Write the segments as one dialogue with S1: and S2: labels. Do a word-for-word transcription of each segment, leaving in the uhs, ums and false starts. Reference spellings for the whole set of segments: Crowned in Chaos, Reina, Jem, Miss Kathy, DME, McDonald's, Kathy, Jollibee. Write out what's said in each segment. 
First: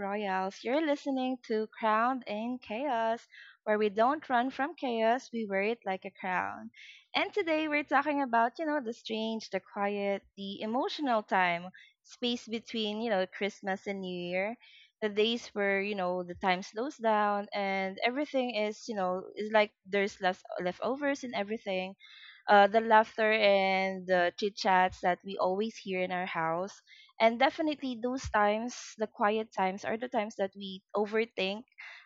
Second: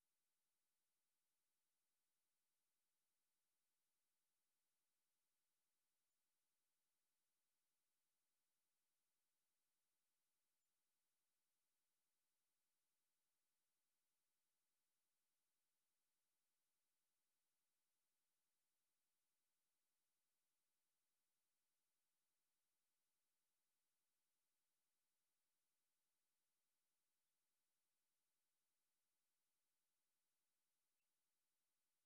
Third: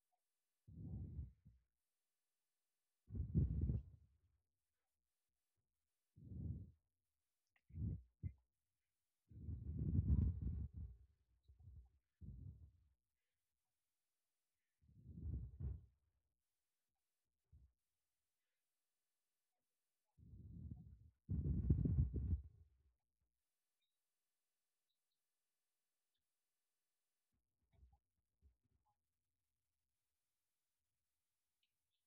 S1: royals. You're listening to Crowned in Chaos, where we don't run from chaos, we wear it like a crown. And today we're talking about, you know, the strange, the quiet, the emotional time, space between, you know, Christmas and New Year, the days where, you know, the time slows down and everything is, you know, is like there's less leftovers and everything uh, the laughter and the chit chats that we always hear in our house. And definitely, those times, the quiet times, are the times that we overthink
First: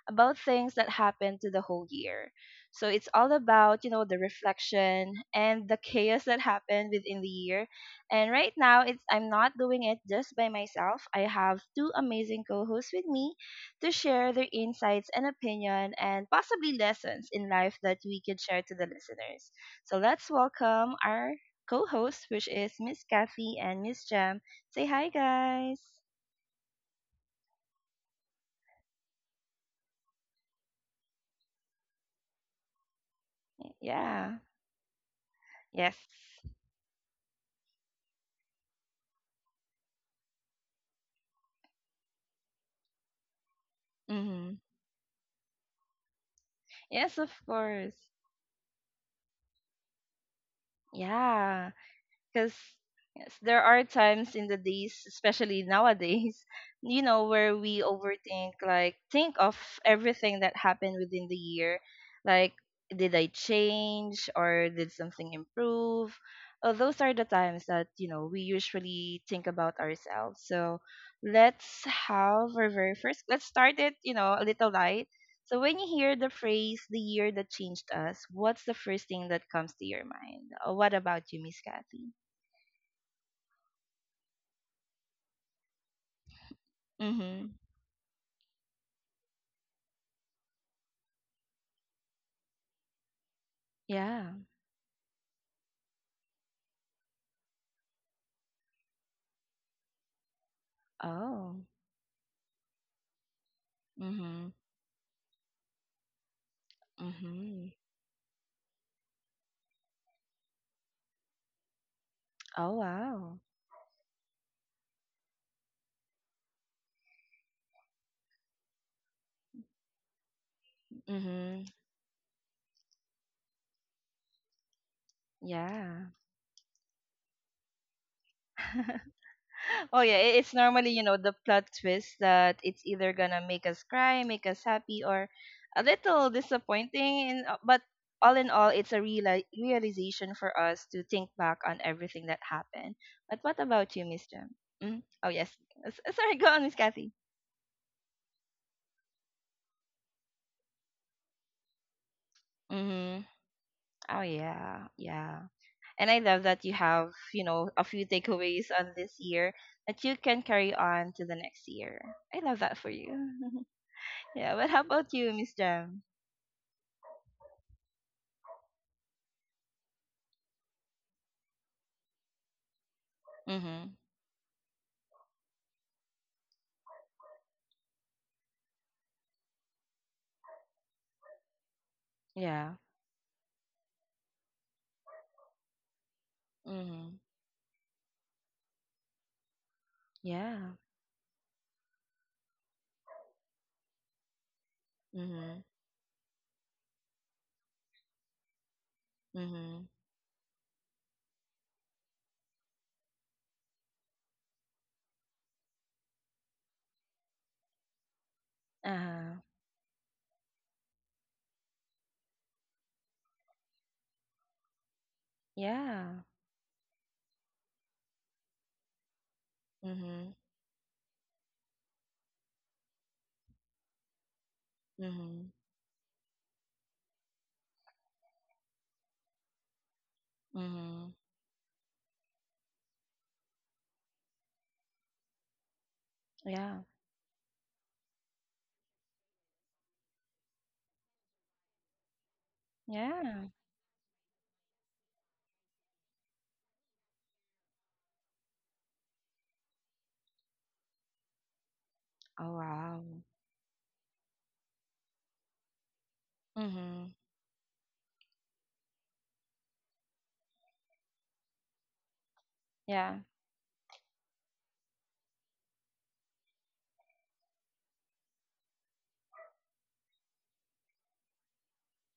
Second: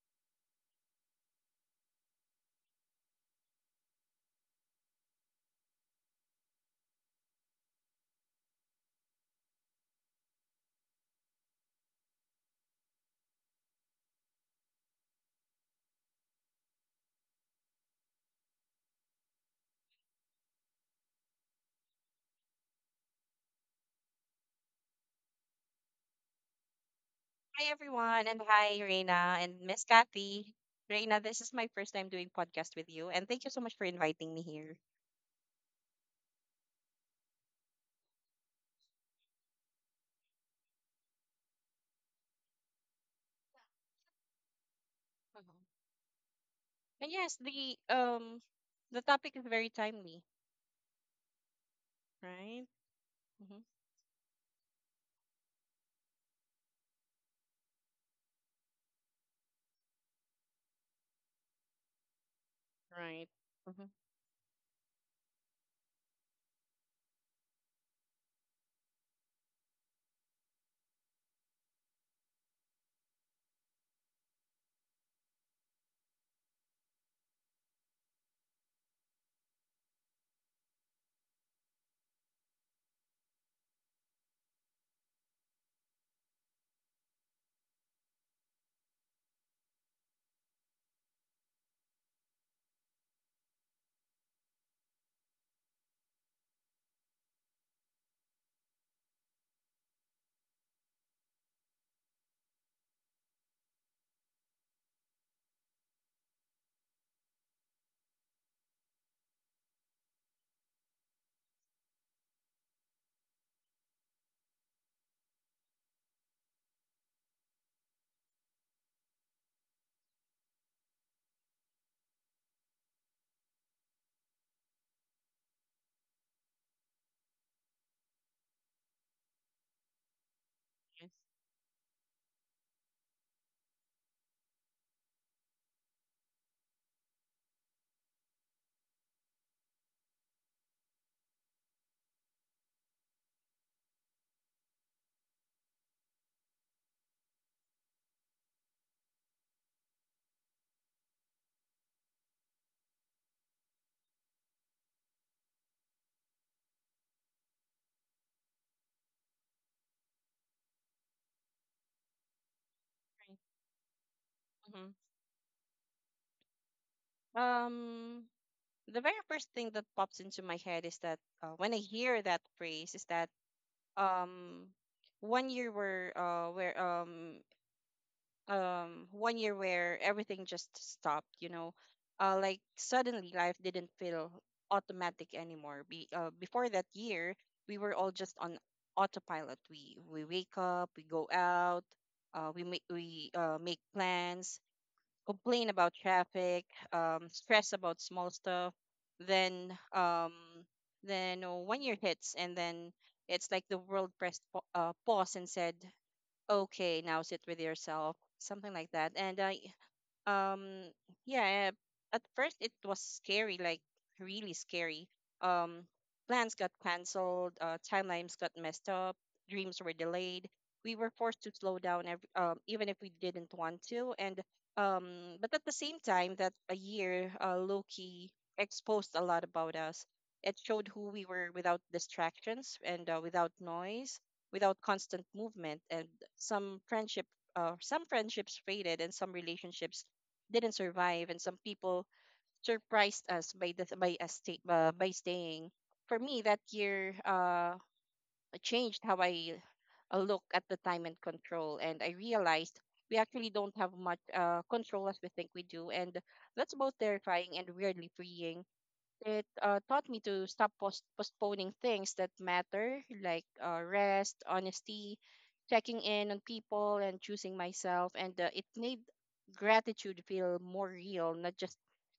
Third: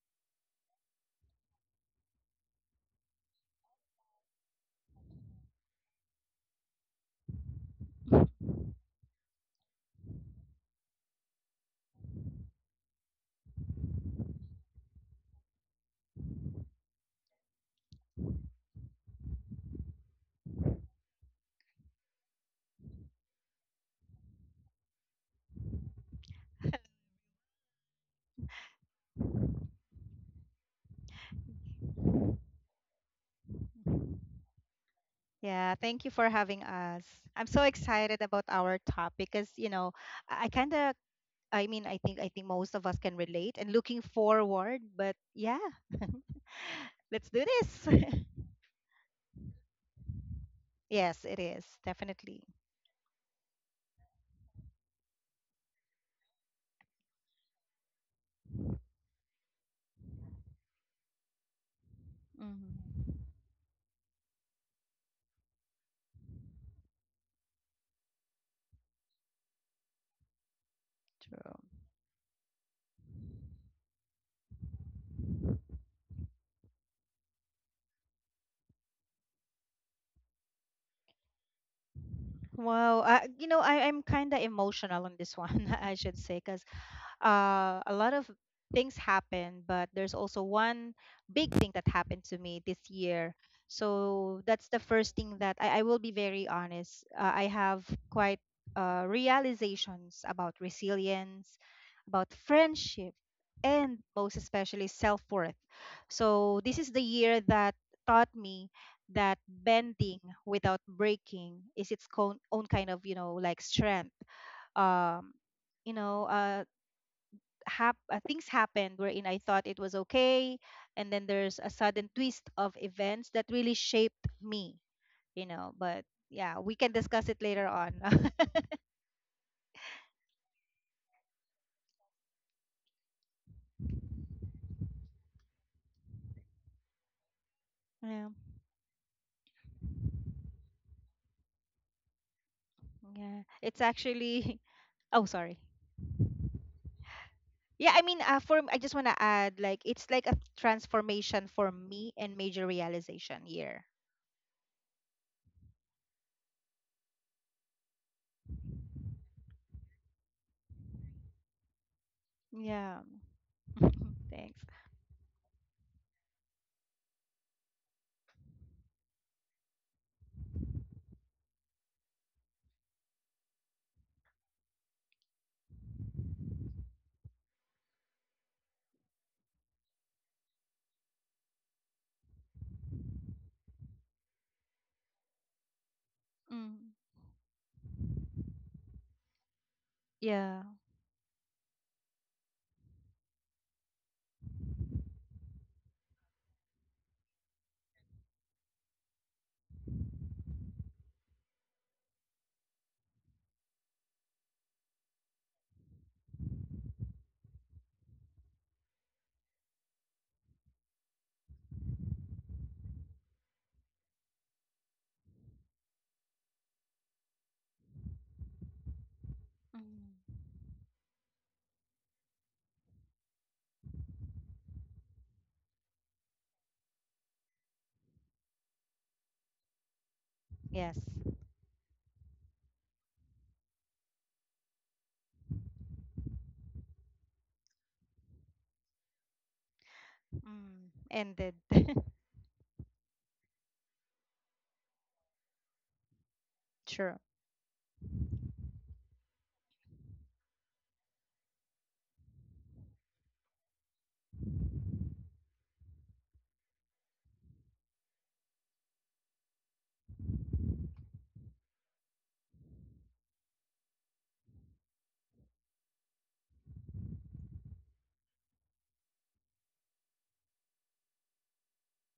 S1: about things that happened to the whole year. So it's all about, you know, the reflection and the chaos that happened within the year. And right now, it's I'm not doing it just by myself. I have two amazing co-hosts with me to share their insights and opinion and possibly lessons in life that we can share to the listeners. So let's welcome our co-host, which is Miss Kathy and Miss Jam. Say hi, guys.
S2: Hi everyone, and hi Reina and Miss Kathy. Reina, this is my first time doing podcast with you, and thank you so much for inviting
S1: Yeah.
S2: me here.
S3: Yeah,
S1: Yes.
S3: thank you for having us. I'm so excited about our topic because, you know, I, I kind of, I mean, I think I think most of us can relate and looking
S1: Mm-hmm.
S3: forward, but
S2: Mhm.
S3: yeah,
S2: And
S1: Yes,
S3: let's
S1: of
S2: yes,
S3: do
S2: the
S3: this.
S1: course.
S2: um the topic is very timely,
S3: Yes, it is
S1: Yeah,
S3: definitely.
S1: because
S2: right?
S1: yes,
S2: Mm-hmm.
S1: there are times in the days, especially nowadays, you know, where we overthink, like think of everything that happened within the year, like did
S3: Mhm.
S2: Right.
S1: I
S2: Mm-hmm.
S1: change or did something improve? Uh, those are the times that you know we usually think about ourselves. So
S3: True.
S1: let's have our very first. Let's start it, you know, a little light. So when you hear the phrase "the year that changed us," what's the first thing that comes to your mind? Uh, What about you, Miss Kathy?
S3: Wow, uh, you know, I, I'm kind of emotional on this one, I should say, because
S1: Mhm.
S3: uh, a lot of things happen, but there's also one big thing that happened to me this year.
S1: Yeah.
S3: So that's the first thing that I, I will be very honest. Uh, I have quite uh, realizations about
S1: Oh.
S3: resilience, about friendship, and most
S1: Mhm.
S3: especially self worth. So this is the year
S1: Mhm.
S3: that taught me that bending without breaking is its own, own
S1: Oh
S3: kind of you know
S1: wow.
S3: like strength. um you know uh hap- uh, Things happened wherein I thought it was okay, and then there's
S1: Mhm.
S3: a sudden twist of events that really shaped me, you know. But
S1: Yeah.
S3: yeah, we can discuss it later on.
S1: Oh yeah, i- it's normally, you
S2: Yes.
S1: know, the plot twist that it's either gonna make us cry, make us happy or a little disappointing and uh, but
S3: Yeah,
S1: all in all, it's a reali- realization for us to think back on everything that happened. But
S3: yeah.
S1: what
S3: It's
S1: about you, Miss Jem?
S3: actually,
S1: mm
S3: oh,
S1: Oh yes.
S3: sorry.
S1: S- Sorry, go on, Miss Kathy.
S3: Yeah, I mean, uh, for I just want to add, like, it's like a transformation for me and major
S1: Mhm.
S3: realization year.
S1: Oh yeah. Yeah. And I love that you have, you know, a few takeaways on this year that you can carry on to the next year. I love that for
S3: Yeah.
S1: you.
S2: Right.
S1: yeah,
S3: Thanks.
S1: but how
S2: Mm-hmm.
S1: about you, Miss Jam?
S2: Um, the very first thing that pops into my head is that uh, when I hear that phrase, is that
S1: Mhm.
S2: um one year where uh where um um one year where everything just stopped, you know. Uh like,
S1: Yeah.
S2: suddenly life didn't feel automatic anymore. Be, uh, before
S3: Mm.
S2: that
S1: Mhm.
S2: year, we were all just on autopilot. We we wake
S3: Yeah.
S1: Yeah.
S2: up, we go out, uh we make we uh, make plans,
S1: Mhm.
S2: complain about traffic, um stress about small stuff, then
S1: Mhm.
S2: um then uh, one year hits, and then it's like the world pressed pa- uh, pause and said, okay, now sit with yourself, something like that. And
S1: Uh-huh.
S2: uh, um yeah, at first it was scary, like really scary. um
S1: Yeah.
S2: Plans got canceled, uh, timelines got messed up, dreams were
S1: Mhm.
S3: Mm.
S2: delayed. We were forced to slow down every, um, even if we didn't want to. and um
S1: Mhm.
S2: but at the same time, that a year uh, loki exposed a lot about us. It showed
S3: Yes.
S2: who
S1: Mhm.
S2: we were without distractions and uh, without noise, without constant movement. And some
S1: Yeah.
S2: friendship uh, some friendships faded, and some relationships didn't
S3: Mm.
S2: survive, and
S3: Ended.
S2: some people surprised
S1: Yeah.
S2: us by the by us stay, uh, by staying. For me, that year
S3: True.
S2: uh, changed how I uh, look at the time and control. And I
S1: Oh
S2: realized
S1: wow.
S2: we actually don't have much uh, control as we think we do, and that's both
S1: Mhm.
S2: terrifying and weirdly freeing. It uh, taught me to stop post- postponing things that matter,
S1: Yeah.
S2: like uh, rest, honesty, checking in on people, and choosing myself. And uh, It made gratitude feel more real, not just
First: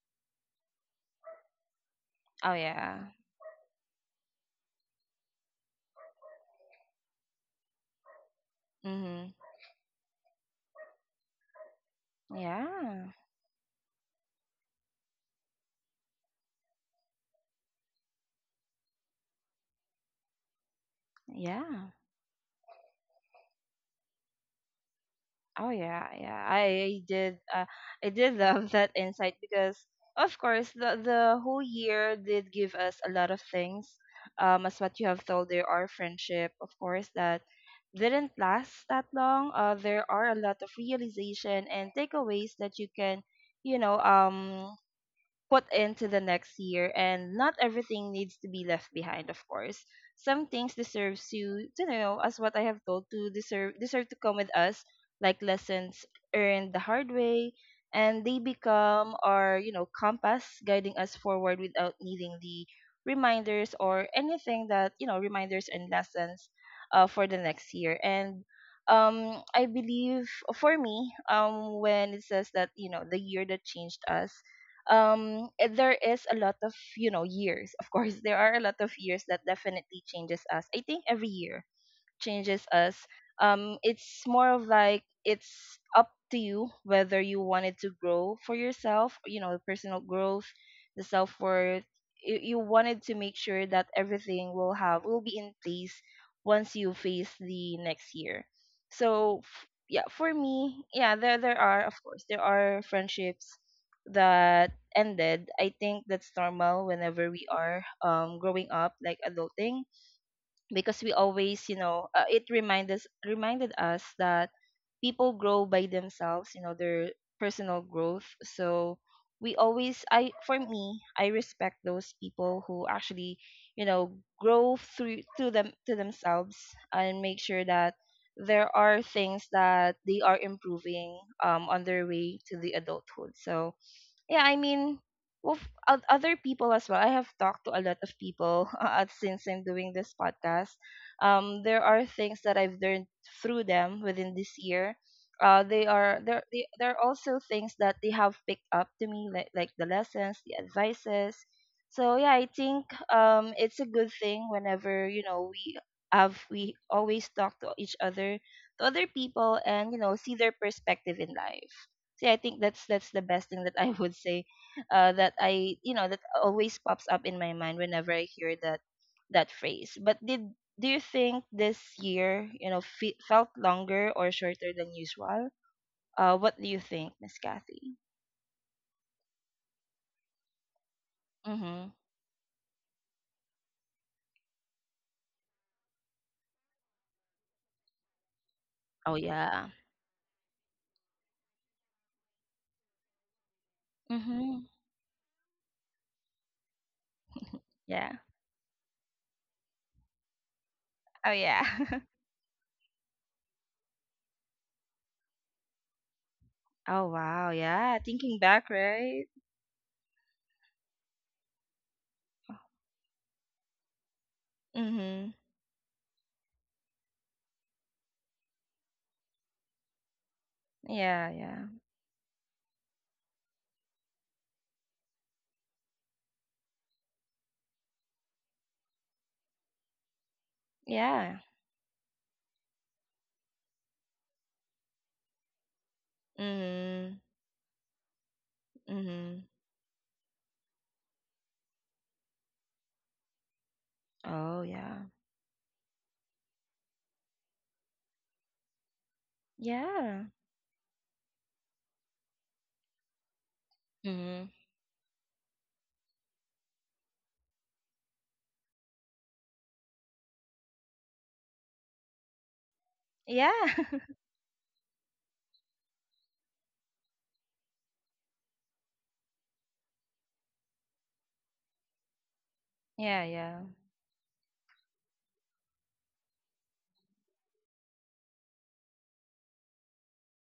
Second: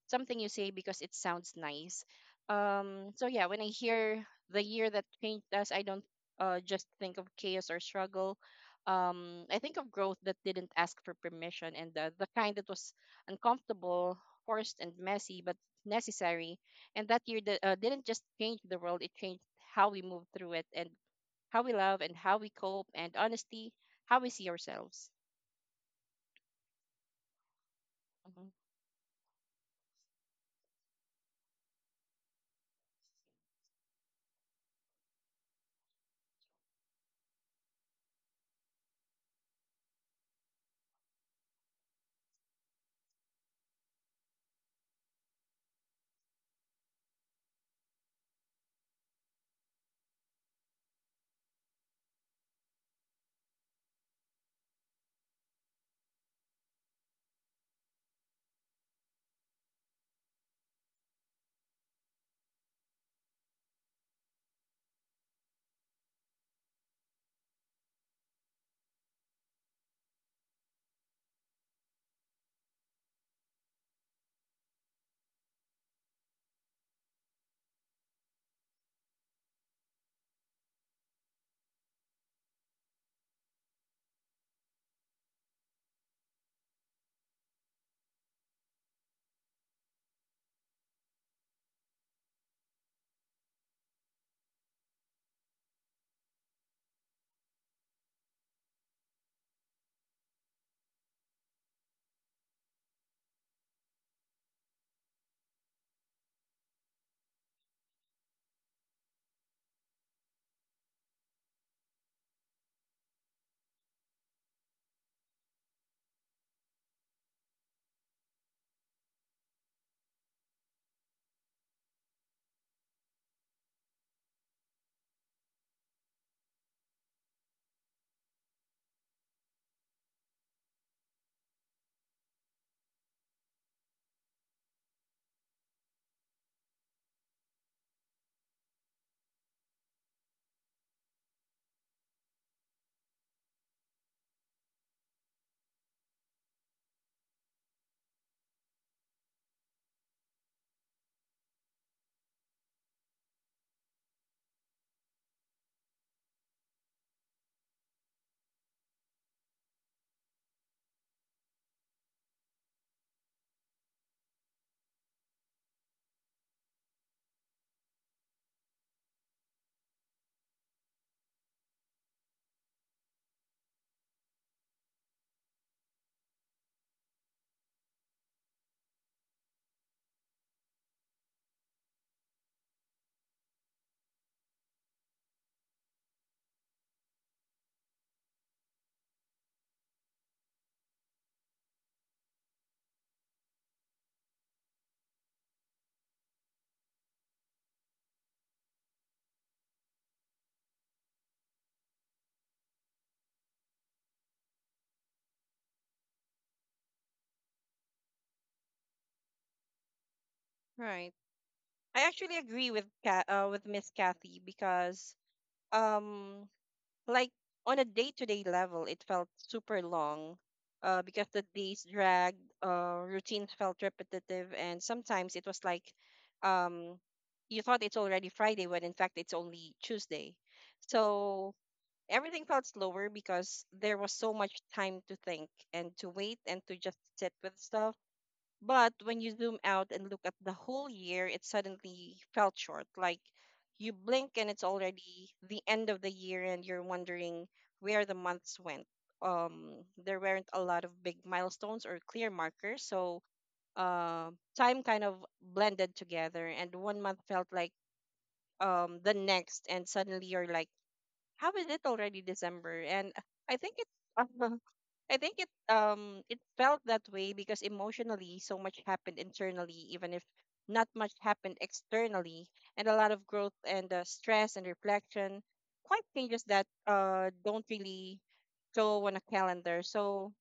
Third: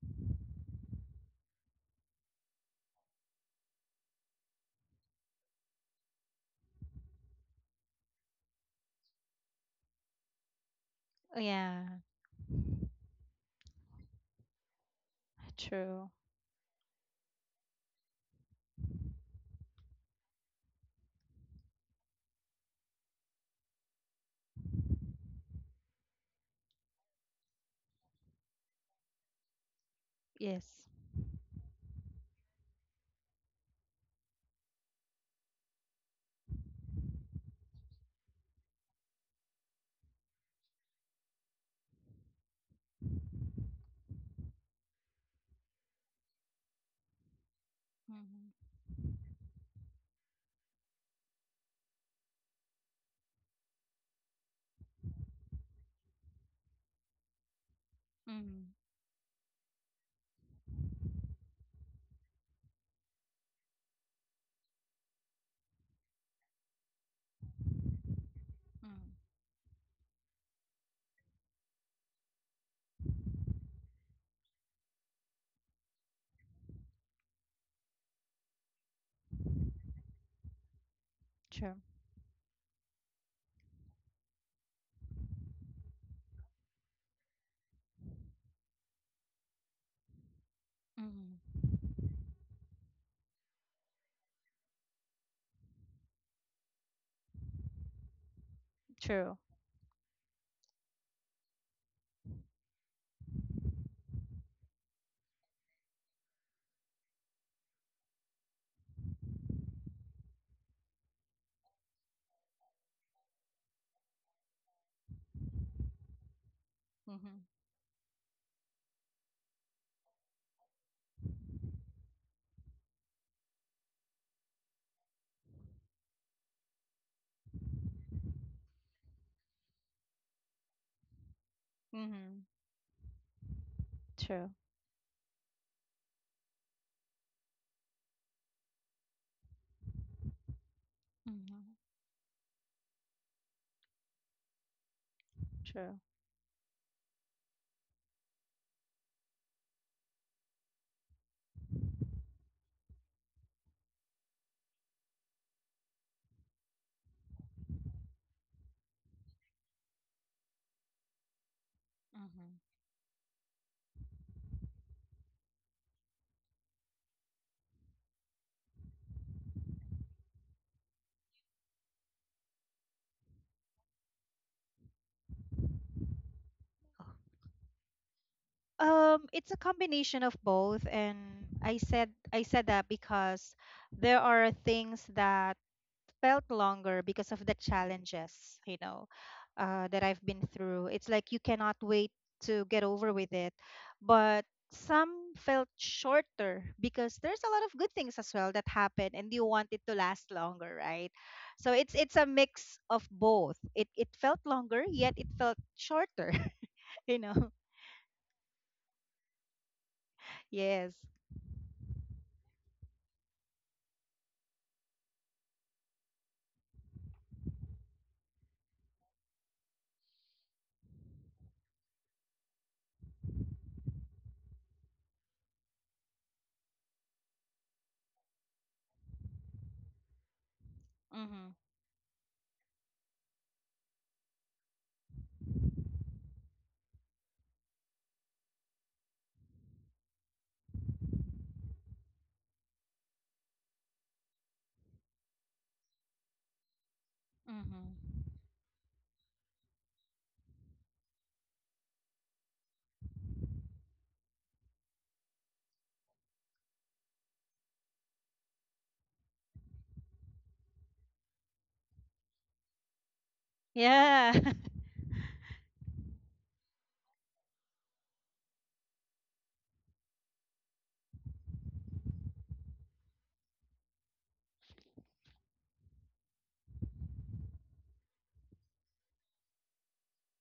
S2: something you say because it sounds nice.
S1: Oh yeah.
S2: Um, so, yeah, when I hear the year that changed us, I don't uh, just think of chaos or struggle.
S1: Mhm.
S2: Um, I think of growth that didn't ask for permission,
S3: Yeah,
S2: and uh, the kind that was
S1: Yeah.
S2: uncomfortable, forced, and messy, but
S3: true.
S2: necessary. And that year that, uh, didn't just change the world, it changed how we move through it, and how we
S1: Yeah.
S2: love, and how we cope, and honestly, how we see ourselves.
S1: Oh yeah, yeah. I did. Uh, I did
S2: Mhm.
S1: love that insight because, of course,
S3: Yes.
S1: the the whole year did give us a lot of things. Um, as what you have told, there are friendship, of course, that didn't last that long. Uh, there are a lot of realization and takeaways that you can, you know, um, put into the next year, and not everything needs to
S3: Mhm.
S1: be left behind, of course. Some things deserves, you to know, as what I have told, to deserve deserve to come with us, like lessons earned the hard way, and they
S3: Mhm.
S1: become our, you know compass, guiding us forward without needing the reminders or anything, that, you know reminders and lessons uh, for the next year. And
S3: Mhm.
S1: um, I believe for me, um, when it says that, you know the year that changed us, um, eh, there is a lot of, you know years, of course. There are a lot of years that definitely changes us. I think every year
S3: True.
S1: changes us. Um, it's more of like it's up to you whether you wanted to grow for yourself, you know personal growth, the
S3: Mhm.
S1: self-worth. You, you wanted to make sure that everything will have will be in place once you face the next year.
S3: True.
S1: So f- yeah, for me, yeah, there there are, of course, there are friendships that ended. I think that's normal whenever we are, um, growing up, like adulting, because we always, you know uh, it reminded us reminded us that people grow by themselves, you know, their
S3: Mhm.
S1: personal growth. So we always, I for me, I respect those people who actually, you know grow through to them to themselves and make sure that there are things that they are improving, um, on their way
S3: Mhm.
S1: to the adulthood. So yeah,
S3: True.
S1: I mean, with oth- other people as well. I have talked to a lot of people uh, since I'm doing this podcast. Um,
S3: Mhm.
S1: there are things that I've learned through them within this year. Uh, they
S3: True.
S1: are there. They, there are also things that they have picked up to me, like like the lessons, the advices. So yeah, I think, um, it's a good thing whenever, you know we have we always talk to each other, to other people, and, you know see their perspective in life. So yeah, I
S3: Mhm.
S1: think that's that's the best thing that I would say, uh that I you know that always pops up in my mind whenever I hear that, that phrase. But did, do you think this year, you know fe- felt longer or shorter than usual? Uh what do you think, Miss Kathy?
S3: Um, it's a combination of both, and I
S1: Mm-hmm.
S3: said I said that because there are things that felt longer because of the challenges, you know,
S1: Oh yeah.
S3: uh, that I've been through. It's like you cannot wait to get over with it. But
S1: Mm-hmm.
S3: some felt shorter because there's a lot of good
S1: Yeah.
S3: things as well that happen and you want it to last longer, right?
S1: Oh yeah.
S3: So it's it's a mix of both. It it felt longer, yet it felt shorter,
S1: Oh
S3: you know.
S1: wow, yeah, thinking back, right?
S3: Yes.
S2: Right. I actually agree with Ka- uh, with Miss Kathy, because
S1: Mm-hmm.
S2: um like on a day-to-day level it felt super long uh because
S1: Yeah,
S2: the
S1: yeah.
S2: days dragged, uh routines felt repetitive, and sometimes it was like um you thought it's already Friday when in fact it's only Tuesday.
S1: Yeah.
S3: Mm-hmm.
S2: So everything felt slower because there was so much time to think, and to wait, and to just
S1: Mm-hmm.
S2: sit with stuff. But when you
S1: Mm-hmm.
S2: zoom out and look at the whole year, it suddenly felt short. Like you blink and
S1: Oh
S2: it's
S1: yeah.
S2: already the end of the year and you're wondering where
S3: Mm-hmm.
S2: the months went. Um, there
S1: Yeah.
S2: weren't a lot of big milestones or clear markers, so uh,
S1: Mm-hmm.
S2: time kind of blended together, and one month felt like um the next, and suddenly you're like, how is it already December? And I think
S1: Yeah.
S2: it,
S3: Yeah.
S2: I think it, um, it felt that way because emotionally, so much happened internally, even if not much happened externally, and a lot
S1: Yeah,
S2: of growth,
S1: yeah.
S2: and uh, stress, and reflection, quite changes that uh don't really show on a calendar. So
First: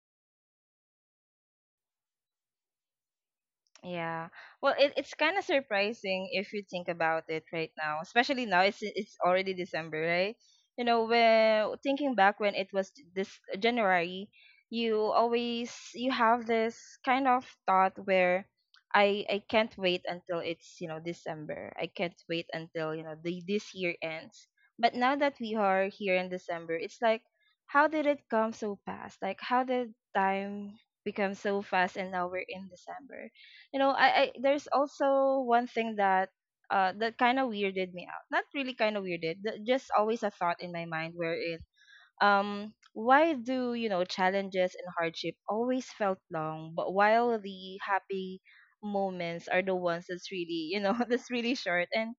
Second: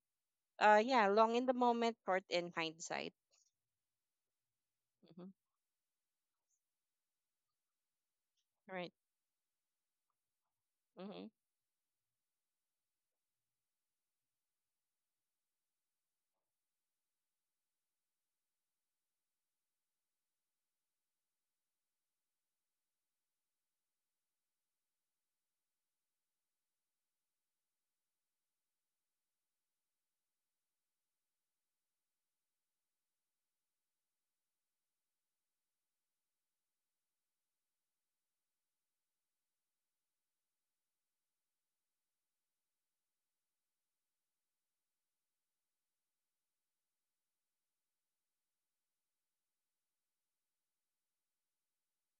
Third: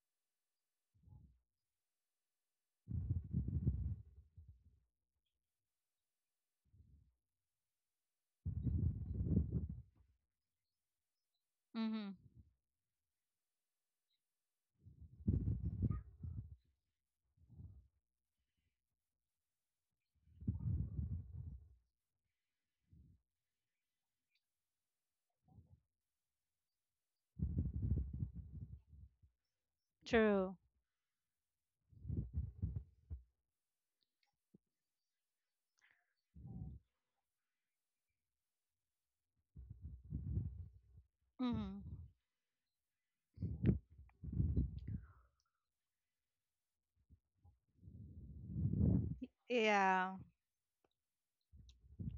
S2: uh, yeah, long in the moment, short in hindsight.
S1: Yeah. Well, it, it's
S2: Mm-hmm.
S1: kind of surprising if you think about it right now, especially now. It's
S2: Right.
S1: it's already December, right? You know,
S2: Mm-hmm.
S1: when thinking
S3: Mm-hmm.
S1: back when it was this January, you always you have this kind of thought where I I can't wait until it's, you know, December. I can't wait until, you know, the this year ends. But now that we are here in December, it's like how did it come so fast? Like how did
S3: True.
S1: time become so fast and now we're in December? You know, I, I there's also one thing that uh that kind of weirded me out. Not really kind of weirded, that just always a thought in my mind, wherein,
S3: Mm-hmm.
S1: um, why do, you know challenges and hardship always felt long, but while the happy moments are the ones
S3: Yeah.
S1: that's really, you know that's really short. And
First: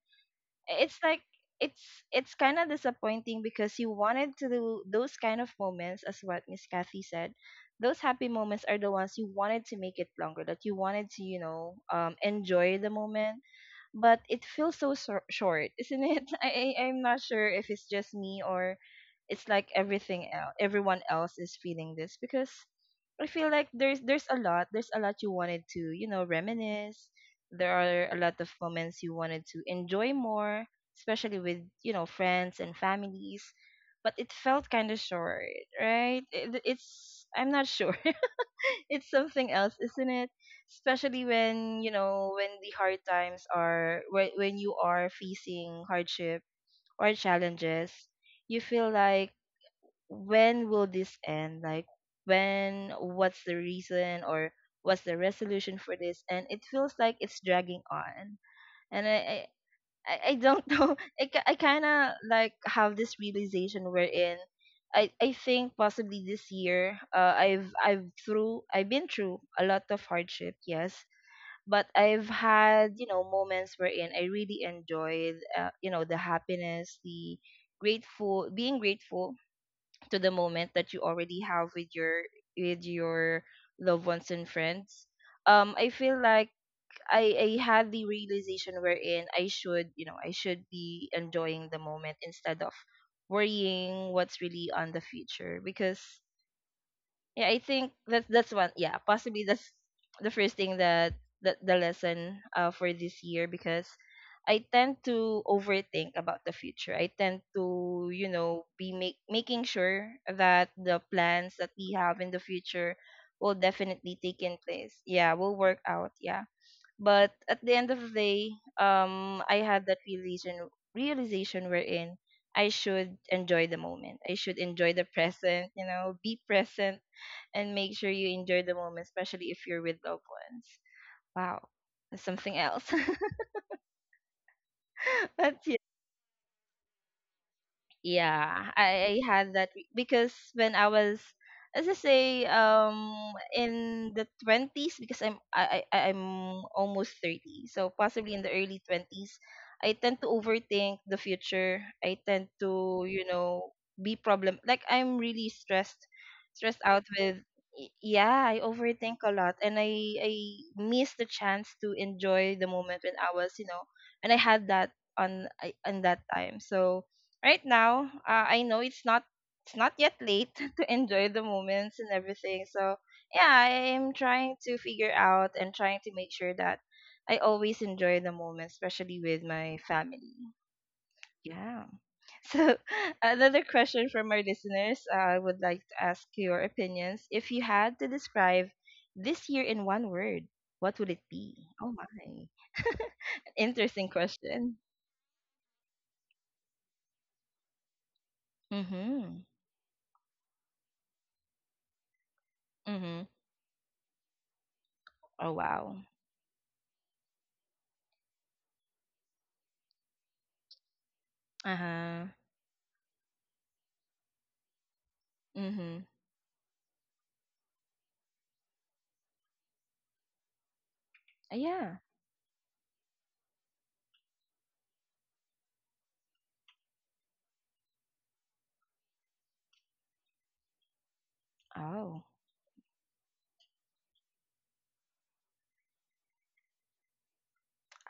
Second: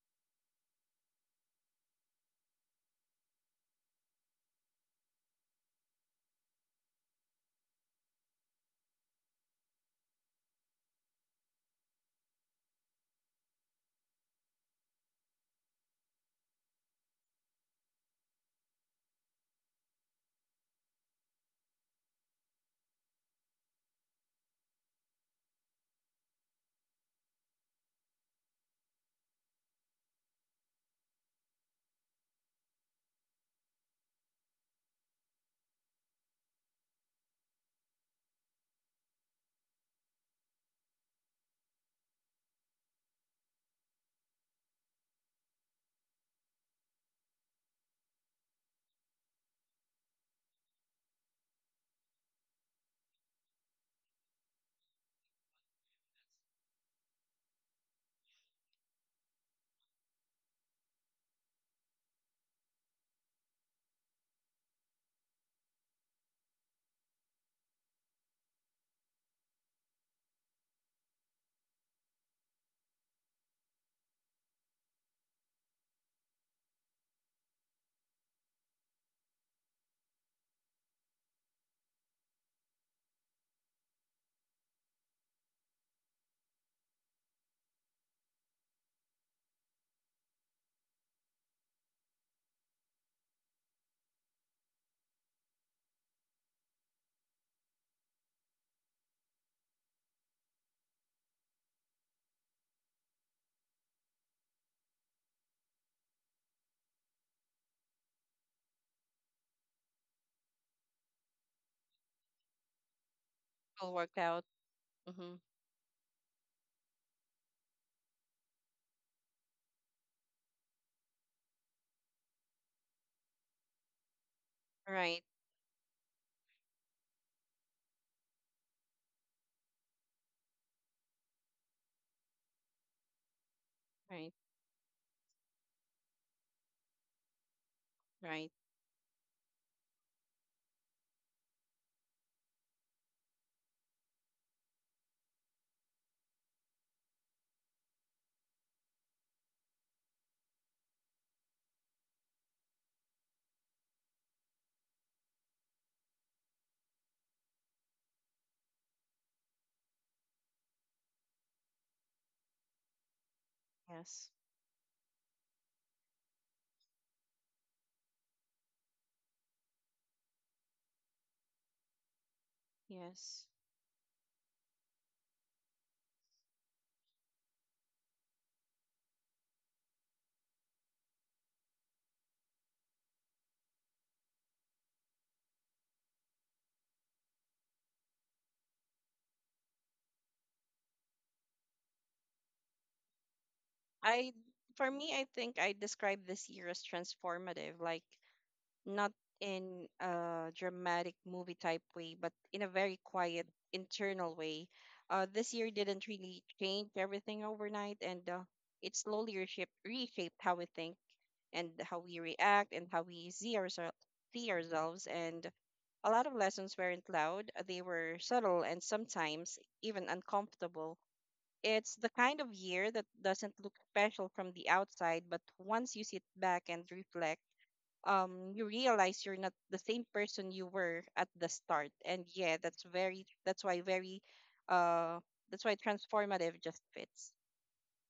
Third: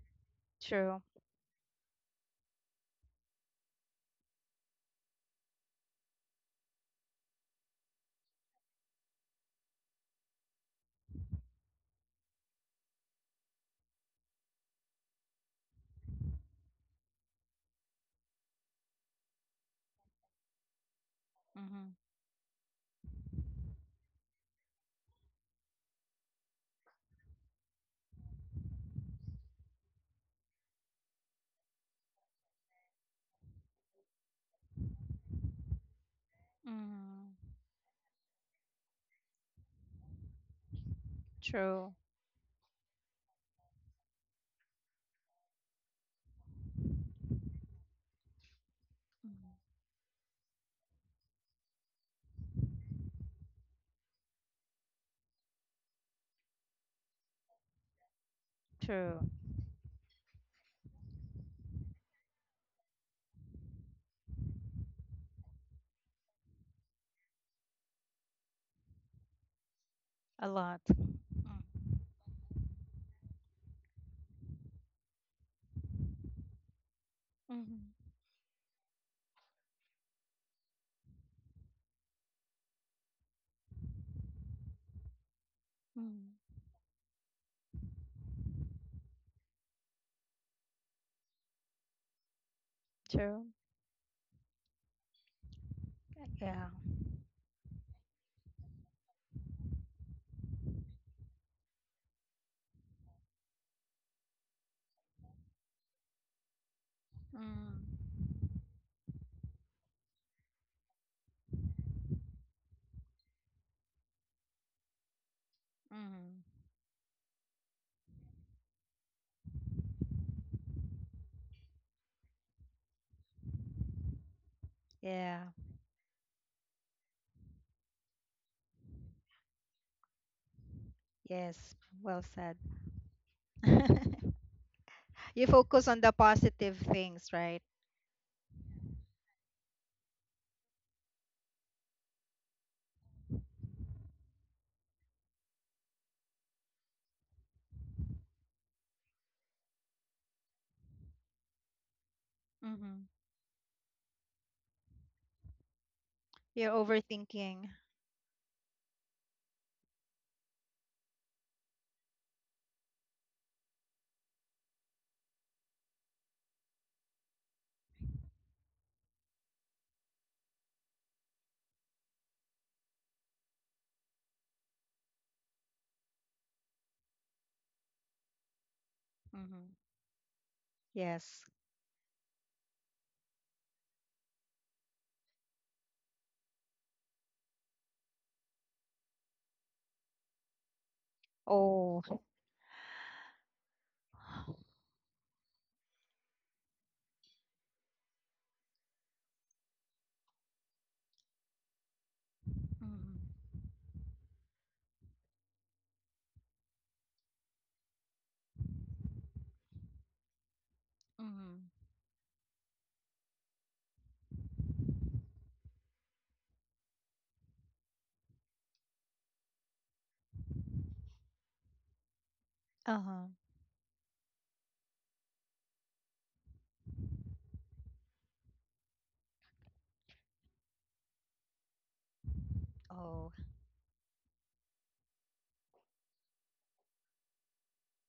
S1: it's
S3: True.
S1: like, it's it's kind of disappointing because you wanted to do those kind of moments, as what Miss Kathy said. Those happy moments are the ones you wanted to make it longer, that you wanted to, you know um enjoy the moment. But it feels so shor- short, isn't it? I I- I'm not sure if it's just me, or it's like everything else, everyone else is
S3: Mm-hmm.
S1: feeling this, because I feel like there's there's a lot, there's a lot you wanted to, you know, reminisce. There are a lot of moments you wanted to enjoy more, especially with, you know, friends and families. But it felt kind of short, right? It, it's
S3: Mm-hmm.
S1: I'm not sure. It's something else, isn't it? Especially when, you
S3: True.
S1: know, when the hard times are, when when you are facing hardship or challenges, you feel like
S3: Mm.
S1: when will this end? Like when? What's the reason, or what's the resolution for this? And it feels like it's dragging on. And I,
S3: True.
S1: I I, I don't know. I, ki- I kind of like have this realization wherein I, I think possibly this year, uh, I've I've through I've been through a lot of
S3: A
S1: hardship,
S3: lot.
S1: yes,
S3: Mm.
S1: but I've had, you know, moments wherein I really enjoyed, uh, you know the happiness, the
S3: Mhm.
S1: grateful being grateful to the moment that you already have with your with your loved ones and friends. Um, I feel like
S3: Mm.
S1: I I had the realization wherein I should, you know, I should be enjoying the moment instead of
S3: True.
S1: worrying what's really on the future, because
S3: Yeah.
S1: yeah, I think that's that's one. Yeah, possibly that's the first thing that, that the lesson, uh for this year, because I tend to overthink about the future. I tend
S3: Mm.
S1: to, you know, be make, making sure that the plans that we have in the future will
S2: All worked
S1: definitely take
S2: out.
S1: in place. Yeah,
S2: Mm-hmm.
S1: will work out.
S3: Mm.
S1: Yeah. But at the end of the day, um, I had that realization realization wherein I should enjoy the moment. I should enjoy the
S2: Right.
S3: Yeah.
S1: present, you know, be present, and make sure you enjoy the moment, especially if you're with loved ones. Wow.
S3: Yes.
S1: That's
S3: Well
S1: something
S3: said.
S1: else.
S2: Right.
S3: You
S1: but
S3: focus on the positive things, right?
S2: Right.
S1: yeah, I, I had that re- because when I was, as I say, um, in the twenties, because I'm I, I I'm almost thirty, so possibly in the early twenties, I tend to overthink the future. I tend
S3: Mm-hmm.
S1: to, you know, be problem like I'm really stressed,
S3: You're
S1: stressed out with.
S3: overthinking.
S1: y- Yeah, I overthink a lot, and I I miss the chance to enjoy the moment when I was, you know,
S2: Yes.
S1: and I had that on I- on that time. So right now, uh, I know it's not, it's not yet late to enjoy the moments and everything. So
S2: Yes.
S1: yeah, I am trying to figure out and trying to make sure that I always enjoy the moment, especially with
S3: Mm-hmm.
S1: my family.
S3: Yes.
S1: Yeah. So another question from our listeners, uh, I would like to ask your opinions. If you had to describe this year in one word, what would it be? Oh my,
S3: Oh.
S1: interesting
S2: I
S1: question.
S2: For me, I think I describe this year as transformative, like not
S1: Mhm.
S2: in a dramatic movie type way, but in a very
S1: Mhm.
S3: Mm-hmm.
S2: quiet internal way. Uh, this
S1: Oh
S2: year
S1: wow.
S2: didn't really change everything overnight, and uh, it slowly reshaped, reshaped how we think, and
S1: Uh
S3: Mm-hmm.
S2: how we
S1: huh.
S2: react, and how we see ourselves, see ourselves, and
S1: Mhm.
S2: a lot of lessons weren't loud. They were subtle and sometimes even uncomfortable. It's
S1: Yeah.
S2: the kind of year that
S3: Uh-huh.
S2: doesn't look special from the outside, but once you sit back and reflect, um, you realize you're not the same person you were at the start.
S1: Oh.
S2: And yeah, that's very
S3: Oh.
S2: that's why very uh that's why transformative just fits.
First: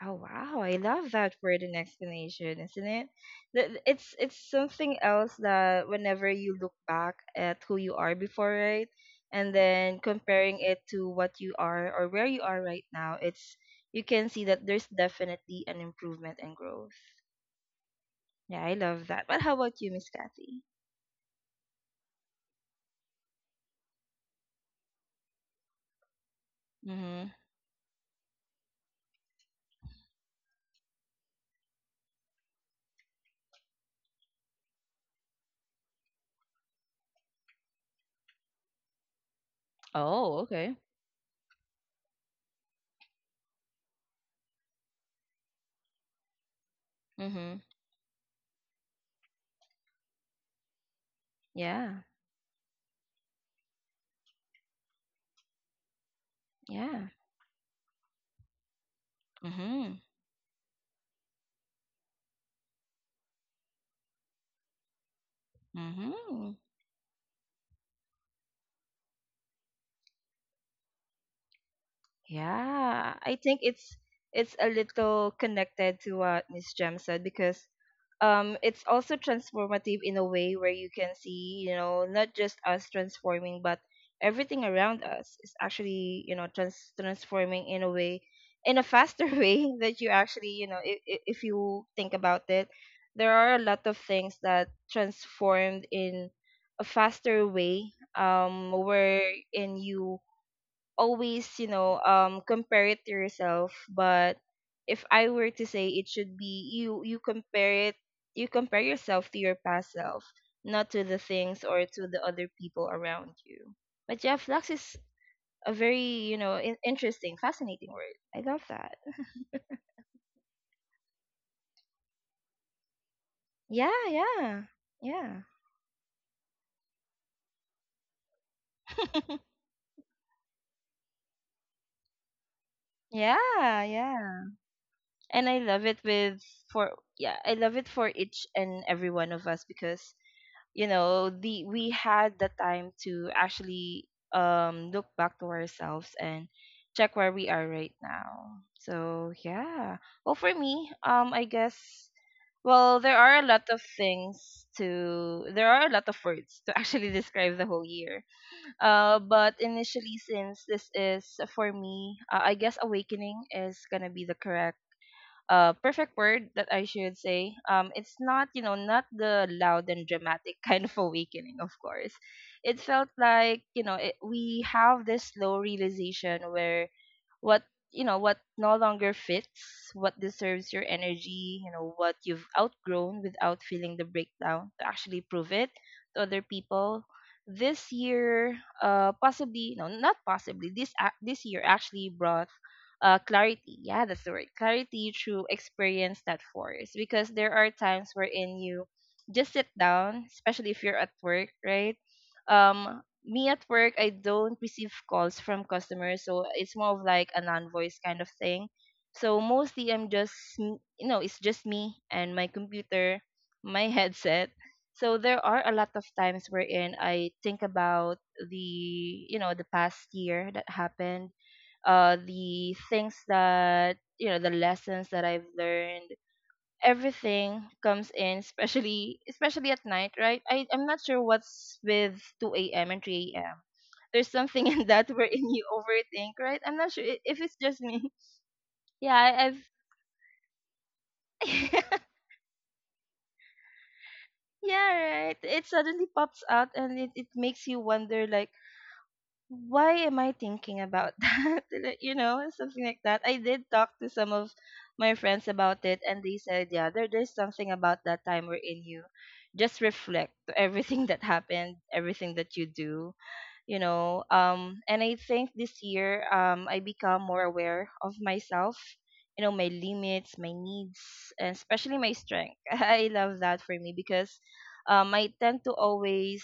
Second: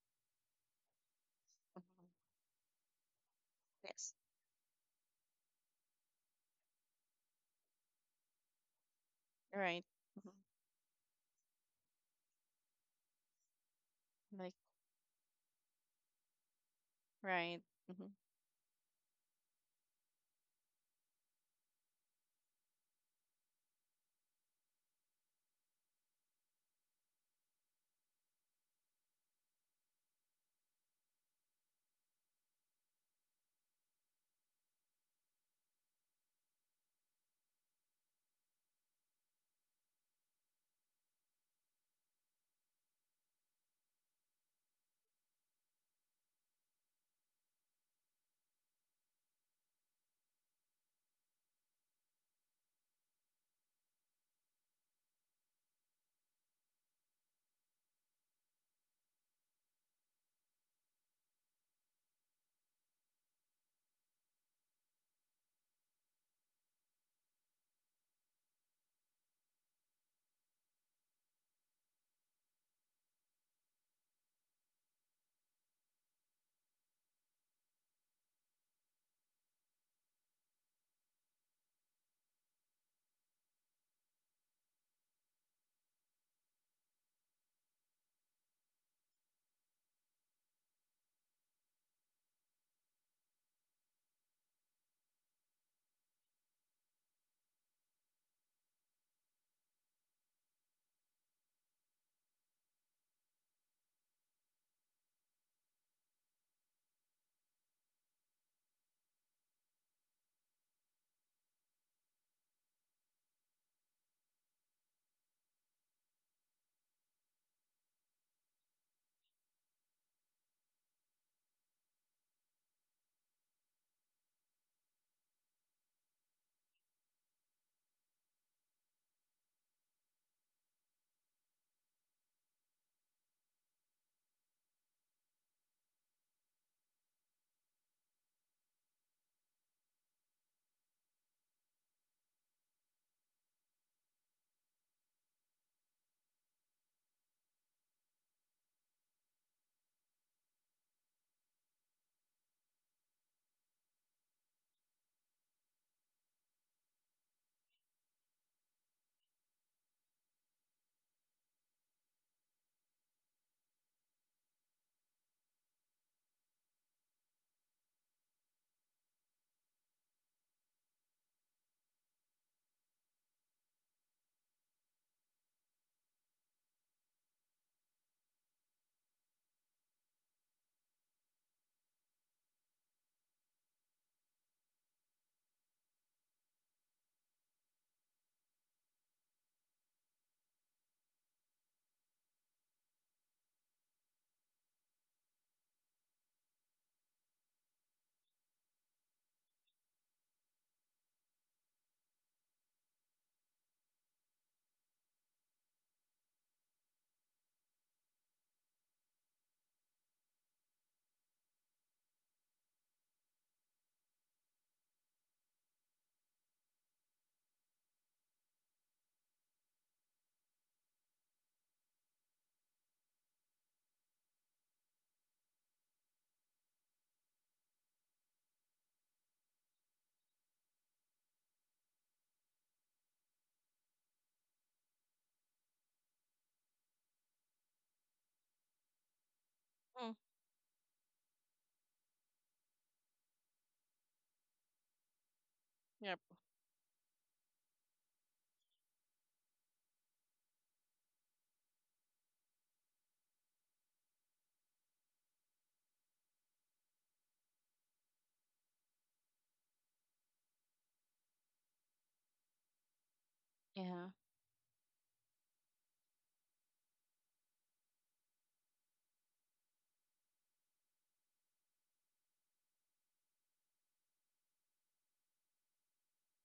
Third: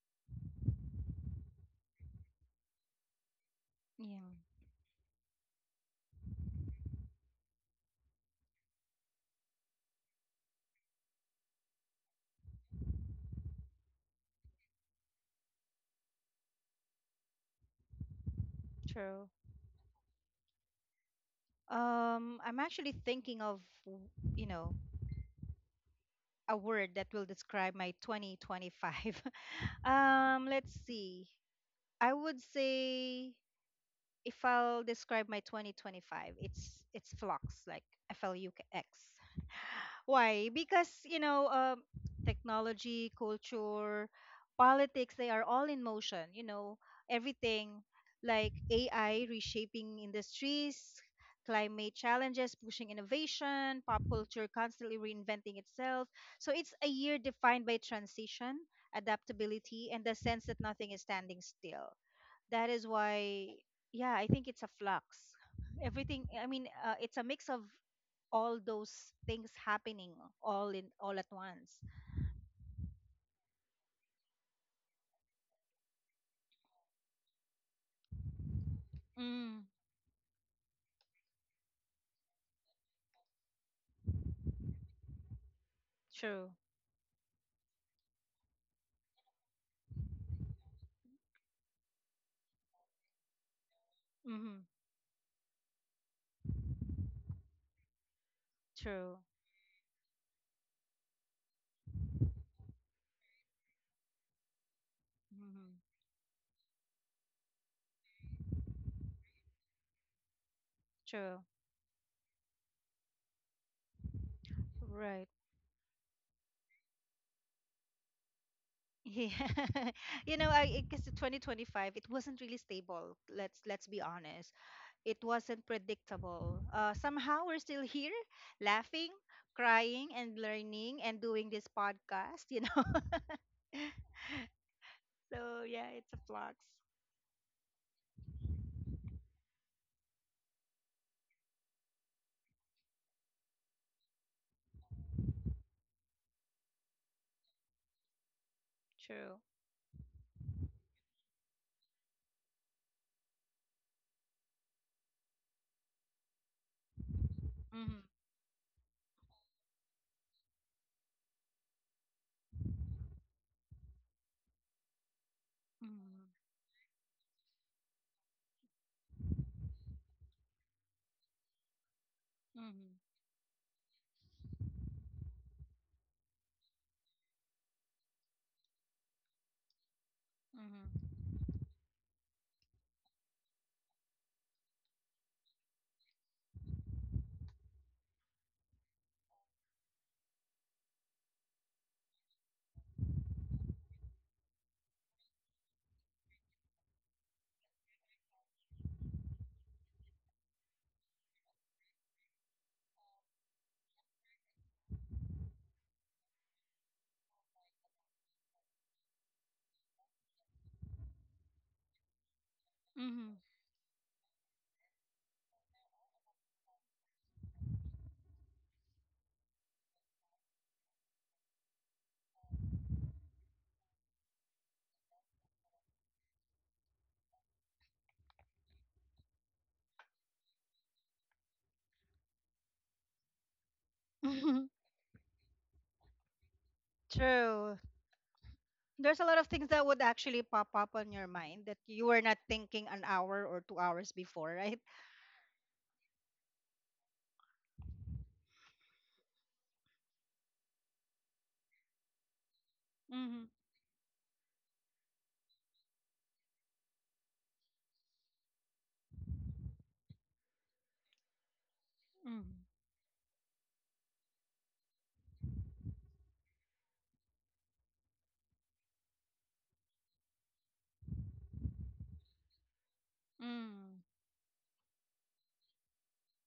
S1: Oh wow. I love that word and
S2: Mhm.
S1: explanation, isn't it? Th- th- It's
S2: Yes.
S3: Yeah.
S1: it's something else that whenever you look back at who you are before, right? And
S2: Right.
S1: then
S2: Mhm.
S1: comparing it to what you are or where you are right now, it's you can see
S2: Like,
S1: that there's definitely an improvement and growth.
S2: right. Mm-hmm.
S1: Yeah, I love that.
S3: True.
S1: But how about you, Miss Kathy?
S3: Um, I'm actually thinking of, w- you know, a word that will
S1: Mhm.
S3: describe my twenty twenty-five. Um, let's see. I would say if I'll describe my twenty twenty-five, it's it's flux, like F L U X.
S1: Oh,
S3: Why?
S1: okay.
S3: Because, you know, um, technology, culture, politics, they are all in motion, you know,
S1: Mhm.
S3: everything like A I reshaping industries, climate
S1: Yeah.
S3: challenges pushing innovation, pop culture constantly reinventing itself. So it's a
S1: Yeah.
S3: year defined by transition, adaptability,
S1: Mhm.
S3: and the sense that nothing is standing still. That is why, yeah, I think it's a flux. Everything, i
S1: Mhm.
S3: mean uh, it's a mix of all those things happening all in all at once.
S1: Yeah, I think it's it's a little connected to what Miss Jem said, because um it's also
S3: Mm,
S1: transformative in a way where you can see, you know, not just us transforming, but everything around us is actually, you know,
S3: true.
S1: trans- transforming in a way in a faster way that you actually, you know, if if you think about it, there are a lot of things
S3: Mm-hmm,
S1: that transformed in a faster way, um
S3: true.
S1: wherein you always, you know, um, compare it to yourself. But if I were to
S3: Mm-hmm,
S1: say, it should be you. You compare it. You compare yourself to your past self, not to the
S3: true.
S1: things or to the other people around you. But yeah, flux
S3: Right.
S1: is a very, you know, in- interesting, fascinating word. I love that.
S3: Yeah. You know, I because twenty twenty-five, it wasn't really stable. Let's let's
S1: Yeah,
S3: be honest,
S1: yeah,
S3: it
S1: yeah.
S3: wasn't predictable. Uh somehow we're still here laughing, crying and learning and doing this podcast, you know.
S1: Yeah, yeah. And I
S3: So
S1: love
S3: yeah,
S1: it
S3: it's a
S1: with
S3: flux.
S1: for, yeah, I love it for each and every one of us, because you know the we had the time to actually, um look back to ourselves and check where we are right now. So
S3: True.
S1: yeah. Well, for me, um I guess, well, there are a lot of things to there are a lot of words to actually describe the whole
S3: Mm-hmm.
S1: year. Uh but initially, since this is for me, uh, I guess awakening is gonna be the correct, uh, perfect
S3: Mm-hmm.
S1: word that I should say. Um, it's not, you know, not the loud and dramatic kind of awakening, of course. It felt like, you know, it, we have this slow realization where what, you know, what no longer fits, what deserves your
S3: Mm-hmm.
S1: energy, you know, what you've outgrown without feeling the breakdown to actually prove it to other people. This year, uh, possibly, no, not possibly, this, ac- this year actually brought, uh, clarity. Yeah, that's the word. Clarity through experience, not force. Because there are times wherein you just sit down, especially if you're at work, right? Um, me at work, I don't receive calls from customers, so it's more of like a non-voice kind of thing. So mostly I'm just, m- you know, it's just me and my computer,
S3: Mm-hmm.
S1: my headset. So there are a lot of times wherein I think about the, you know, the past year that happened, uh, the things that, you know, the lessons that I've learned. Everything comes in, especially especially at night, right? I I'm not sure what's with two a m and three a m. There's
S3: Mm-hmm.
S1: something in that wherein you overthink, right? I'm not sure i- if it's
S3: True.
S1: just me. Yeah,
S3: There's a lot of
S1: I, I've
S3: things that would
S2: Mm.
S3: actually pop up on your mind that you were not thinking an hour or two hours before, right?
S1: yeah, right. It suddenly
S2: Yep.
S1: pops out and it, it makes you wonder, like, why am I thinking about that? Like, you know, something like that. I
S3: Mm-hmm.
S1: did talk to some of my friends about it, and they said, yeah, there, there's something about that time we're in you. Just reflect to everything that happened, everything
S3: Mm-hmm.
S1: that you do, you
S2: Yeah.
S1: know. Um and I think this year, um I become more aware of myself, you know, my limits, my needs, and especially my strength. I love that for me,
S3: Mm-hmm.
S1: because um I tend to always,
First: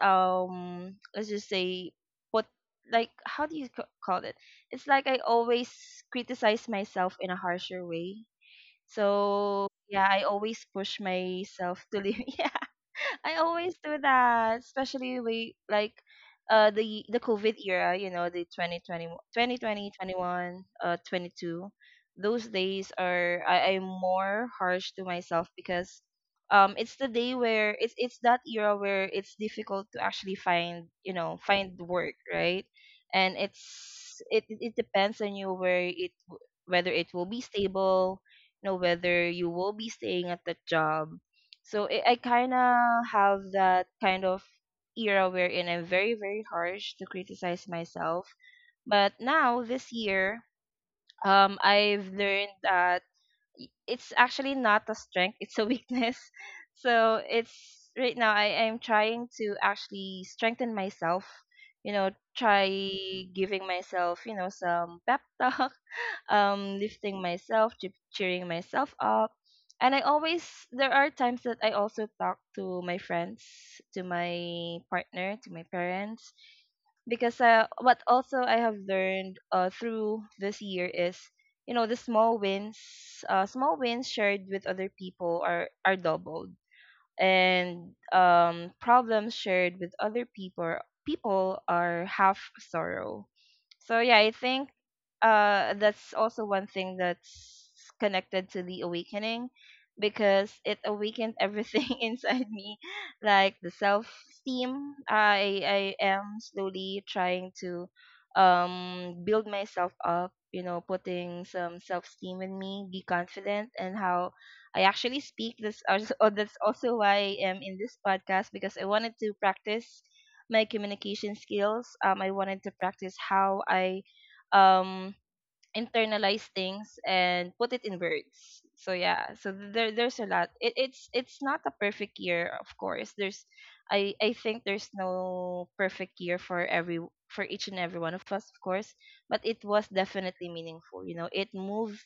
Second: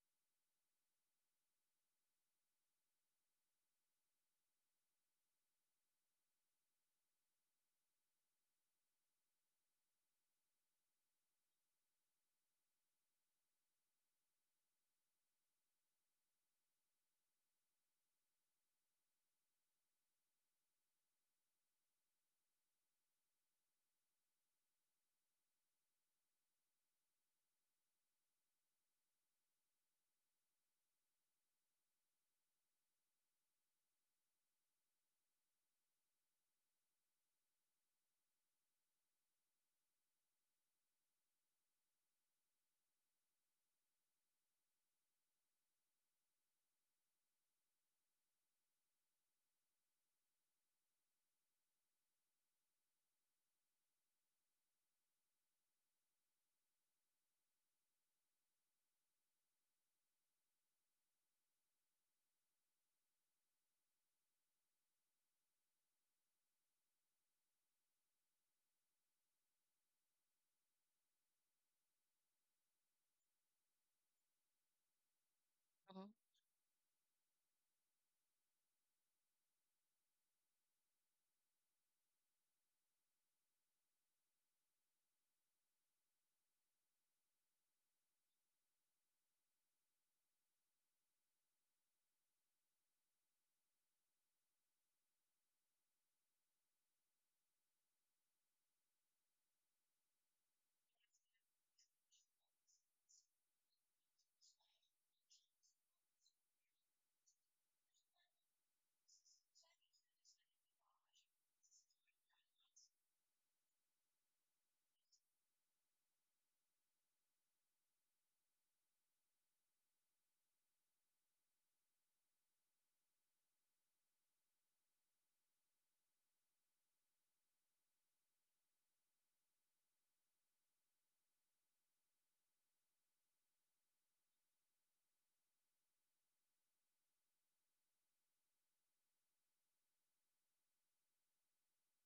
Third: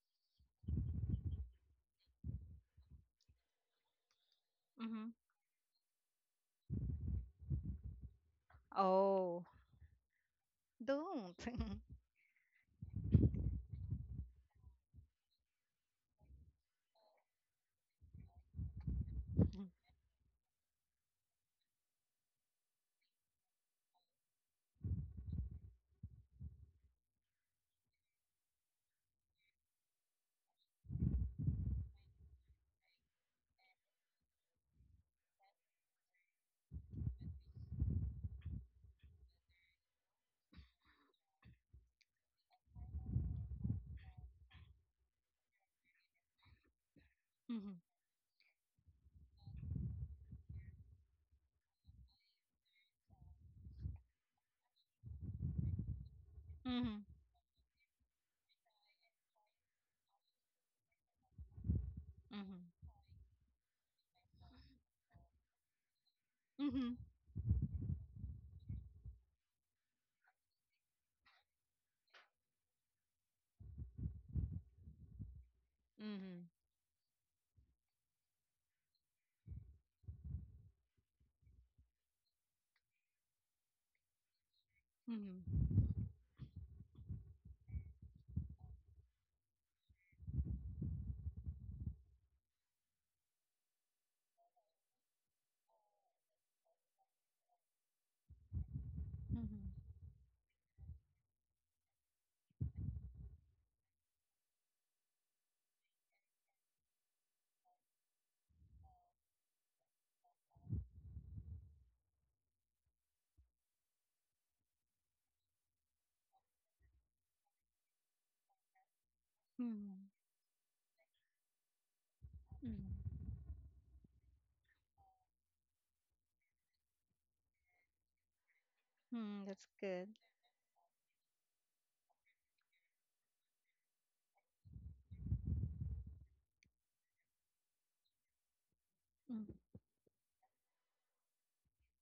S1: um let's just say, put, like, how do you ca- call it, it's like
S3: Mm-hmm.
S1: I always criticize myself in a harsher way.
S3: Oh,
S1: So yeah, I always push
S3: don't.
S1: myself to live. Yeah, I always do that, especially we like uh the the COVID era, you know, the twenty twenty twenty twenty twenty one uh twenty two. Those days are I am more harsh to myself, because um it's the day where it's it's that era where it's difficult to actually find, you know, find work, right? And it's it it it depends on you where it w- whether it will be stable, know whether you will be staying at the job. So I, I kind of have that kind of era wherein I'm very very harsh to criticize
S3: Mm-hmm.
S1: myself. But now this year, um, I've learned that y- it's actually not a strength, it's a weakness.
S3: Mm-hmm.
S1: So it's right now I am trying to actually strengthen myself, you know, try
S3: Mm-hmm.
S1: giving myself, you know, some pep talk. Um
S3: Mm-hmm.
S1: lifting myself, che- cheering myself up. And I always there are times that I also talk to my friends, to my partner, to my
S2: Mhm.
S1: parents,
S3: Mm-hmm.
S1: because uh, what also I have learned, uh, through this year is, you know, the small wins, uh small wins shared with other people
S3: Mm-hmm.
S1: are are doubled, and, um, problems shared with other people people are half sorrow. So yeah, I think, uh, that's also one thing that's connected to the awakening,
S3: Mm-hmm.
S1: because it awakened everything inside me, like the self esteem. I I am slowly trying to um build myself up, you know, putting some self esteem in me, be confident and how I actually speak. This als- oh, that's also why I am in this podcast, because I wanted to practice
S3: Mm-hmm.
S1: my communication skills. Um, I wanted to practice
S3: Mm-hmm.
S1: how I, um internalize things and put it in words. So yeah,
S3: Mm-hmm.
S1: so
S3: That's
S1: there
S3: good.
S1: there's a lot. It, it's it's not a perfect year, of course. There's I I think there's no perfect year for every for each and every one of us, of course, but it was definitely meaningful. You know, it moved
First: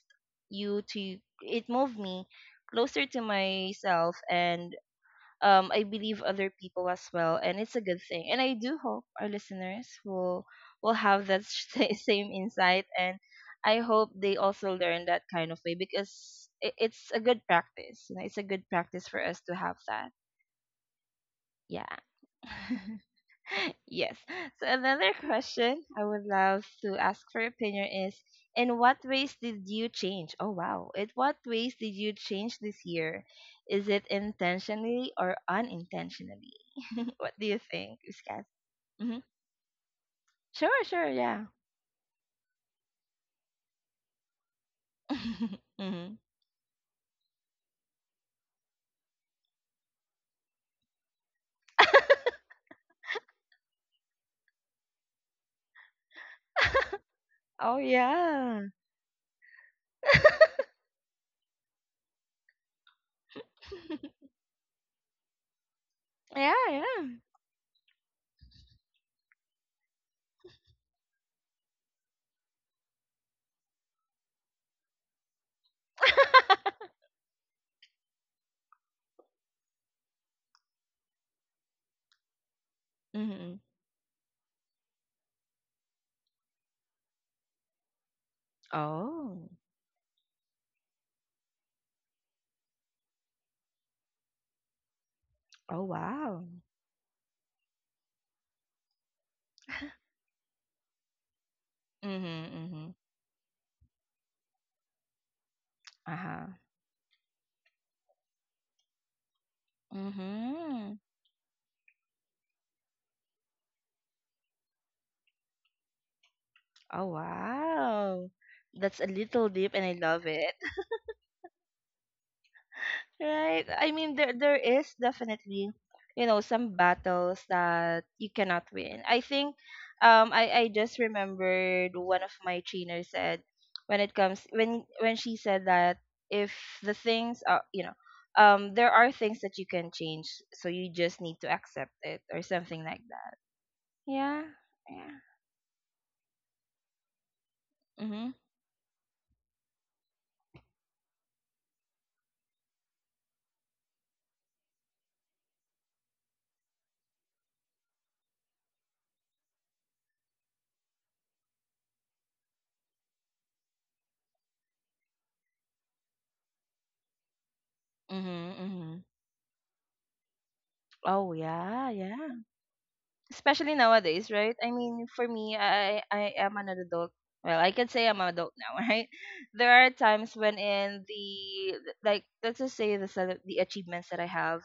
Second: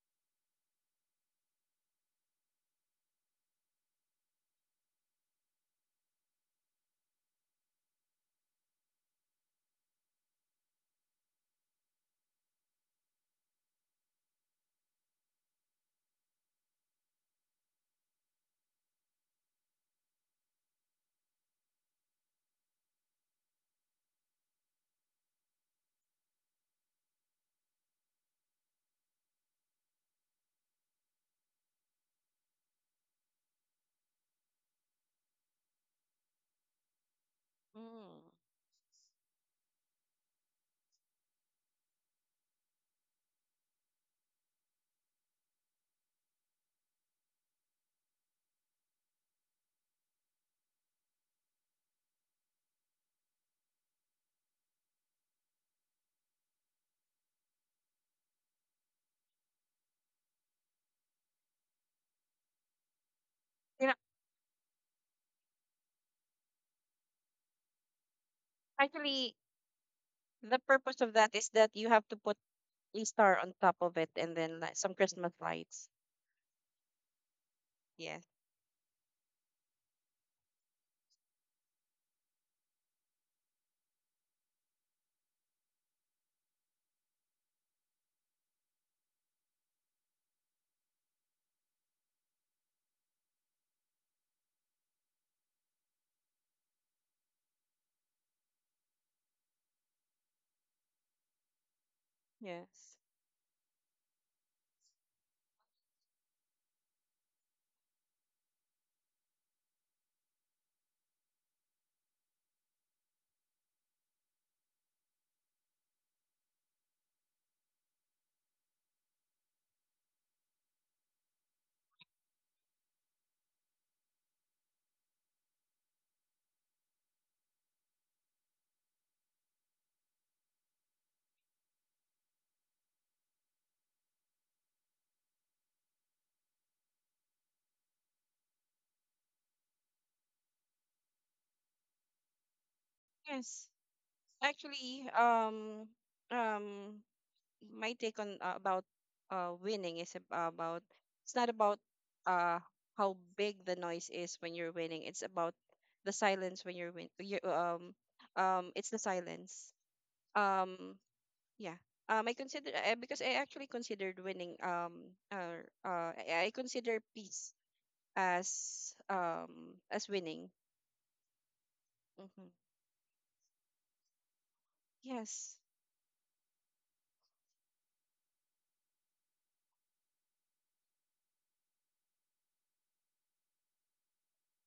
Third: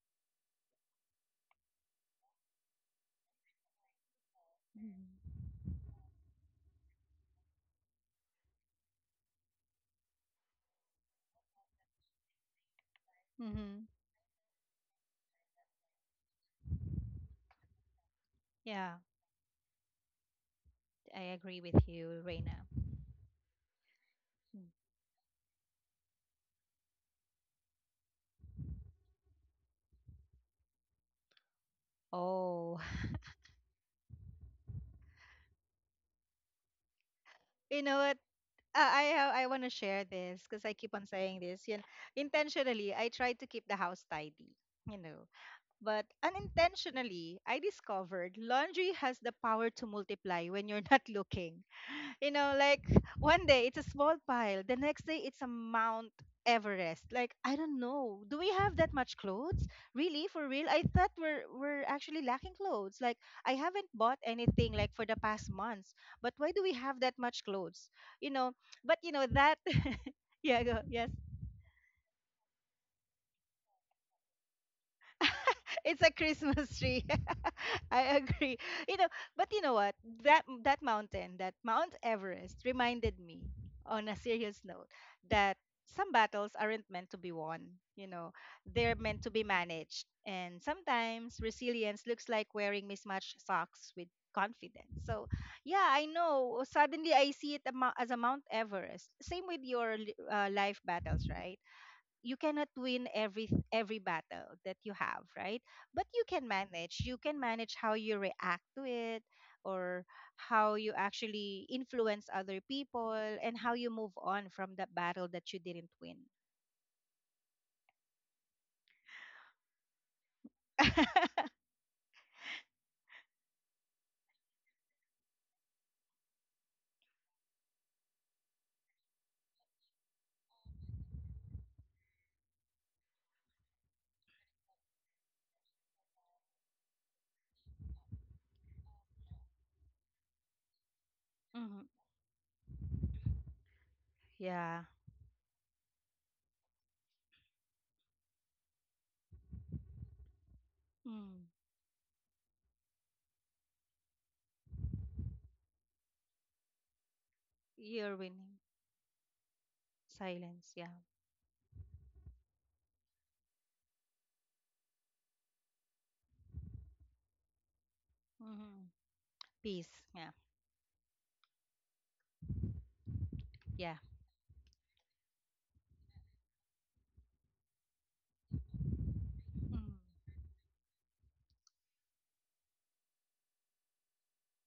S1: you to it moved me closer to myself and,
S3: Mm-hmm.
S1: um, I believe, other people as well, and it's a good thing. And I do hope our listeners will will have that sa- same insight, and I
S3: Mm-hmm.
S1: hope they also learn that kind of way, because it, it's a good practice. You know, it's a good
S3: Yeah.
S1: practice for us to have that.
S3: I agree with
S1: Yeah.
S3: you, Reina.
S1: Yes. So
S3: Hmm.
S1: another question I would love to ask for your opinion is, in what ways did you change? Oh wow. In what ways did you change
S3: Oh,
S1: this year? Is it intentionally or unintentionally? What do you
S3: you
S1: think,
S3: know what?
S2: Mm.
S1: Uskas?
S3: Uh, I
S1: Hmm.
S3: have- I want to share this because I
S1: Sure,
S3: keep
S1: sure,
S3: on saying
S1: yeah.
S3: this. You know, intentionally, I try to keep the house tidy. You know, but
S1: Hmm.
S3: unintentionally, I discovered laundry has the power to multiply when you're not looking. You know, like one day it's a small pile, the next day it's a Mount Everest. Like I
S1: Oh
S3: don't know, do we
S1: yeah.
S3: have that much clothes? Really, for real? I thought we're we're actually lacking clothes. Like I haven't
S2: You know,
S3: bought anything like for the past months. But
S1: Yeah,
S3: why do we have
S1: yeah.
S3: that much clothes? You know, but you know
S2: actually,
S3: that.
S2: the
S3: Yeah, go.
S2: purpose
S3: Yes.
S2: of that is that you have to put a star on top of it, and then like, some Christmas lights.
S3: It's a Christmas tree. I
S2: Yeah.
S3: agree. You know, but you know what? That that mountain, that Mount Everest, reminded me,
S1: Hmm.
S3: on a serious note, that some battles aren't meant to be won. You know, they're meant to be
S1: Oh.
S3: managed. And sometimes resilience looks like wearing mismatched socks with confidence. So,
S1: Oh
S3: yeah, I
S1: wow.
S3: know you
S1: Mm-hmm.
S3: cannot
S1: Mm-hmm.
S2: Yes.
S3: win every every battle that you have, right? But you can
S1: Uh-huh.
S3: manage. You can manage how you react to it or how you
S1: Mm-hmm.
S3: actually influence other people and how you move on from that battle that you didn't win.
S1: Oh wow. That's a little deep and I love it. Right. I mean there there is definitely, you know, some battles that you cannot win. I think, um I, I just remembered one of my trainers said, when it comes when when she said that if the things are, you know, um there are things that you can change, so you just need to
S3: Hmm.
S1: accept it or something like that.
S2: Yes.
S1: Yeah.
S3: Yeah.
S2: Actually,
S1: Yeah.
S2: um, um, my take
S1: Mhm.
S2: on uh, about uh winning is ab- about, it's
S3: Mm.
S2: not about uh how big the noise is when you're winning. It's about the silence when you're win. You, um,
S3: You're winning.
S2: um, it's the silence.
S3: Silence, yeah.
S2: Um, yeah. Um, I consider uh, because I actually considered winning. Um, uh, uh, I I consider peace
S1: Mhm.
S3: Hmm.
S2: as
S1: Mhm.
S2: um
S3: Peace.
S2: as
S3: Yeah.
S2: winning.
S1: Oh yeah, yeah,
S2: Mm-hmm.
S1: especially
S3: Yeah.
S1: nowadays, right? I mean, for me,
S2: Yes.
S1: I I am an adult. Well, I can say I'm an adult now, right? There are
S3: Mm.
S1: times when in the like let's just say the cele- the achievements that I have,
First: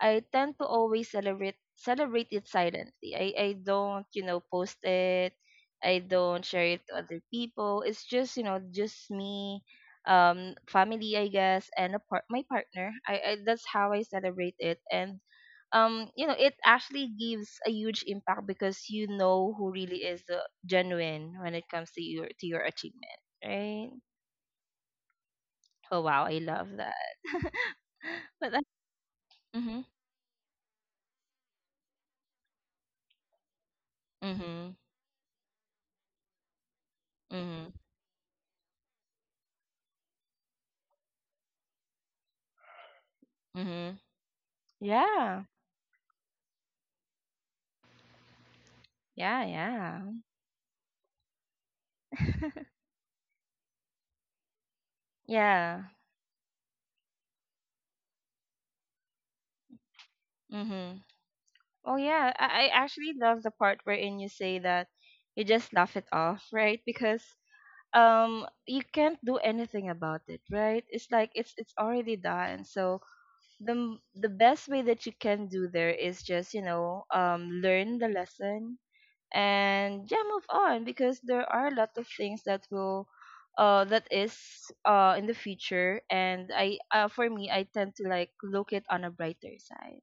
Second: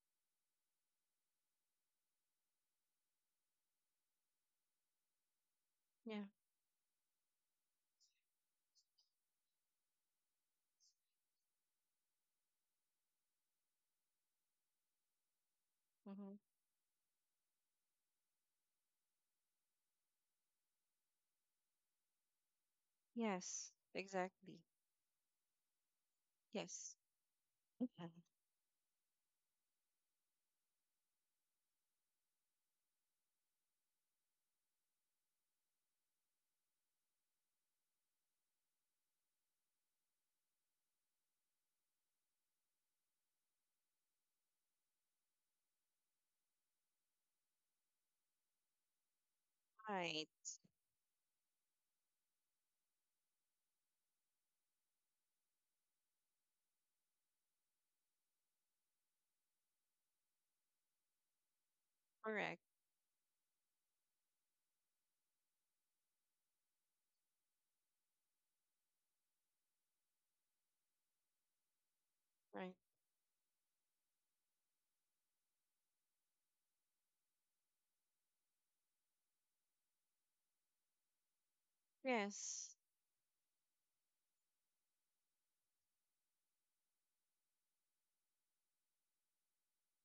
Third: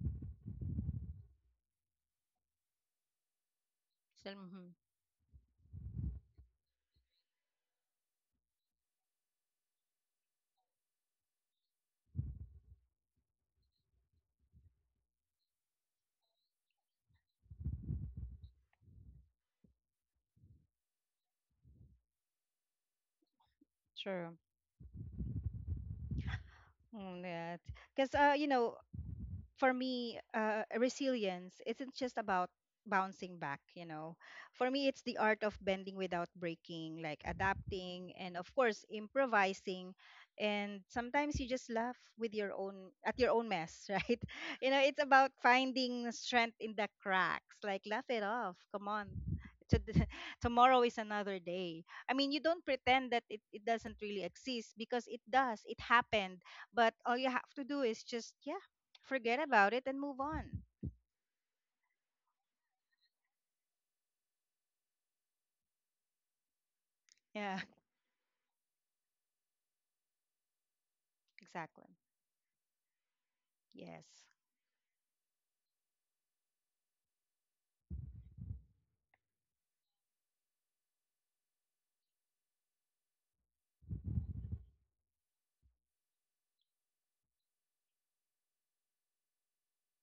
S1: I tend to always celebrate celebrate it silently. I, I don't, you
S3: So,
S1: know,
S3: mhm.
S1: post it. I
S2: Yeah.
S1: don't share it to other people. It's just, you know, just me, um, family, I guess, and a part my partner. I, I that's how I celebrate it. And, um, you know, it
S2: Mm-hmm.
S1: actually gives a huge impact, because you know who really is the genuine when it comes to your to your achievement,
S2: Yes,
S1: right?
S3: Sure.
S2: exactly.
S1: Oh wow, I love
S2: Yes.
S1: that.
S3: Mm, yeah.
S2: Mhm.
S3: Because uh, you
S1: But that,
S3: know, for
S1: mm-hmm,
S3: me, uh, resilience isn't just about bouncing back, you know. For
S1: mm-hmm,
S3: me, it's the art of bending without breaking, like
S1: mm-hmm,
S3: adapting and of course improvising. And sometimes you just laugh with your own at your own mess,
S1: mm-hmm.
S3: right? You know, it's about
S1: Yeah.
S3: finding strength in the cracks. Like laugh it off. Come on.
S1: Yeah,
S3: Tod-
S1: yeah.
S2: Right.
S3: Tomorrow is another day. I mean, you don't pretend that it, it doesn't really exist because it does. It
S1: Yeah.
S3: happened, but all you have to do is just, yeah, forget about it and move on.
S1: Mm-hmm. Oh yeah,
S2: Correct.
S1: I, I actually love the part wherein you say that you just laugh it off, right? Because
S3: Yeah,
S1: um you can't do anything about it, right? It's like it's it's
S3: exactly.
S1: already done.
S2: Right.
S1: So the m-
S3: Yes.
S1: the best way that you can do there is just, you know, um learn the lesson and, yeah, move on, because there are a lot of things that
S2: Yes.
S1: will, uh that is, uh in the future, and I uh, for me I tend to like look it on a brighter side,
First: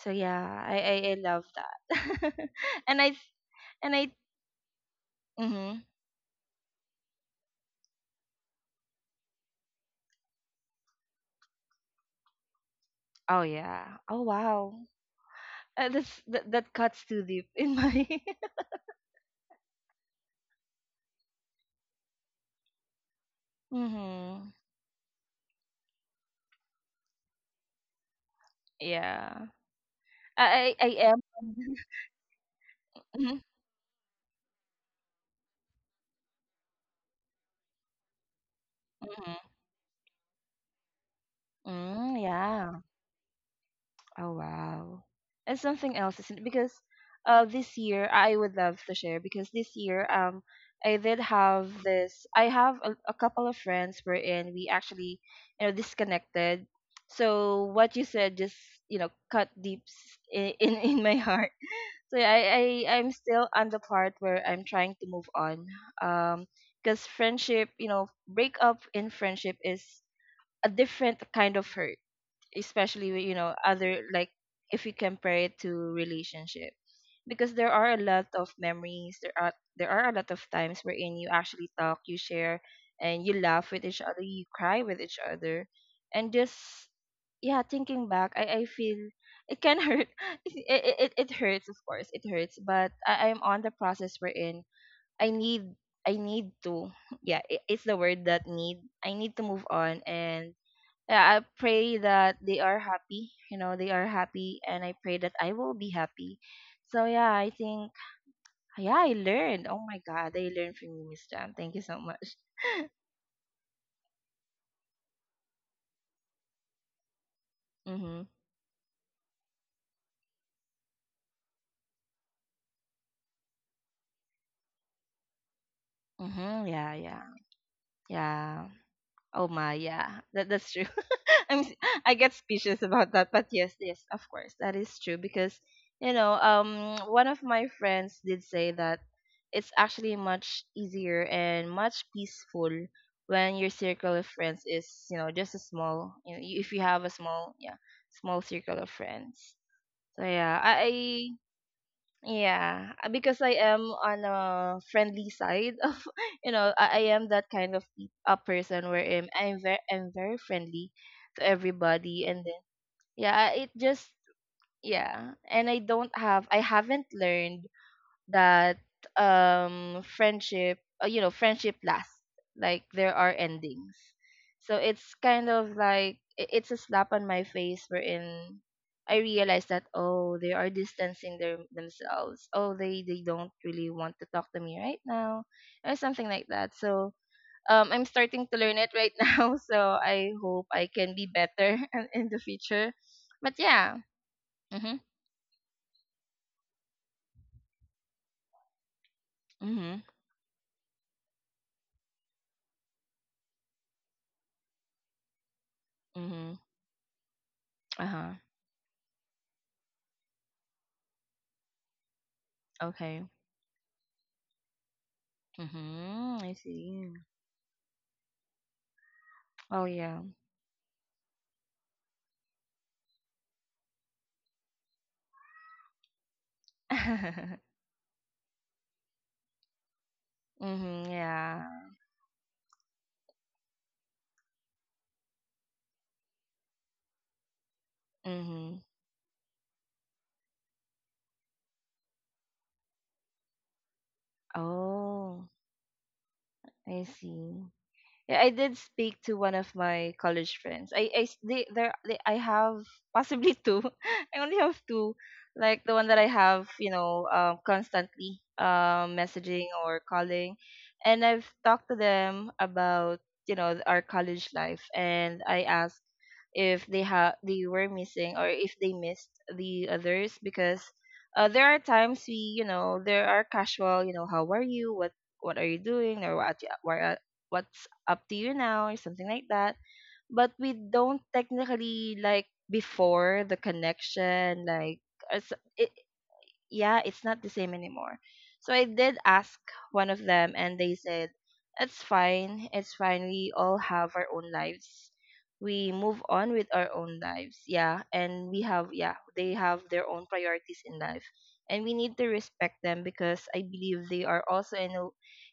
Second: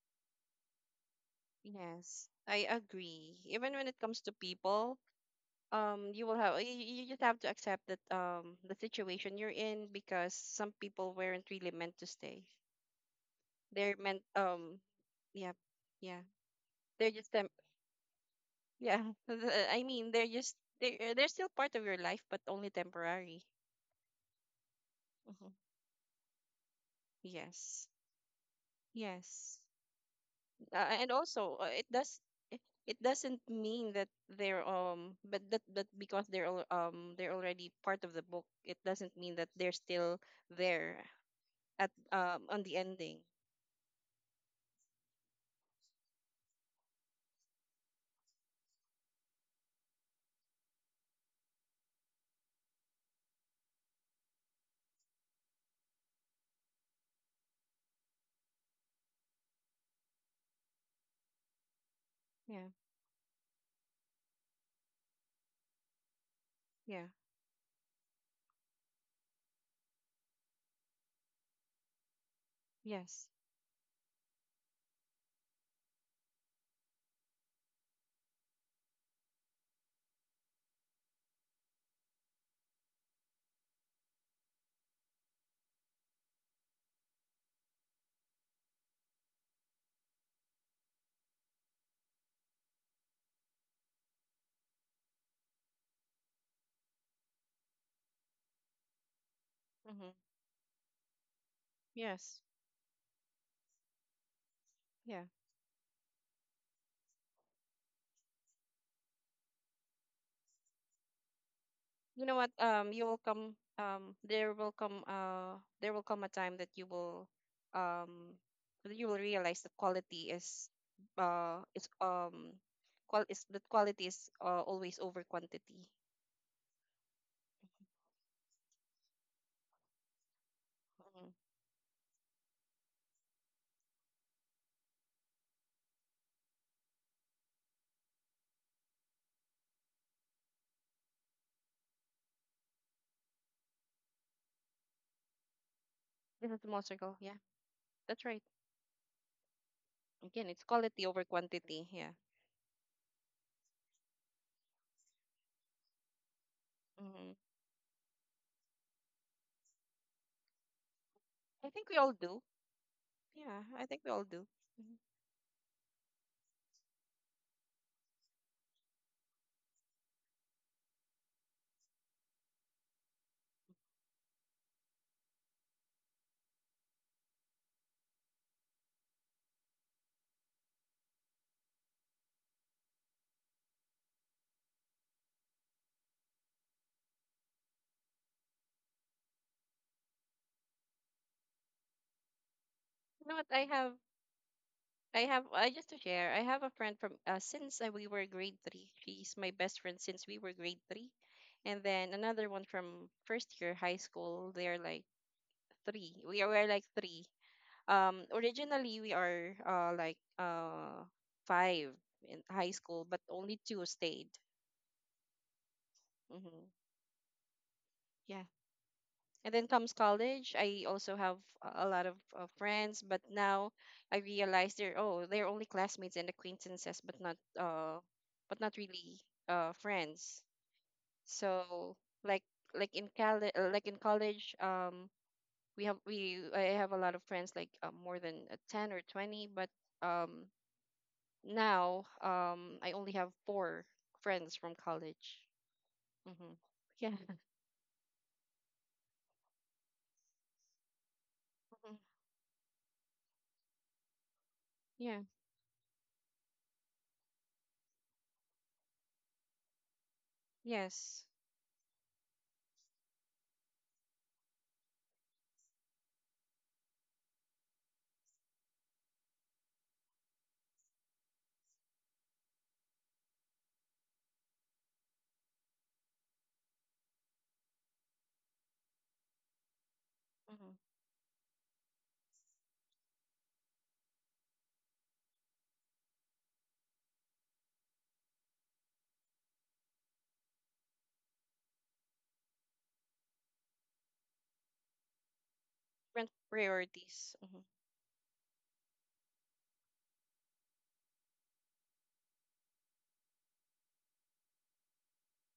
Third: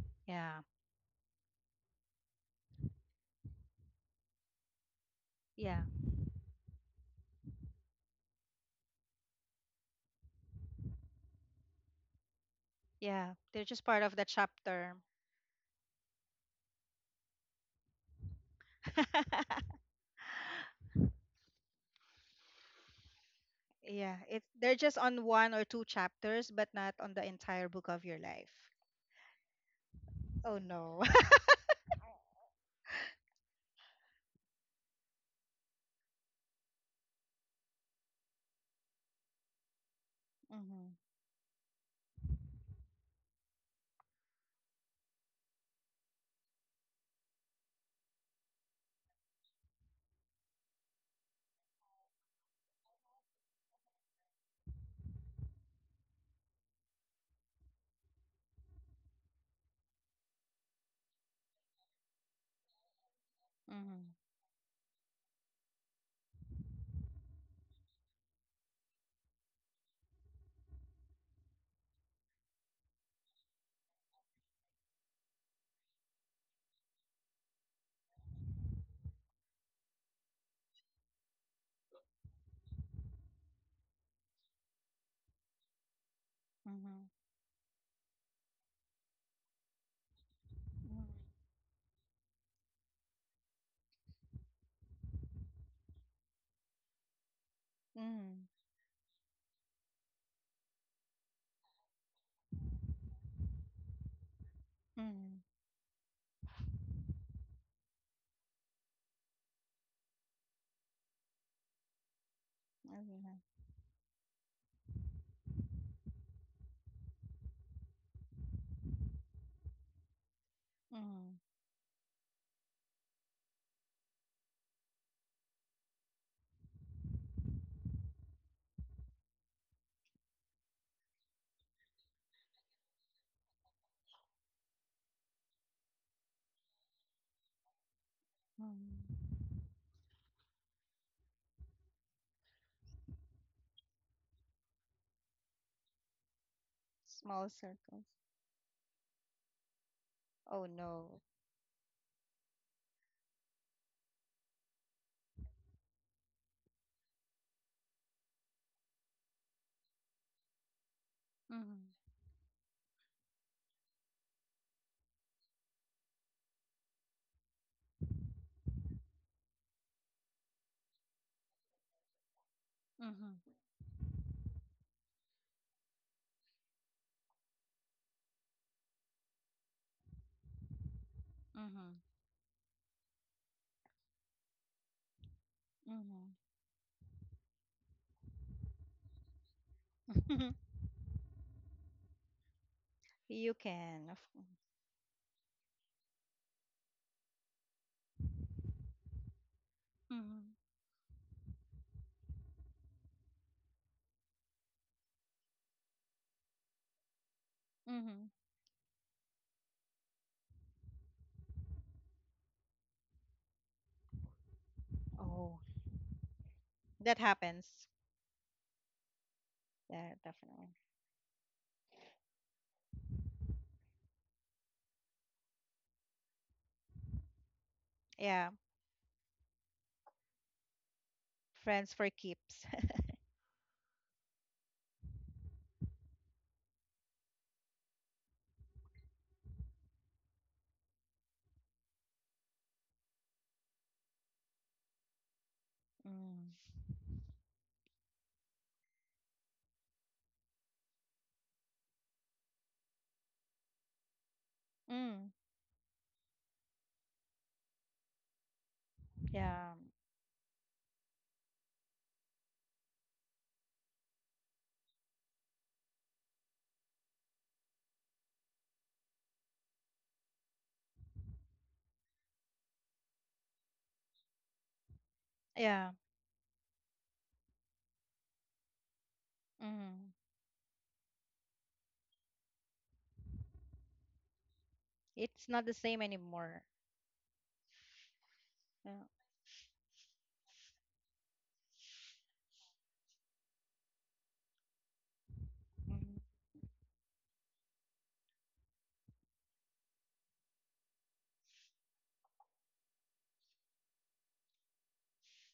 S1: so
S3: Yeah.
S1: yeah, i i, I love
S2: Yes.
S1: that.
S2: I
S1: and i
S2: agree. Even when
S1: and
S2: it
S1: I
S2: comes to people,
S3: Yeah.
S1: Hmm.
S2: um, you will have you, you just have to accept that um the situation you're in, because some people weren't really meant to stay.
S3: Yeah.
S1: Oh
S3: They're just
S2: They're
S1: yeah.
S3: part of
S1: Oh
S2: meant
S3: the
S1: wow.
S2: um
S3: chapter.
S2: yeah,
S1: uh,
S2: yeah.
S1: that's that, that cuts
S2: They're
S1: too
S2: just
S1: deep
S2: tem,
S1: in my—
S2: yeah. I mean, they're just they're they're still part of your life, but only temporary.
S3: Yeah. It
S1: Mm-hmm.
S3: They're just on
S2: Mhm.
S3: one or two chapters, but not on the entire book
S2: Yes.
S3: of your life.
S1: Yeah,
S2: Yes.
S3: Oh
S1: i i I
S2: uh,
S3: no.
S2: and
S1: am.
S2: also uh, it does it it
S1: Mhm,
S2: doesn't mean that they're um but that but because they're al- um they're already part of the book, it
S1: mhm,
S2: doesn't mean that
S1: mhm.
S2: they're still
S3: Mhm.
S2: there at
S1: Mm,
S2: um on the
S1: yeah.
S2: ending.
S1: Oh wow. And something else, isn't it? Because, uh this year I would love to share, because this year, um I did have this I have a, a couple of friends wherein we actually, you know, disconnected. So what you said just you know cut deep s- i- in in my heart. So yeah, I I
S2: Yeah.
S1: I'm still on the
S3: Mhm.
S1: part where I'm trying to move on. Um because
S2: Yeah.
S1: friendship, you know, breakup in friendship is a different kind of hurt, especially with,
S2: Yes.
S1: you know other, like, if you compare it to relationship. Because there are a lot of memories, there are there are a lot of times wherein you actually talk, you share, and you laugh with each other, you cry with each other, and just
S3: Mhm.
S1: yeah, thinking back, i, I feel it can hurt. it, it, it hurts, of course it hurts, but I, i'm on the process wherein i need i need to yeah, it, it's the word
S3: Mhm.
S1: that need, I need to move on.
S2: Mm-hmm.
S1: And yeah, I pray that
S2: Yes.
S1: they are happy. You know, they are happy, and I pray
S2: Yeah.
S1: that
S3: Mhm.
S1: I will be happy. So yeah, I think, yeah, I learned. Oh my God, I learned from you, Miss Jam. Thank you so
S2: You
S1: much.
S2: know what? um you will
S3: Mhm.
S2: come um there will come uh there will come a time that you will
S1: Mhm.
S2: um that you will realize the quality is
S3: Mhm.
S2: uh is um qual is that quality is uh, always over quantity.
S1: Mhm. Yeah. Yeah. Yeah. Oh my, yeah, that that's true.
S2: Mhm.
S1: I'm s- I get speechless about that, but yes, yes, of course, that is true. Because, you know, um, one of my friends did say that
S3: Mhm.
S1: it's actually much easier and much peaceful when your circle of friends is, you know just a small, you know
S2: This is the
S1: if you
S2: most
S1: have a
S2: circle. Yeah,
S3: Small
S1: small, yeah,
S3: circles.
S2: that's right.
S1: small circle of friends. So
S2: Again,
S1: yeah,
S2: it's
S3: Oh
S2: quality
S3: no.
S2: over
S1: I
S2: quantity. Yeah.
S1: yeah, uh, because I am on a friendly side of, you know, I, I am
S2: Hmm.
S1: that kind of pe- a person where I'm, I'm very I'm very friendly to
S2: I
S3: Mhm.
S2: think we all
S1: everybody.
S2: do.
S1: And then yeah, I-
S2: Yeah,
S1: it
S2: I think we
S1: just,
S2: all do. Mhm.
S1: yeah. And I don't have I haven't learned that um friendship uh, you know friendship lasts. Like, there are
S3: Mhm.
S1: endings. So it's kind of like, i- it's a slap on my face wherein I realize that, oh, they are distancing their,
S3: Mhm.
S1: themselves. Oh, they they don't really want to talk to me right now or something
S3: Mhm.
S1: like that. So um I'm starting to learn it right now, so I hope I can be better in the future.
S2: You know what?
S3: You
S1: But
S2: I have,
S1: yeah.
S3: can, of course.
S1: Mhm.
S2: I have, I just to share. I have a friend from uh, since uh, we were grade three. She's my best friend
S1: Mhm.
S2: since we were
S3: Mhm.
S2: grade three, and then another one from first year high school. They're like three. We are
S1: Mhm.
S2: we're like three. Um,
S3: Mhm.
S1: Uh-huh.
S2: originally, we are uh like uh five in high school, but
S1: Okay.
S2: only two stayed.
S3: Oh.
S1: Mhm, I
S2: Mm-hmm.
S1: see.
S3: That happens.
S2: Yeah. And then
S1: Oh
S2: comes
S3: Yeah,
S1: yeah.
S2: college,
S3: definitely.
S2: I also have a a lot of, of friends, but now I realize they're, oh, they're only classmates and acquaintances, but not uh
S3: Yeah,
S2: but not really uh friends.
S1: Mhm,
S3: friends
S2: So
S1: yeah.
S3: for
S2: like,
S3: keeps.
S2: like in college like in college, um we have we I have a lot of friends, like uh, more than uh,
S1: Mhm.
S2: ten or twenty, but um now um I only have four friends from college.
S1: Oh,
S3: Mm.
S2: Hmm.
S1: I
S2: Yeah.
S1: see. Yeah, I did speak to one of my college friends. I, I s- they, there
S2: Mhm.
S1: they, I have possibly two. I only have two,
S2: Yeah.
S3: Mm.
S1: like the one that I have, you know, um, constantly um,
S3: Yeah.
S1: messaging or calling,
S2: Yes.
S1: and I've talked to them about, you know our college life, and I asked if they have they were missing or if they missed the others. Because uh, there are times we you know there are casual, you know how are you, what what are you
S3: Yeah.
S1: doing, or what what what's up to you now or something like that.
S3: Mm.
S1: But
S2: Hmm.
S1: we don't technically, like, before the connection, like, as
S3: It's not the
S1: it,
S3: same anymore.
S1: yeah, it's not the same anymore. So I
S3: Yeah.
S1: did ask one of them, and they said, it's fine, it's fine. We all have our own lives. We
S3: Mm.
S1: move
S2: Different
S1: on with our own
S2: priorities. Mm-hmm.
S1: lives. Yeah, and we have, yeah, they have their own priorities in life. And we need to respect them, because I believe they are also in, a,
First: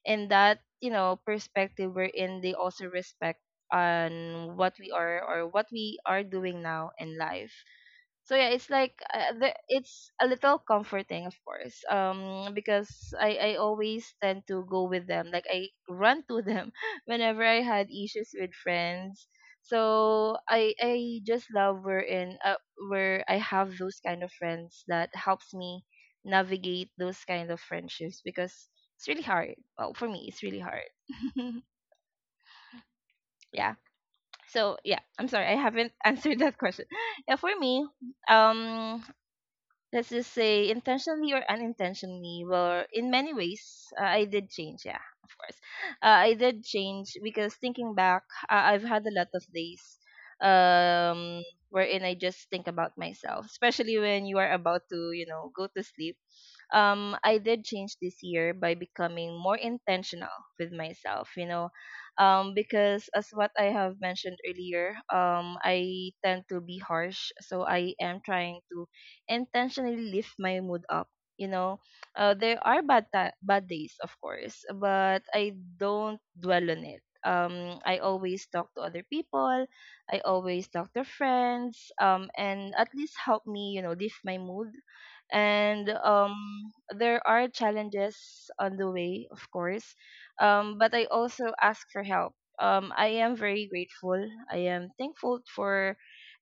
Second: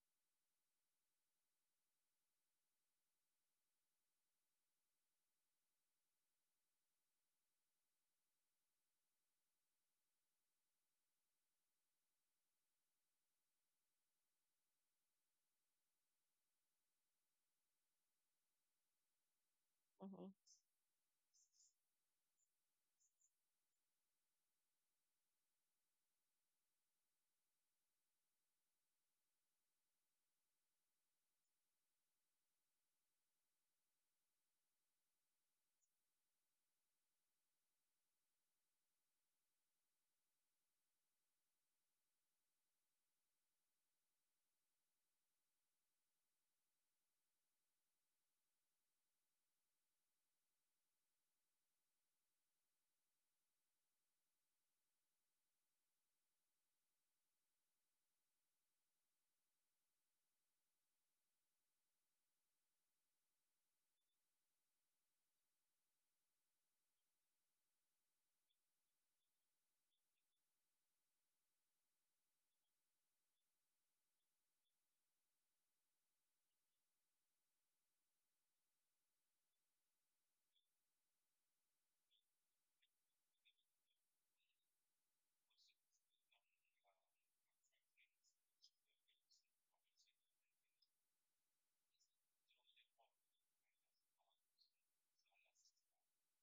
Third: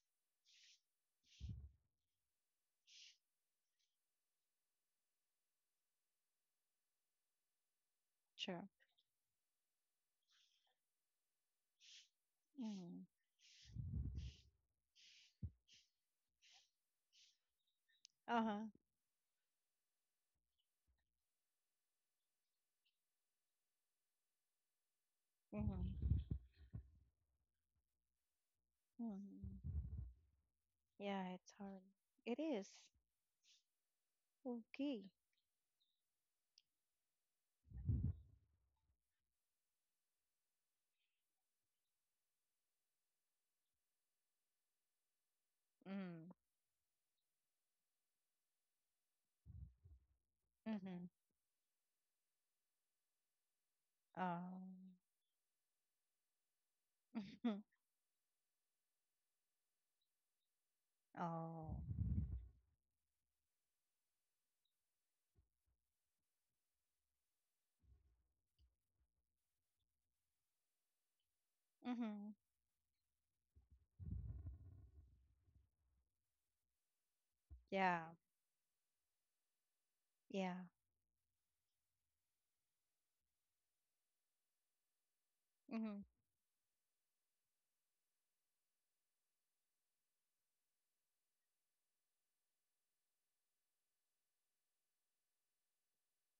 S1: in that, you know, perspective wherein they also respect on what we are or what we are doing now in life. So yeah,
S3: Sure.
S1: it's like uh, the, it's a little comforting, of course. Um because
S3: Mm.
S1: i i always tend to go with them, like I run to them whenever I had issues with
S3: Uh-huh.
S1: friends.
S2: Hmm.
S1: So i i just love where in uh, where I have those kind of friends that helps me
S3: Mm.
S1: navigate those kind of friendships, because it's really hard.
S3: Mm.
S1: Well, for me, it's really hard.
S3: Yeah, it's hard. It is.
S1: Yeah. So yeah,
S3: Okay.
S1: I'm sorry I haven't answered that question. Yeah, for me, um let's just say intentionally or unintentionally, well, in many ways, uh, I did change, yeah, of course. uh,
S3: Mm.
S1: I did change because, thinking back, uh, I've had a lot of days,
S3: Mm-hmm.
S1: um wherein I just think about myself, especially when you are about
S3: Um.
S1: to, you know go to sleep. um, I did change this year by becoming more intentional with myself, you know,
S3: Oh.
S1: um, because, as what I have mentioned earlier, um, I tend to be harsh. So I am trying to intentionally lift my mood up. You know,
S3: Mm-hmm.
S1: uh, there are bad ta- bad days, of course, but I don't dwell on it. Um, I
S3: Yeah.
S1: always talk to other people. I
S3: Yeah.
S1: always talk to friends. Um, and at least help me, you know, lift my mood. And
S3: Mm-hmm.
S1: um, there are challenges on the way, of course. Um, but I also ask for help. Um, I am very grateful. I am thankful for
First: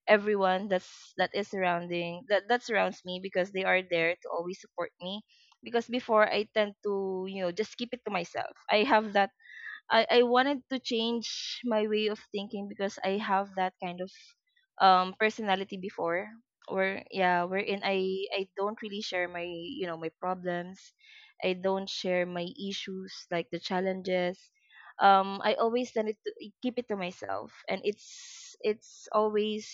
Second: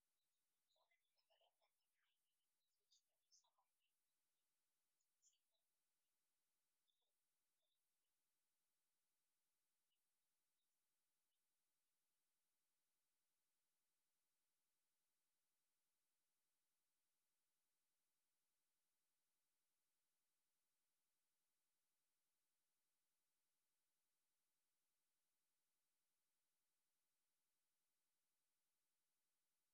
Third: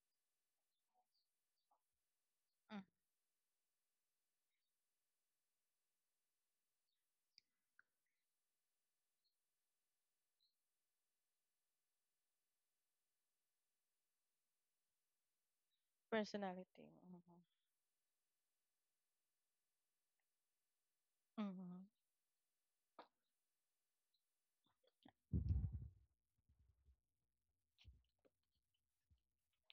S1: everyone that's that is surrounding, that that
S3: Mm.
S1: surrounds me, because they are there to always support me. Because before, I tend to, you know, just keep it to myself. I have that, I, I wanted to change my way of thinking, because I have that kind of um personality before,
S3: Personality.
S1: where
S3: Mm-hmm.
S1: yeah, wherein I I don't really share my, you know, my problems. I
S3: Mm-hmm.
S1: don't share my issues, like the challenges. um I always tend to keep it to myself, and it's it's always,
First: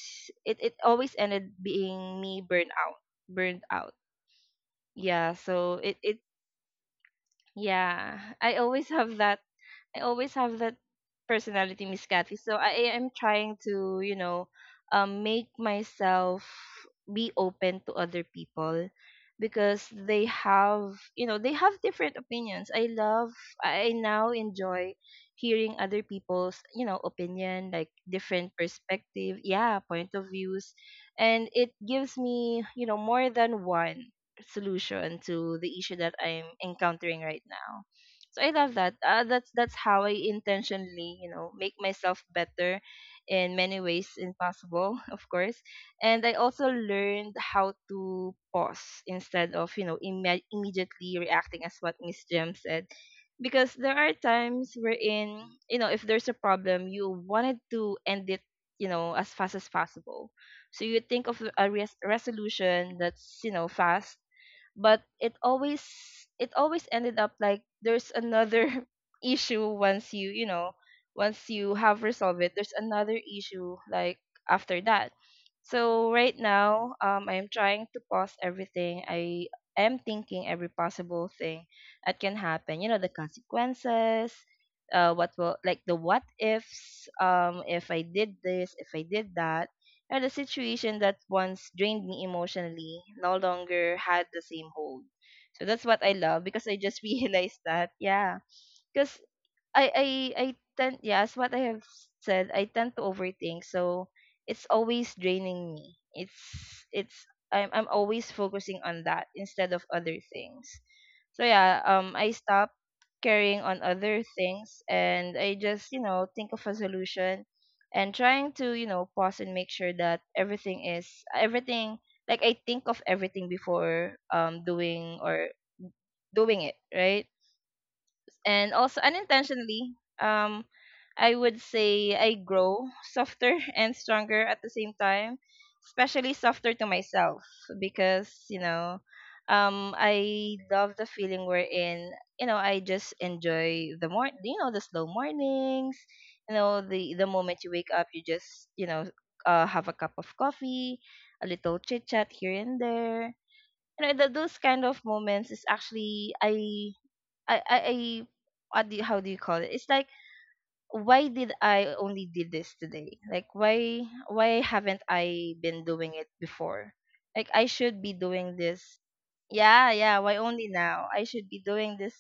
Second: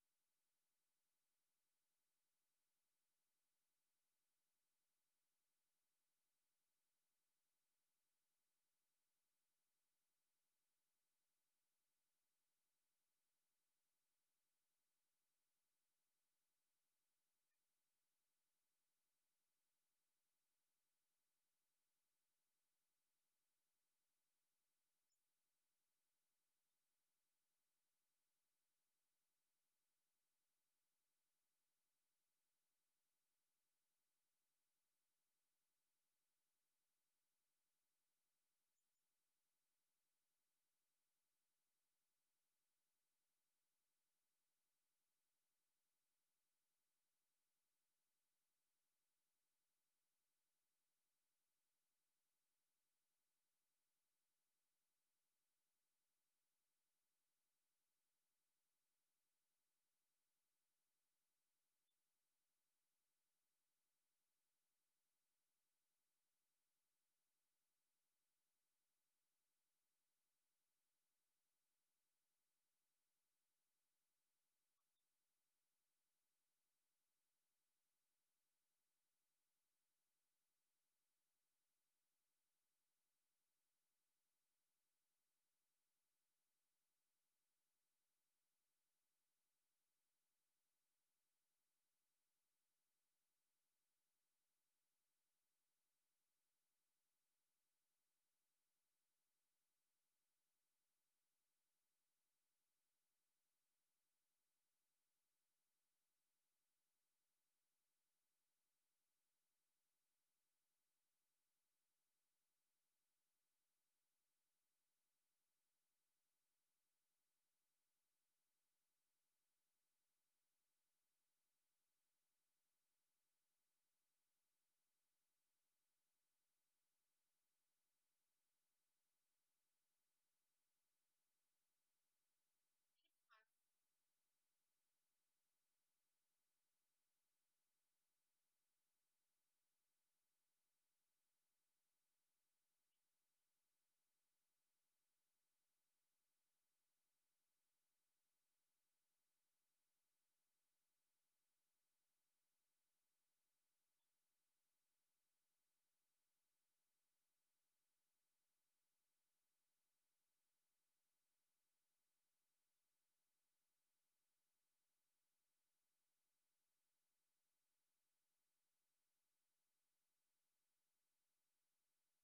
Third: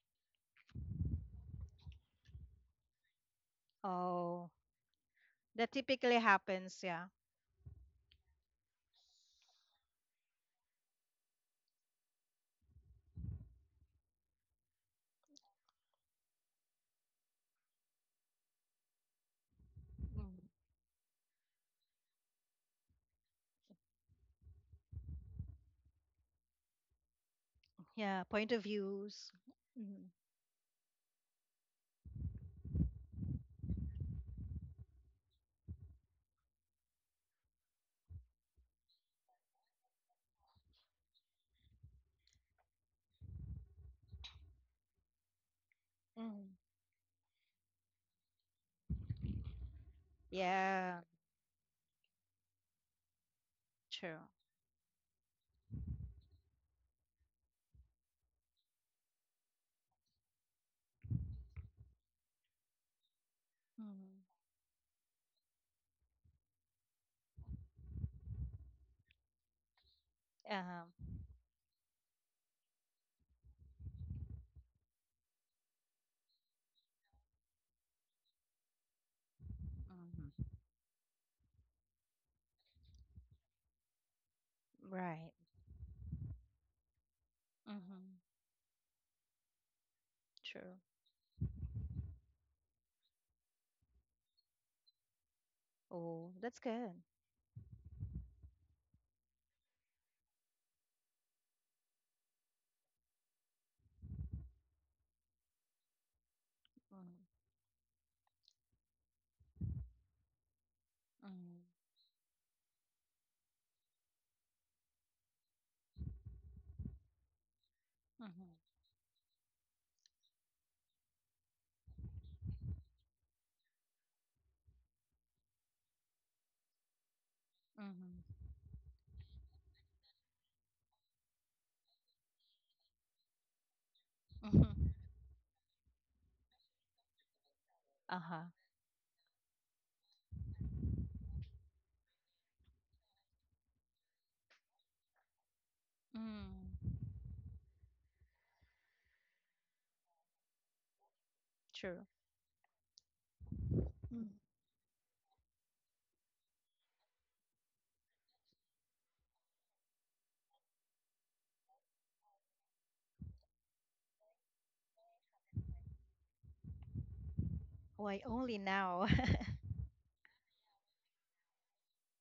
S1: it, it always ended being me burned out, burned out.
S3: Oh.
S1: Yeah,
S3: That
S1: so it,
S3: typically
S1: it,
S3: happens, yeah.
S1: yeah, I always have that. I always have that personality, Miss Kathy. So I am trying to, you know, um, make myself be open to other people, because they
S3: Mm.
S1: have, you know, they have different opinions. I love. I now enjoy hearing other people's, you know, opinion, like
S3: Yeah, point
S1: different
S3: of views.
S1: perspective, yeah,
S3: Hmm.
S1: point of views. And it gives me, you know, more than one solution to the issue that I'm encountering right now. So I love that. Uh, that's that's how I intentionally, you know, make myself better in many ways in possible, of course. And I
S3: Mm-hmm.
S1: also learned how to pause instead of, you know, imme-
S3: Yeah,
S1: immediately reacting, as what Miss Jem said. Because there are
S3: true.
S1: times wherein, you know, if there's a problem, you wanted to end it, you know, as fast as possible. So you think of a res- resolution that's, you know,
S3: Mhm.
S1: fast. But it always, it always ended up like there's another issue once you, you know,
S3: Um,
S1: once you have resolved it, there's another issue, like, after that. So right now, um I'm trying to pause everything. I am thinking
S3: mhm.
S1: every possible thing that can happen, you know, the consequences. Uh what
S3: Right.
S1: will, like, the what ifs, um if I
S3: Hmm.
S1: did this, if I did that. And the
S3: True.
S1: situation that once drained me emotionally no longer had the same hold. So that's what I
S3: Oh,
S1: love,
S3: that's
S1: because I
S3: good.
S1: just realized that, yeah. Because I I I tend, yeah, as what I have said, I tend to overthink, so it's always draining me. It's
S3: Mm-hmm.
S1: it's I'm I'm always focusing on that instead of other things. So
S3: Mm-hmm.
S1: yeah, um, I stopped carrying on other things, and I just, you know, think of a solution and trying to, you know, pause and make sure that everything is, everything, like, I think of everything before um doing, or doing it, right?
S3: Mm-hmm.
S1: And also unintentionally, um I would say I grow softer and stronger at the
S3: Mm-hmm.
S1: same time, especially softer to myself. Because,
S3: Uh-huh.
S1: you know, um I love the feeling we're in you know, I just enjoy the more, you know, the slow mornings. You know,
S3: Mm.
S1: the the moment you wake up, you just, you know, uh, have a cup of coffee, a little
S3: True.
S1: chit chat here and there. You know,
S3: Mm.
S1: th- those kind of moments is actually, i I I, I, what do you, how do you call it? It's like, why did I only did this today? Like, why why haven't I been doing it before? Like, I should be
S3: Why
S1: doing
S3: only
S1: this.
S3: now?
S1: Yeah, yeah. Why only now? I should be doing this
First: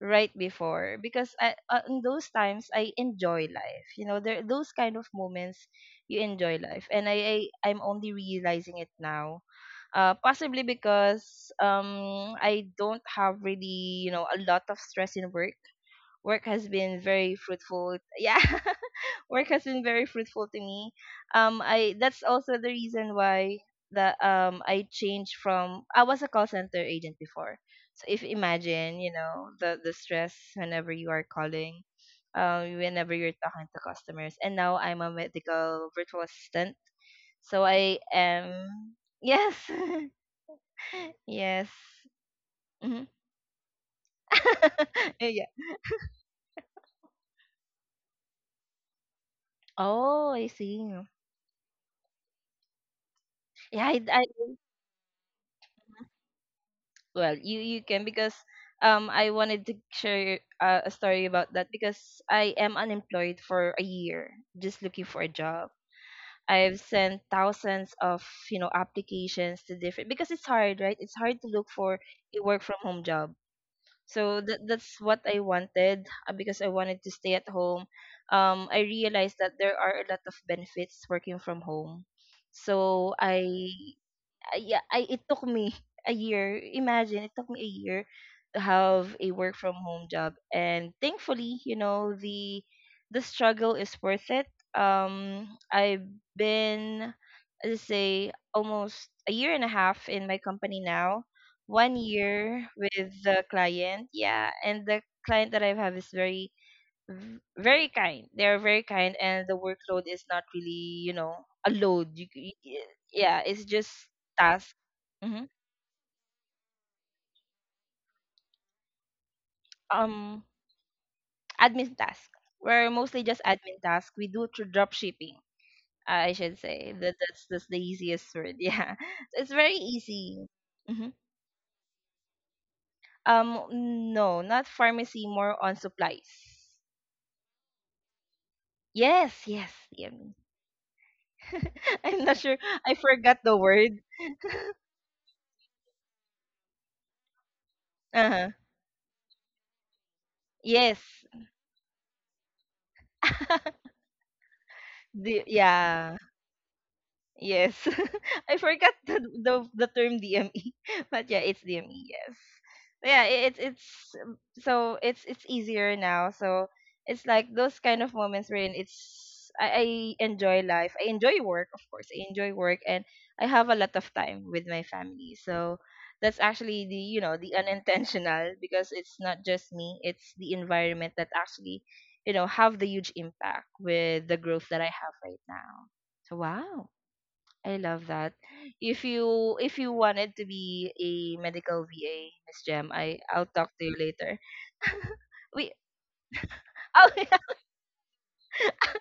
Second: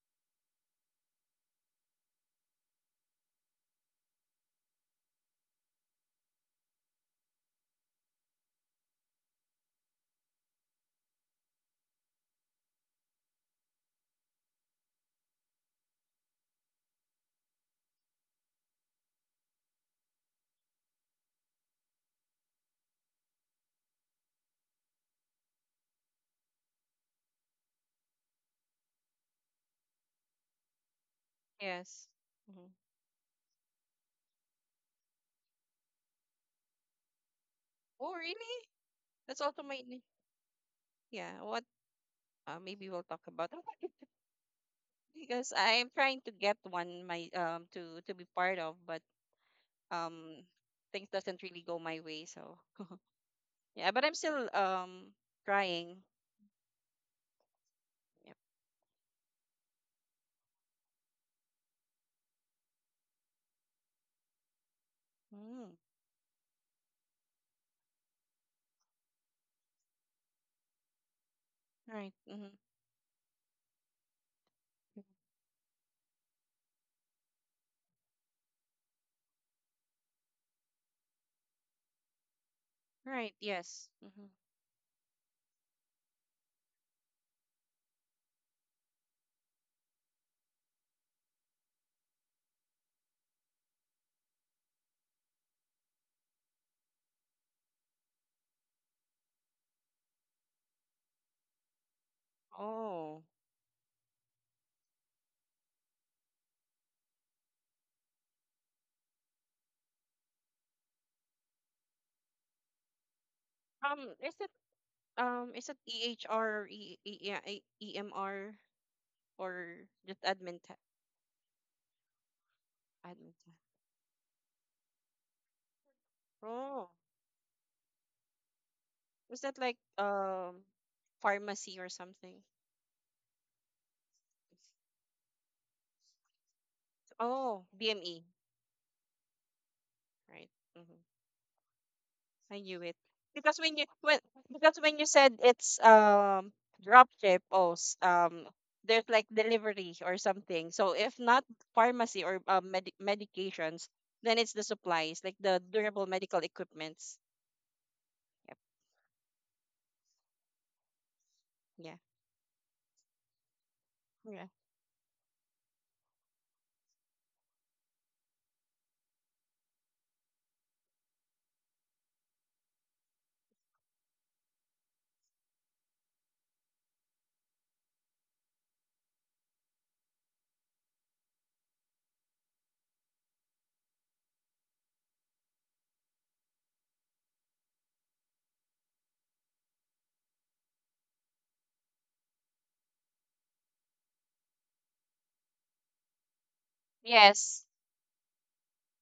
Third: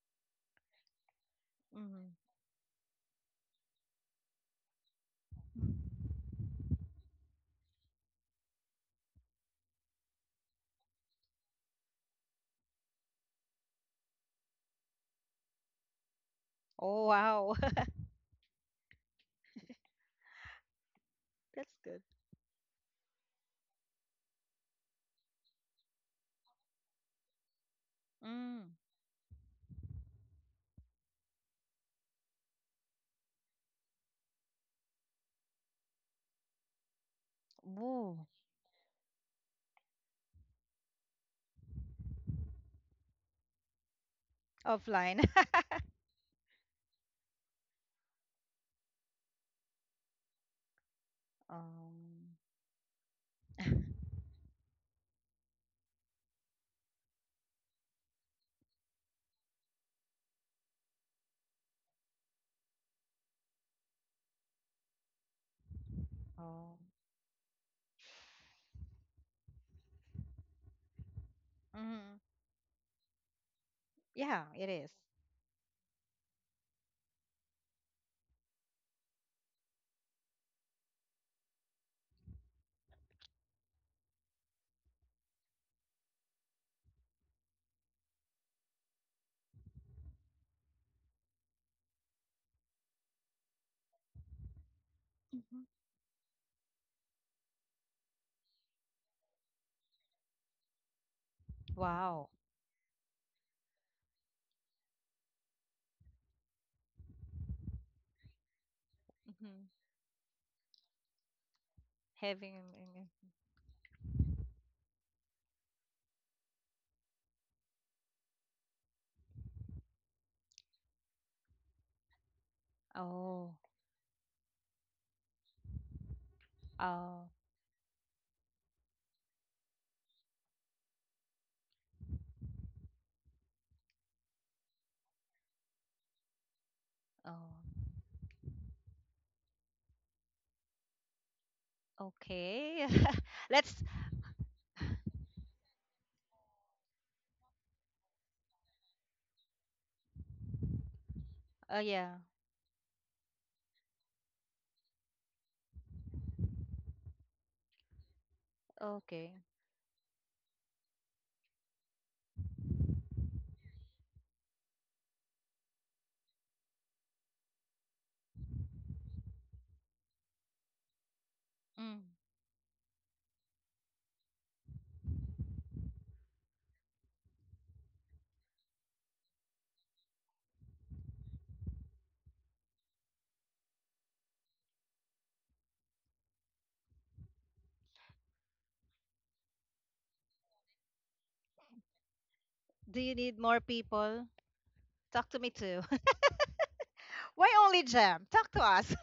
S1: right before, because I, uh, in
S3: Mhm.
S1: those times, I enjoy life. You know, there those kind of moments
S3: Mm.
S1: you enjoy life, and I, I I'm only realizing it now. Uh, possibly because um I don't have, really, you know, a lot of stress in work. Work has been
S3: Oh,
S1: very
S3: wow.
S1: fruitful. Yeah, work has been very fruitful to me. Um,
S3: That's
S1: I
S3: good.
S1: That's also the reason why, that um I changed from I was a call center agent before. So, if
S3: Mm.
S1: imagine, you know, the the stress whenever you are calling,
S2: Yes. Hmm.
S1: um, whenever you're talking to customers, and now I'm a medical virtual assistant. So I
S2: Oh,
S3: Ooh.
S2: really?
S1: am,
S2: That's
S1: yes,
S2: also my. Ni- yeah. What?
S1: yes.
S2: Uh, maybe we'll
S1: Hmm.
S2: talk about that
S3: Offline.
S1: Yeah.
S2: because I'm trying to get one my um to to be part of, but
S1: Oh,
S2: um
S1: I see.
S2: things doesn't really go my way.
S3: Um,
S2: So
S1: Yeah,
S2: yeah, but I'm
S1: I, I
S2: still um trying.
S1: Well, you you can, because
S2: Yep.
S1: um I wanted to share uh, a story about that, because I am unemployed for a year just looking for a job.
S2: Mm,
S3: oh.
S1: I've sent thousands of, you know, applications to different, because it's hard, right? It's hard to look for
S2: right.
S3: Hmm.
S1: a
S2: Mm-hmm.
S1: work from home job. So
S3: Yeah,
S1: that
S3: it.
S1: that's what I wanted uh, because I wanted to stay at home. Um, I realized that there are a lot of benefits working from home. So
S2: Right.
S1: I
S2: Yes. Mm-hmm.
S1: I, yeah, I, it took me a year. Imagine, it took me a year to have a work from home job, and thankfully, you know, the the struggle is worth it. Um,
S3: Mm-hmm.
S1: I've been, let's say, almost a year and a half in my company now. One
S3: Wow.
S1: year with
S2: Oh.
S1: the client, yeah, and the client that I have is very v- very kind. They're very kind, and the workload is not really, you know, a load. You,
S3: Having
S1: c-
S3: a
S1: y-
S3: menu.
S1: yeah, it's just
S2: Um. Is it
S1: task. hmm
S2: um is it E H R or E E yeah E- EMR or just
S1: Um,
S2: admin tech,
S1: admin task. We're mostly
S2: admin
S1: just
S3: Oh,
S2: tech?
S1: admin task. We do through drop shipping. I should
S2: Oh.
S1: say that
S3: oh,
S1: that's that's the easiest word. Yeah,
S2: Was
S1: so it's
S2: that
S1: very
S2: like
S1: easy.
S2: um
S1: hmm
S2: pharmacy or something?
S1: Um, no, not pharmacy. More on supplies.
S3: oh.
S2: Oh, B M E,
S1: Yes, yes, yummy.
S2: right? Hmm.
S1: I'm not
S2: I
S1: sure.
S2: knew
S3: Okay.
S1: I
S2: it,
S1: forgot the
S2: because when
S3: Let's.
S2: you
S1: word.
S2: when because when you said it's um drop ship, oh, s-
S1: Uh
S2: um,
S1: huh.
S2: there's like delivery or something. So
S1: Yes.
S2: if not
S3: Oh yeah.
S2: pharmacy or uh, med medications, then it's the supplies like
S1: The
S2: the durable
S1: yeah,
S2: medical equipments.
S1: yes. I
S2: Yep.
S1: forgot the,
S3: Okay.
S1: the the term D M E, but yeah, it's
S2: Yeah.
S1: D M E. Yes, yeah, i- it's it's um,
S2: Yeah.
S1: so it's it's easier now, so it's like those kind of moments wherein it's I, I enjoy life. I enjoy work, of
S3: Mm.
S1: course. I enjoy work, and I have a lot of time with my family, so that's actually, the you know, the unintentional. Because it's not just me, it's the environment that actually, you know, have the huge impact with the growth that I have right now. So wow, I love that. If you if you wanted to be a medical V A, Miss Jem,
S3: Do you
S1: I
S3: need
S1: I'll
S3: more
S1: talk to you
S3: people?
S1: later.
S3: Talk to me
S1: We
S3: too.
S1: Oh, yeah.
S3: Why
S2: Yes.
S3: only Jam? Talk to us.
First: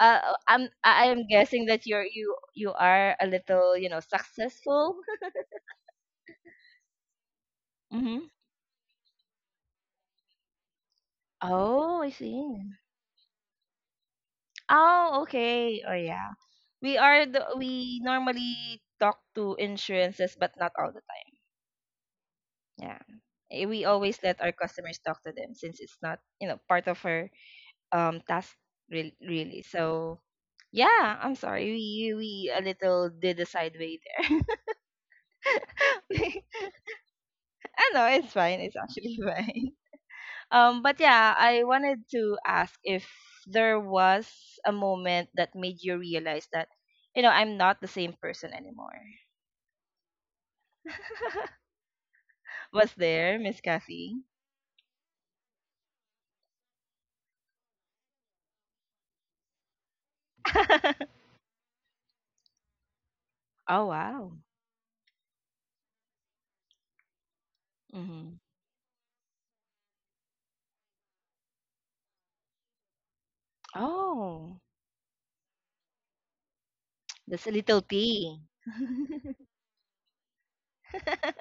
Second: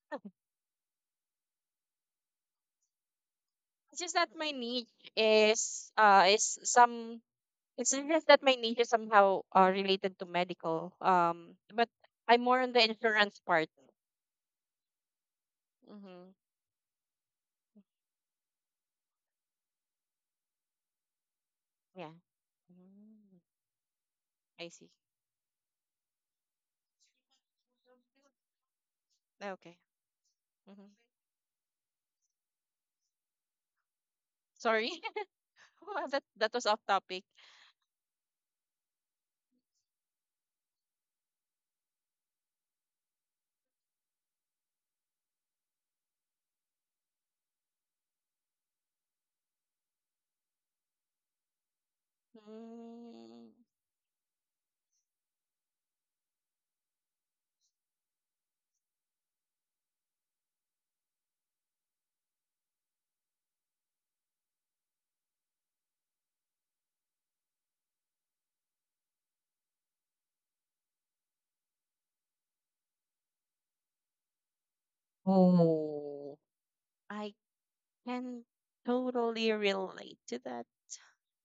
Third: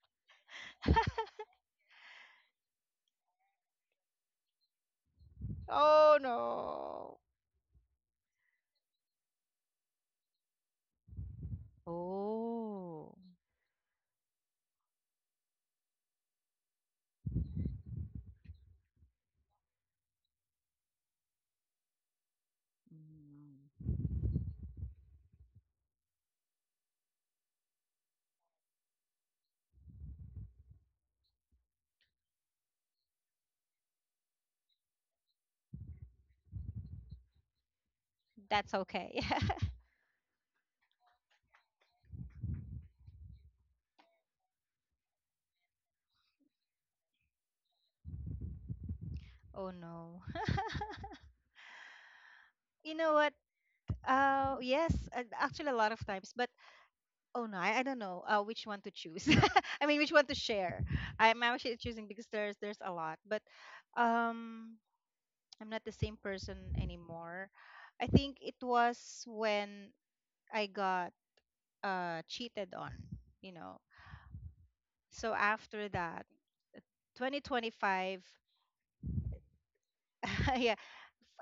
S1: uh, I'm I am guessing that you're you you are a little, you
S2: It's
S1: know,
S2: just that my niche
S1: successful.
S2: is
S3: Oh
S2: uh is
S3: no.
S2: some It's
S1: Mm-hmm.
S2: just that my niche is somehow uh, related to medical. Um, but
S1: Oh, I
S2: I'm more
S1: see.
S2: on the
S3: Oh.
S2: insurance part.
S1: Oh, okay. Oh,
S2: Mm-hmm.
S1: yeah. We are the we normally talk to insurances, but not all the time.
S2: Yeah.
S1: Yeah,
S2: Mm,
S1: eh, we
S3: Mm.
S1: always let our
S2: I see.
S1: customers talk to them since it's not, you know, part of our um task. Really, really.
S2: Okay.
S1: So
S2: Mm-hmm.
S1: yeah, I'm sorry. We we a little did a sideway there.
S2: Sorry. Wow, that that was off topic.
S1: I know it's fine.
S3: That's
S1: It's actually
S3: okay.
S1: fine. Um, but yeah, I wanted to ask if there was a moment that made you realize that, you know, I'm not the same person anymore.
S3: Oh no.
S1: Was
S3: You know what?
S1: there,
S2: Mm,
S1: Miss Kathy?
S3: Uh, yes. uh, Actually, a lot of times, but oh no, I, I don't know uh, which one to choose. I mean, which one to share. I'm actually choosing because there's there's a lot, but
S1: Oh wow.
S3: um, I'm not the same person anymore. I think
S1: Hmm.
S3: it was when I got uh cheated on, you know.
S1: Oh,
S3: So after that,
S2: oh, I
S1: that's a little
S3: twenty twenty-five,
S2: can
S1: tea.
S2: totally relate to that.
S3: yeah,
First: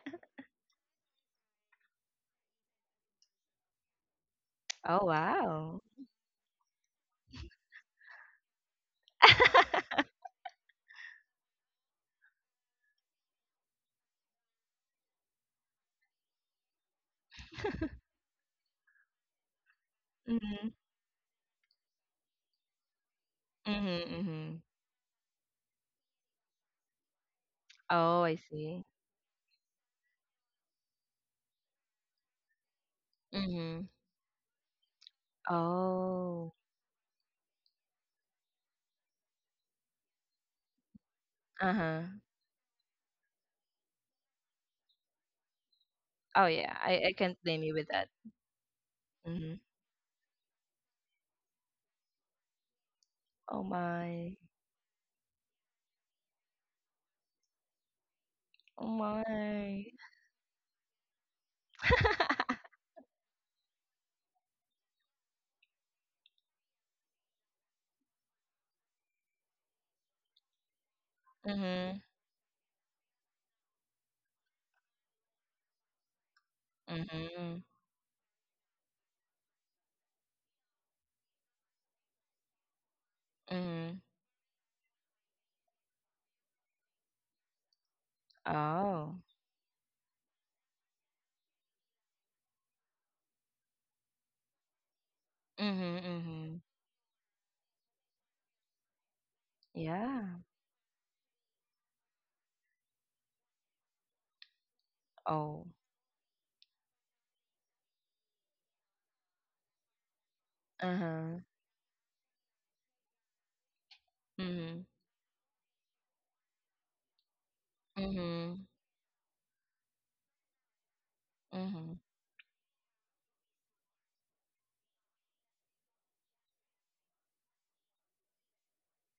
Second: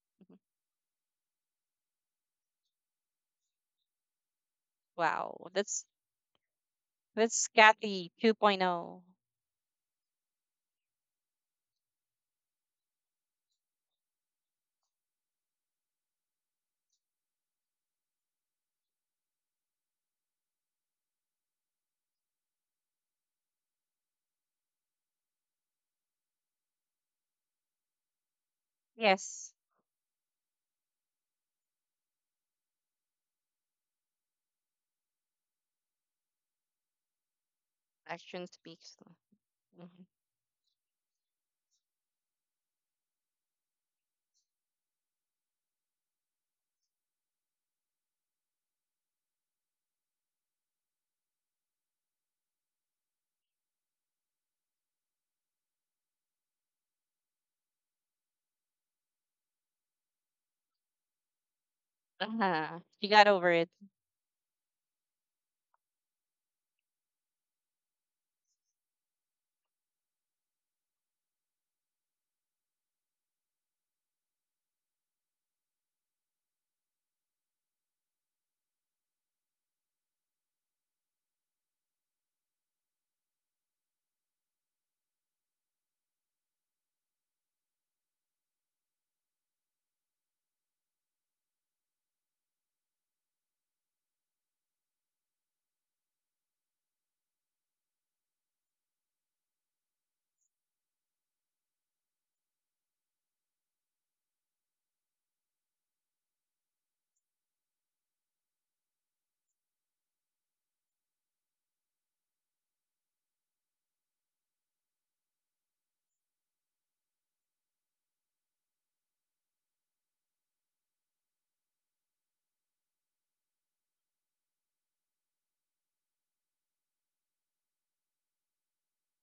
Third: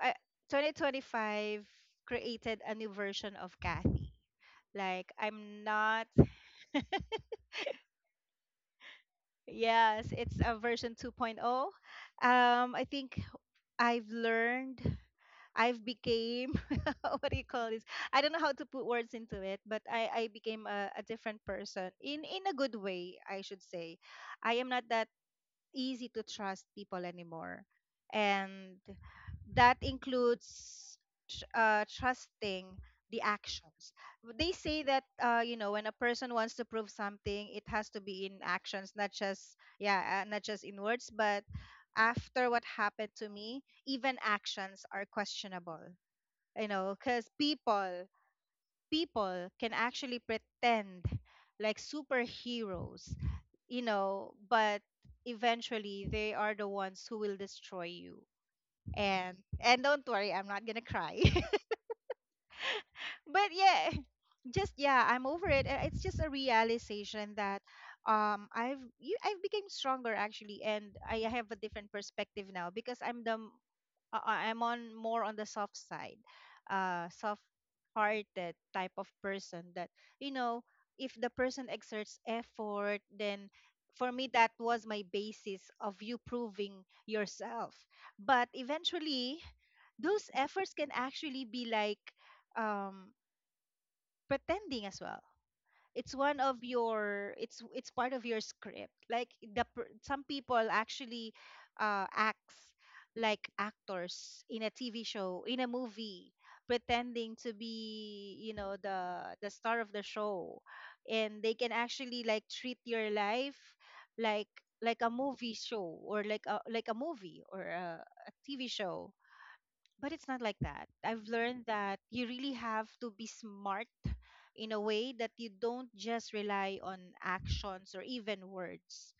S3: I,
S2: Mhm.
S3: twenty twenty-five created a new version of Kathy.
S1: Oh
S3: Like
S2: Wow,
S3: I'm
S1: wow.
S2: that's
S3: not.
S2: that's Kathy 2.0.
S3: Yes, it's a version 2.0. Um, I think I've learned, I've became, what do you call this? I don't know how to put words into it, but I, I became
S1: Mhm.
S3: a a different person in in a good way, I should say.
S1: Mhm,
S3: I
S1: mhm.
S3: am not that easy to trust people anymore.
S1: Oh, I
S3: And
S1: see.
S2: Yes,
S3: that includes tr- uh, trusting the
S1: Mhm.
S3: actions. They say that, uh, you know, when a person
S1: Oh.
S3: wants to prove something, it has to be in
S2: action
S3: actions,
S2: speaks.
S3: not just,
S2: Mhm.
S3: yeah, uh, not just in words, but
S1: Uh-huh.
S3: after what happened to me, even actions are questionable,
S1: Oh
S3: you
S1: yeah,
S3: know,
S1: I I
S3: because
S1: can't blame you with
S3: people,
S1: that.
S3: people
S1: Mhm.
S3: can actually pretend like superheroes,
S1: Oh
S3: you know.
S1: my.
S3: But eventually they are the ones who will destroy you.
S1: Oh
S3: and and
S1: my.
S3: don't worry, I'm not gonna cry,
S2: Uh-huh. She got over
S3: but
S2: it.
S3: yeah. Just, yeah, I'm over it. Uh, it's just a realization that um i've you I've become stronger actually, and I have a different
S1: Mhm.
S3: perspective now because i'm the m- uh, uh, I'm on more on the soft side, uh soft
S1: Mhm.
S3: hearted type of person that, you know, if the person exerts effort, then
S1: Mhm.
S3: for me that was my basis of you proving yourself. But
S1: Oh.
S3: eventually those efforts can actually be like, um, pretending as well.
S1: Mhm,
S3: It's one of
S1: mhm.
S3: your, it's it's part of your script. Like the per- some
S1: Yeah.
S3: people actually uh acts like actors in a TV show, in a
S1: Oh.
S3: movie, pretending to be, you know, the the star of the show.
S1: Uh-huh.
S3: And they can actually like treat your life like
S1: Mhm.
S3: like a movie show or like a, like a movie or a, a
S1: Mhm.
S3: TV show. But it's not like that. I've learned that
S1: Mhm.
S3: you really have to be smart in a way that you don't just rely on actions or even words.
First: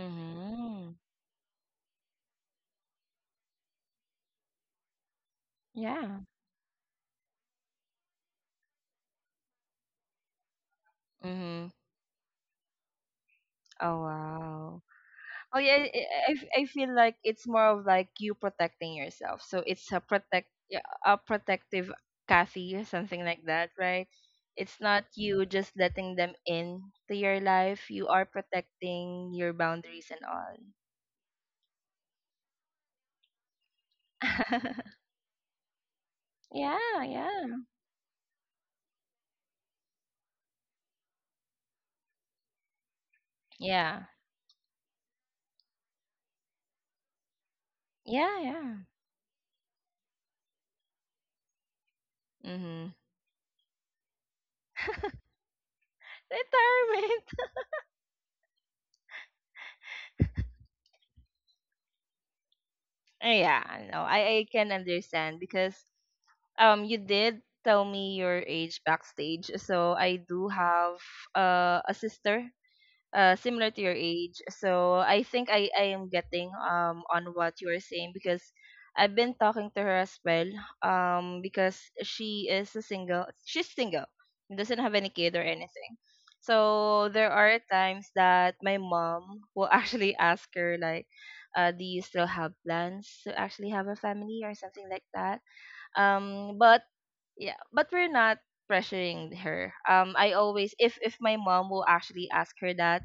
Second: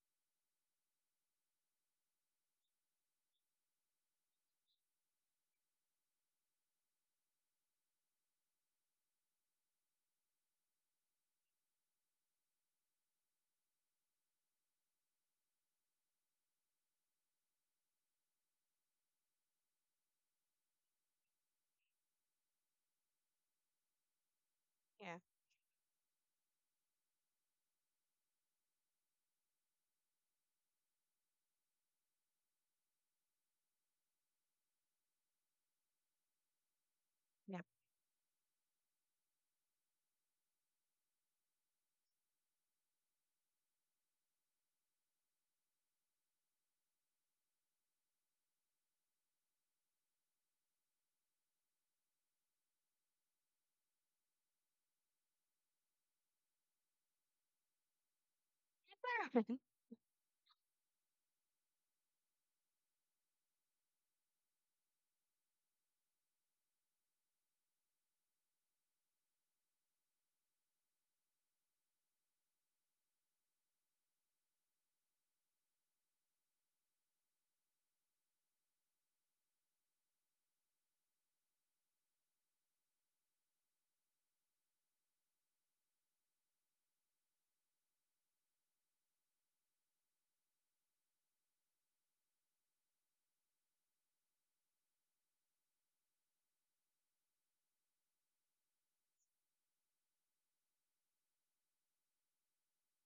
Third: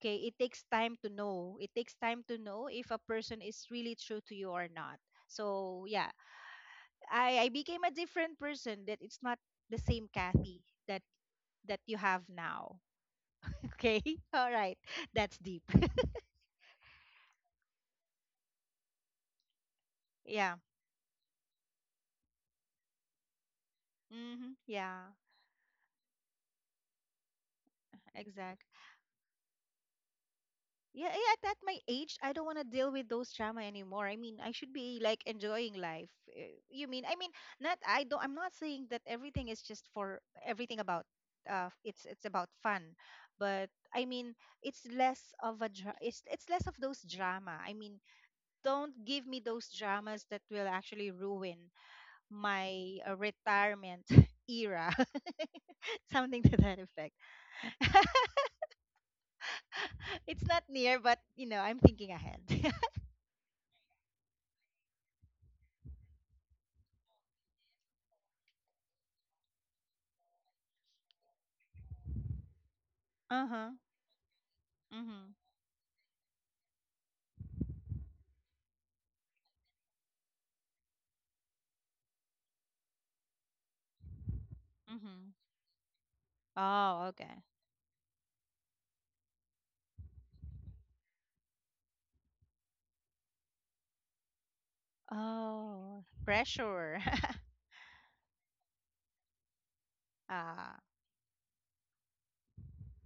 S3: Okay, it takes time to know. It takes time to know if a person is really true to you or not. So yeah,
S1: Yeah.
S3: I, I became a different person. That it's not the same Kathy that
S1: Mhm.
S3: that you have now.
S1: Oh
S3: Okay, all right,
S1: wow.
S3: that's
S1: Oh
S3: deep.
S1: yeah, I, I I feel like it's more of like you protecting yourself. So it's a protect,
S3: Yeah.
S1: yeah, a protective Kathy or something like that, right?
S3: Mm-hmm.
S1: It's not
S3: Yeah.
S2: Yeah.
S1: you just letting them in to your life. You are
S3: Exactly.
S1: protecting your boundaries and all.
S3: Yeah, yeah, at that my age, I don't want to deal with those drama anymore. I mean, I should be like enjoying life. Eh,
S1: Yeah,
S3: you mean? I mean,
S2: Yeah.
S1: yeah.
S3: not I don't I'm not saying that everything is just for everything about uh it's it's about fun. But
S1: Yeah.
S3: I mean, it's less of a dra- it's it's less of those drama. I mean,
S1: Yeah, yeah.
S3: don't give me those dramas that will actually ruin
S1: Mm-hmm.
S3: my uh, retirement era. Something to that effect.
S1: Retirement.
S3: It's not near, but you know, I'm thinking ahead.
S1: Yeah, no, I, I can understand because um you did tell me your age backstage, so I do have uh, a sister uh, similar
S3: Uh-huh.
S1: to your age, so I
S3: Mhm.
S1: think I, I am getting um on what you are saying, because I've been talking to her as well. Um because she is a single she's single, doesn't have any
S3: Mhm.
S1: kid or anything,
S3: Oh,
S1: so there
S3: okay.
S1: are times that my mom will actually ask her like, uh, do you still have plans to actually have a family or something like that.
S3: Oh,
S1: Um but
S3: pressure.
S1: yeah, but we're not pressuring her. Um, I always,
S3: Ah,
S1: if if my mom will actually ask her that,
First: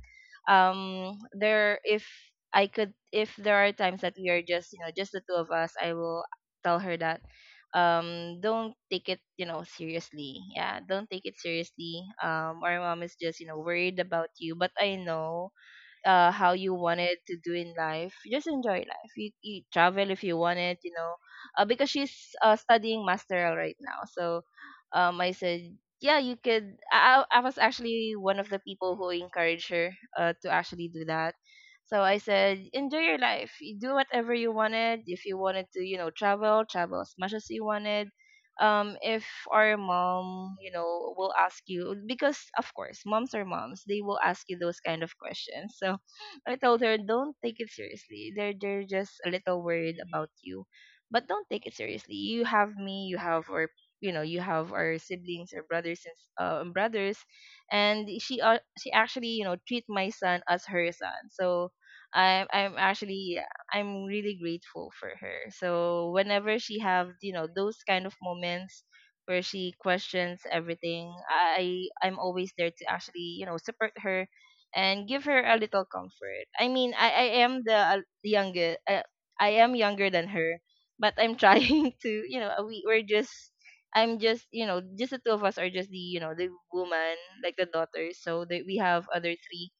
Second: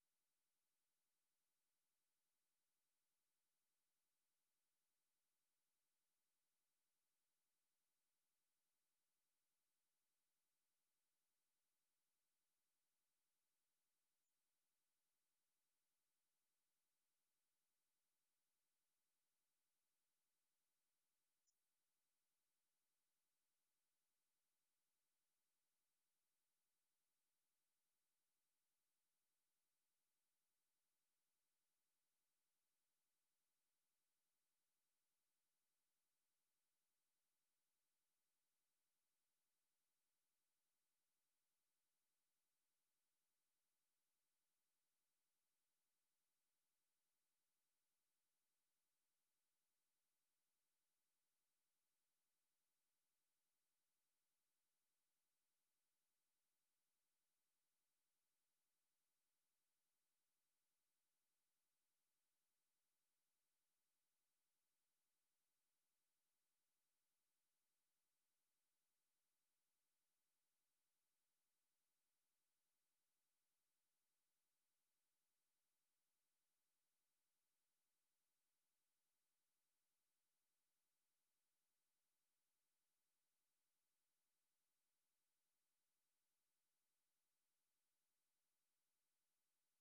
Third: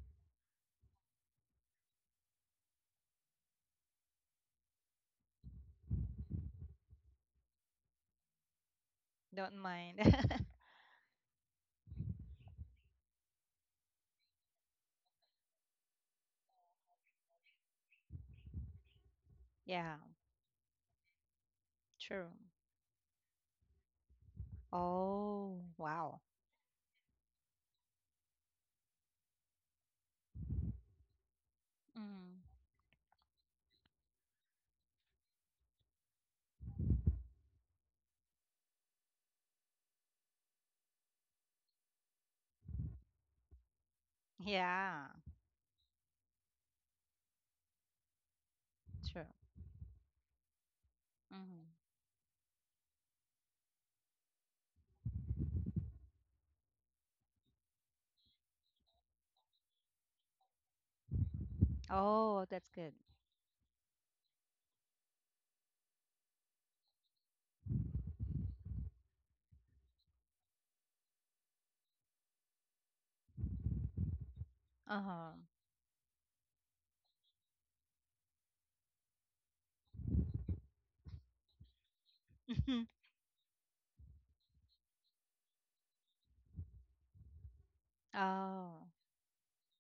S1: um, there if I could, if there are times that we are just, you know, just the two of us, I will tell her that, um, don't take it, you
S3: don't
S1: know,
S3: mind.
S1: seriously. Yeah, don't take it seriously. Um, our mom is just, you know, worried about you, but I know uh how you wanted to do in life. Just enjoy life. you, you
S3: Yeah,
S1: travel if you want it, you know. Uh, because she's
S3: true.
S1: uh, studying masteral right now, so um I said,
S3: Oh,
S1: yeah,
S3: wow.
S1: you could. I, I I was actually one of the people who encouraged her uh, to actually do that. So I
S3: Mhm.
S1: said, enjoy your life. You do whatever you wanted. If you wanted to, you know, travel, travel as much as you wanted. Um if our mom, you know, will ask you, because of course moms are moms, they will ask you those kind
S3: Yeah,
S1: of questions. So I told her, don't take it seriously. They're they're just
S3: true.
S1: a little worried about you, but don't take
S3: Mhm.
S1: it seriously. You have me. You have our, you know, you have our siblings or brothers and s- uh, and brothers. And she, uh, she actually, you know, treat my son as her son. So
S3: Oh,
S1: i'm
S3: that's
S1: i'm
S3: good.
S1: actually, I'm really grateful for her. So whenever she have, you know, those kind of moments where she questions everything, I I'm always there to actually, you know, support her and give
S3: Uh-huh.
S1: her a little comfort. I mean, I I am the uh, youngest. Uh, I am younger than her, but I'm trying to, you know, we we're just, I'm just, you know, just the two of us are just the, you know, the woman, like the daughter. So that we
S3: Oh.
S1: have other three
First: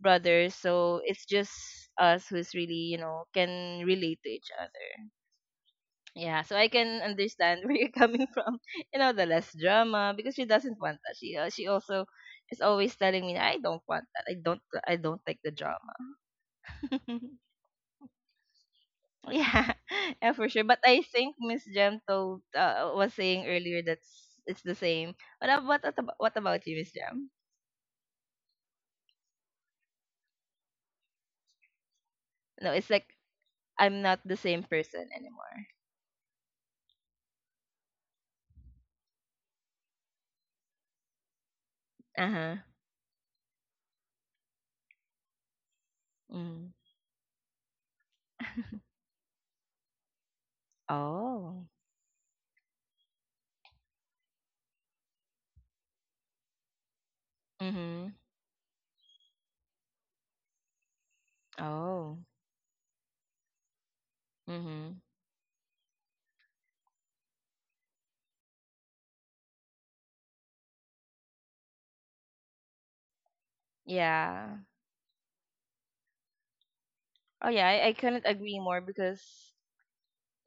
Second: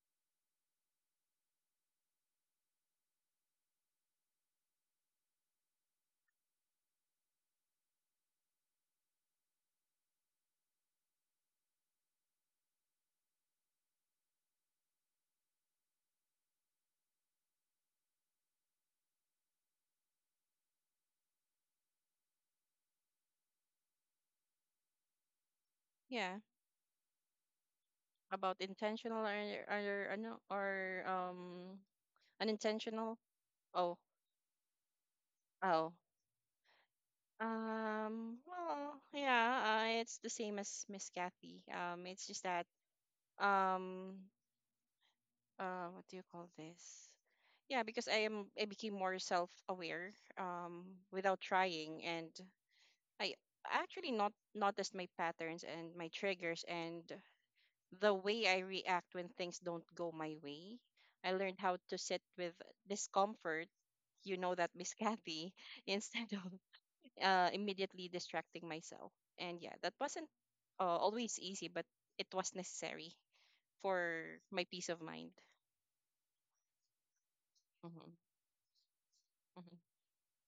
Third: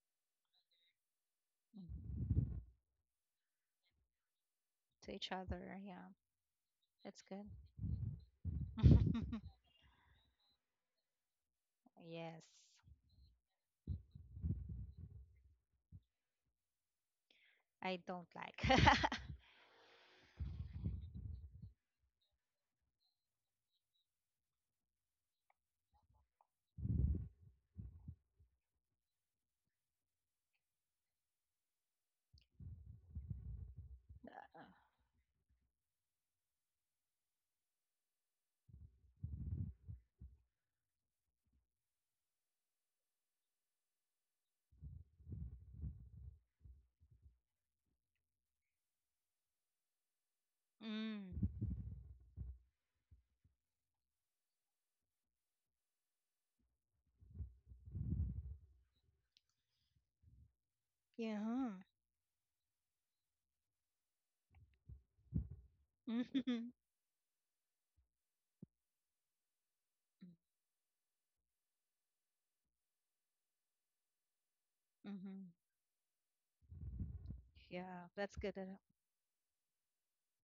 S1: brothers, so it's just us who's
S3: Mhm.
S1: really, you know, can relate to each other.
S3: To each other, yeah.
S1: Yeah, so I can
S3: That's good.
S1: understand where you're coming from. You know, the less drama, because she doesn't want that. She, uh, she also
S3: Yes.
S1: is always telling me, I don't want that. I don't I don't like the drama.
S3: I don't like.
S1: Yeah, yeah, for sure. But I think Miss Jem told, uh, was saying earlier that s- it's the same. What ab- what ab- what
S2: Yeah.
S1: about you, Miss Jem?
S2: About intentional or or ano or um
S1: No, it's like
S2: unintentional. Oh.
S1: I'm not the same person anymore.
S2: Oh. Um, well, yeah, uh, it's the same as Miss Kathy. Um, it's
S1: Uh
S2: just
S1: huh.
S2: that um uh, what do you call
S1: Mm.
S2: this? Yeah, because I am I became more self-aware um without
S3: Mm.
S1: Oh.
S2: trying, and I actually not noticed my patterns, and my triggers, and
S1: Mm-hmm.
S2: the way I react when things don't go my way. I learned
S3: Yeah.
S2: how to
S1: Oh.
S2: sit with discomfort, you know that, Miss
S1: Mm-hmm.
S2: Kathy, instead of
S3: Mhm.
S2: uh, immediately distracting myself. And yeah, that wasn't uh, always easy, but it was necessary for
S1: Yeah.
S2: my peace of mind.
S3: Mhm.
S1: Oh yeah, I, I
S3: Yeah,
S1: couldn't
S2: Mm-hmm,
S3: that's
S1: agree
S3: good.
S1: more because
S2: mm-hmm,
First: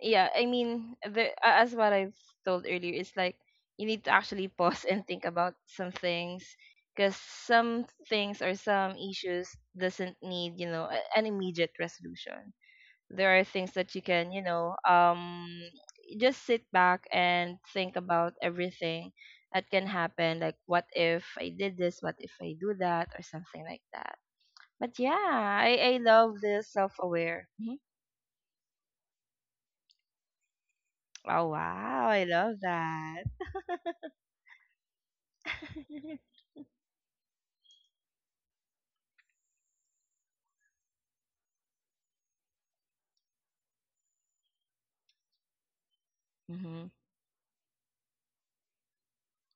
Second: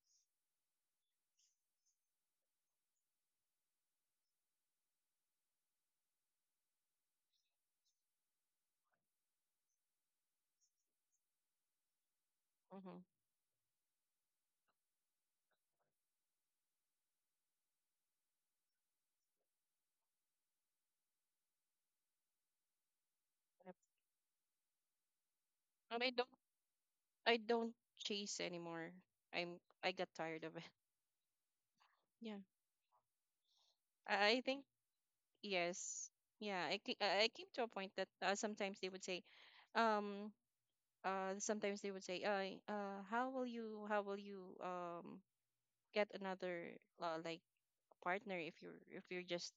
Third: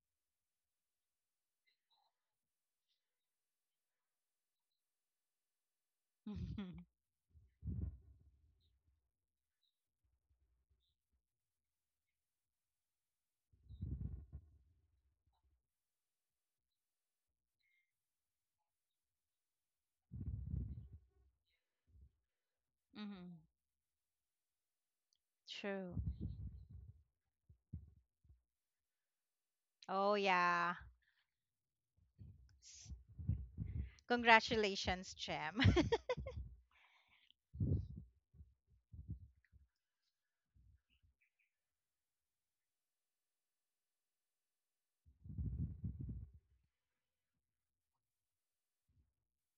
S1: yeah, I mean, the a- as what I've told earlier, it's like you need to actually pause and think about some things, because some things or some issues doesn't need, you know, a- an immediate resolution.
S2: mm-hmm.
S1: There are things that you can, you know, um just sit back and think about everything that can happen, like what if I did this, what if I do that or
S3: Mm-hmm.
S1: something
S2: Yep.
S1: like that. But yeah,
S3: True.
S1: I, I
S2: And I don't,
S1: love this self
S2: I
S1: aware.
S2: don't
S1: Mhm.
S2: chase anymore. I'm, I got
S3: Oh,
S2: tired of it.
S3: yeah.
S1: Oh wow, I
S2: Yeah,
S1: love
S3: S-
S1: that.
S2: I, I think
S3: Congratulations, Jem.
S2: yes. Yeah, I, ca- I I came to a point that uh, sometimes they would say, um uh sometimes they would say uh, uh how will you how will you um get another
S1: Mhm.
S2: uh, like partner if you're if you're just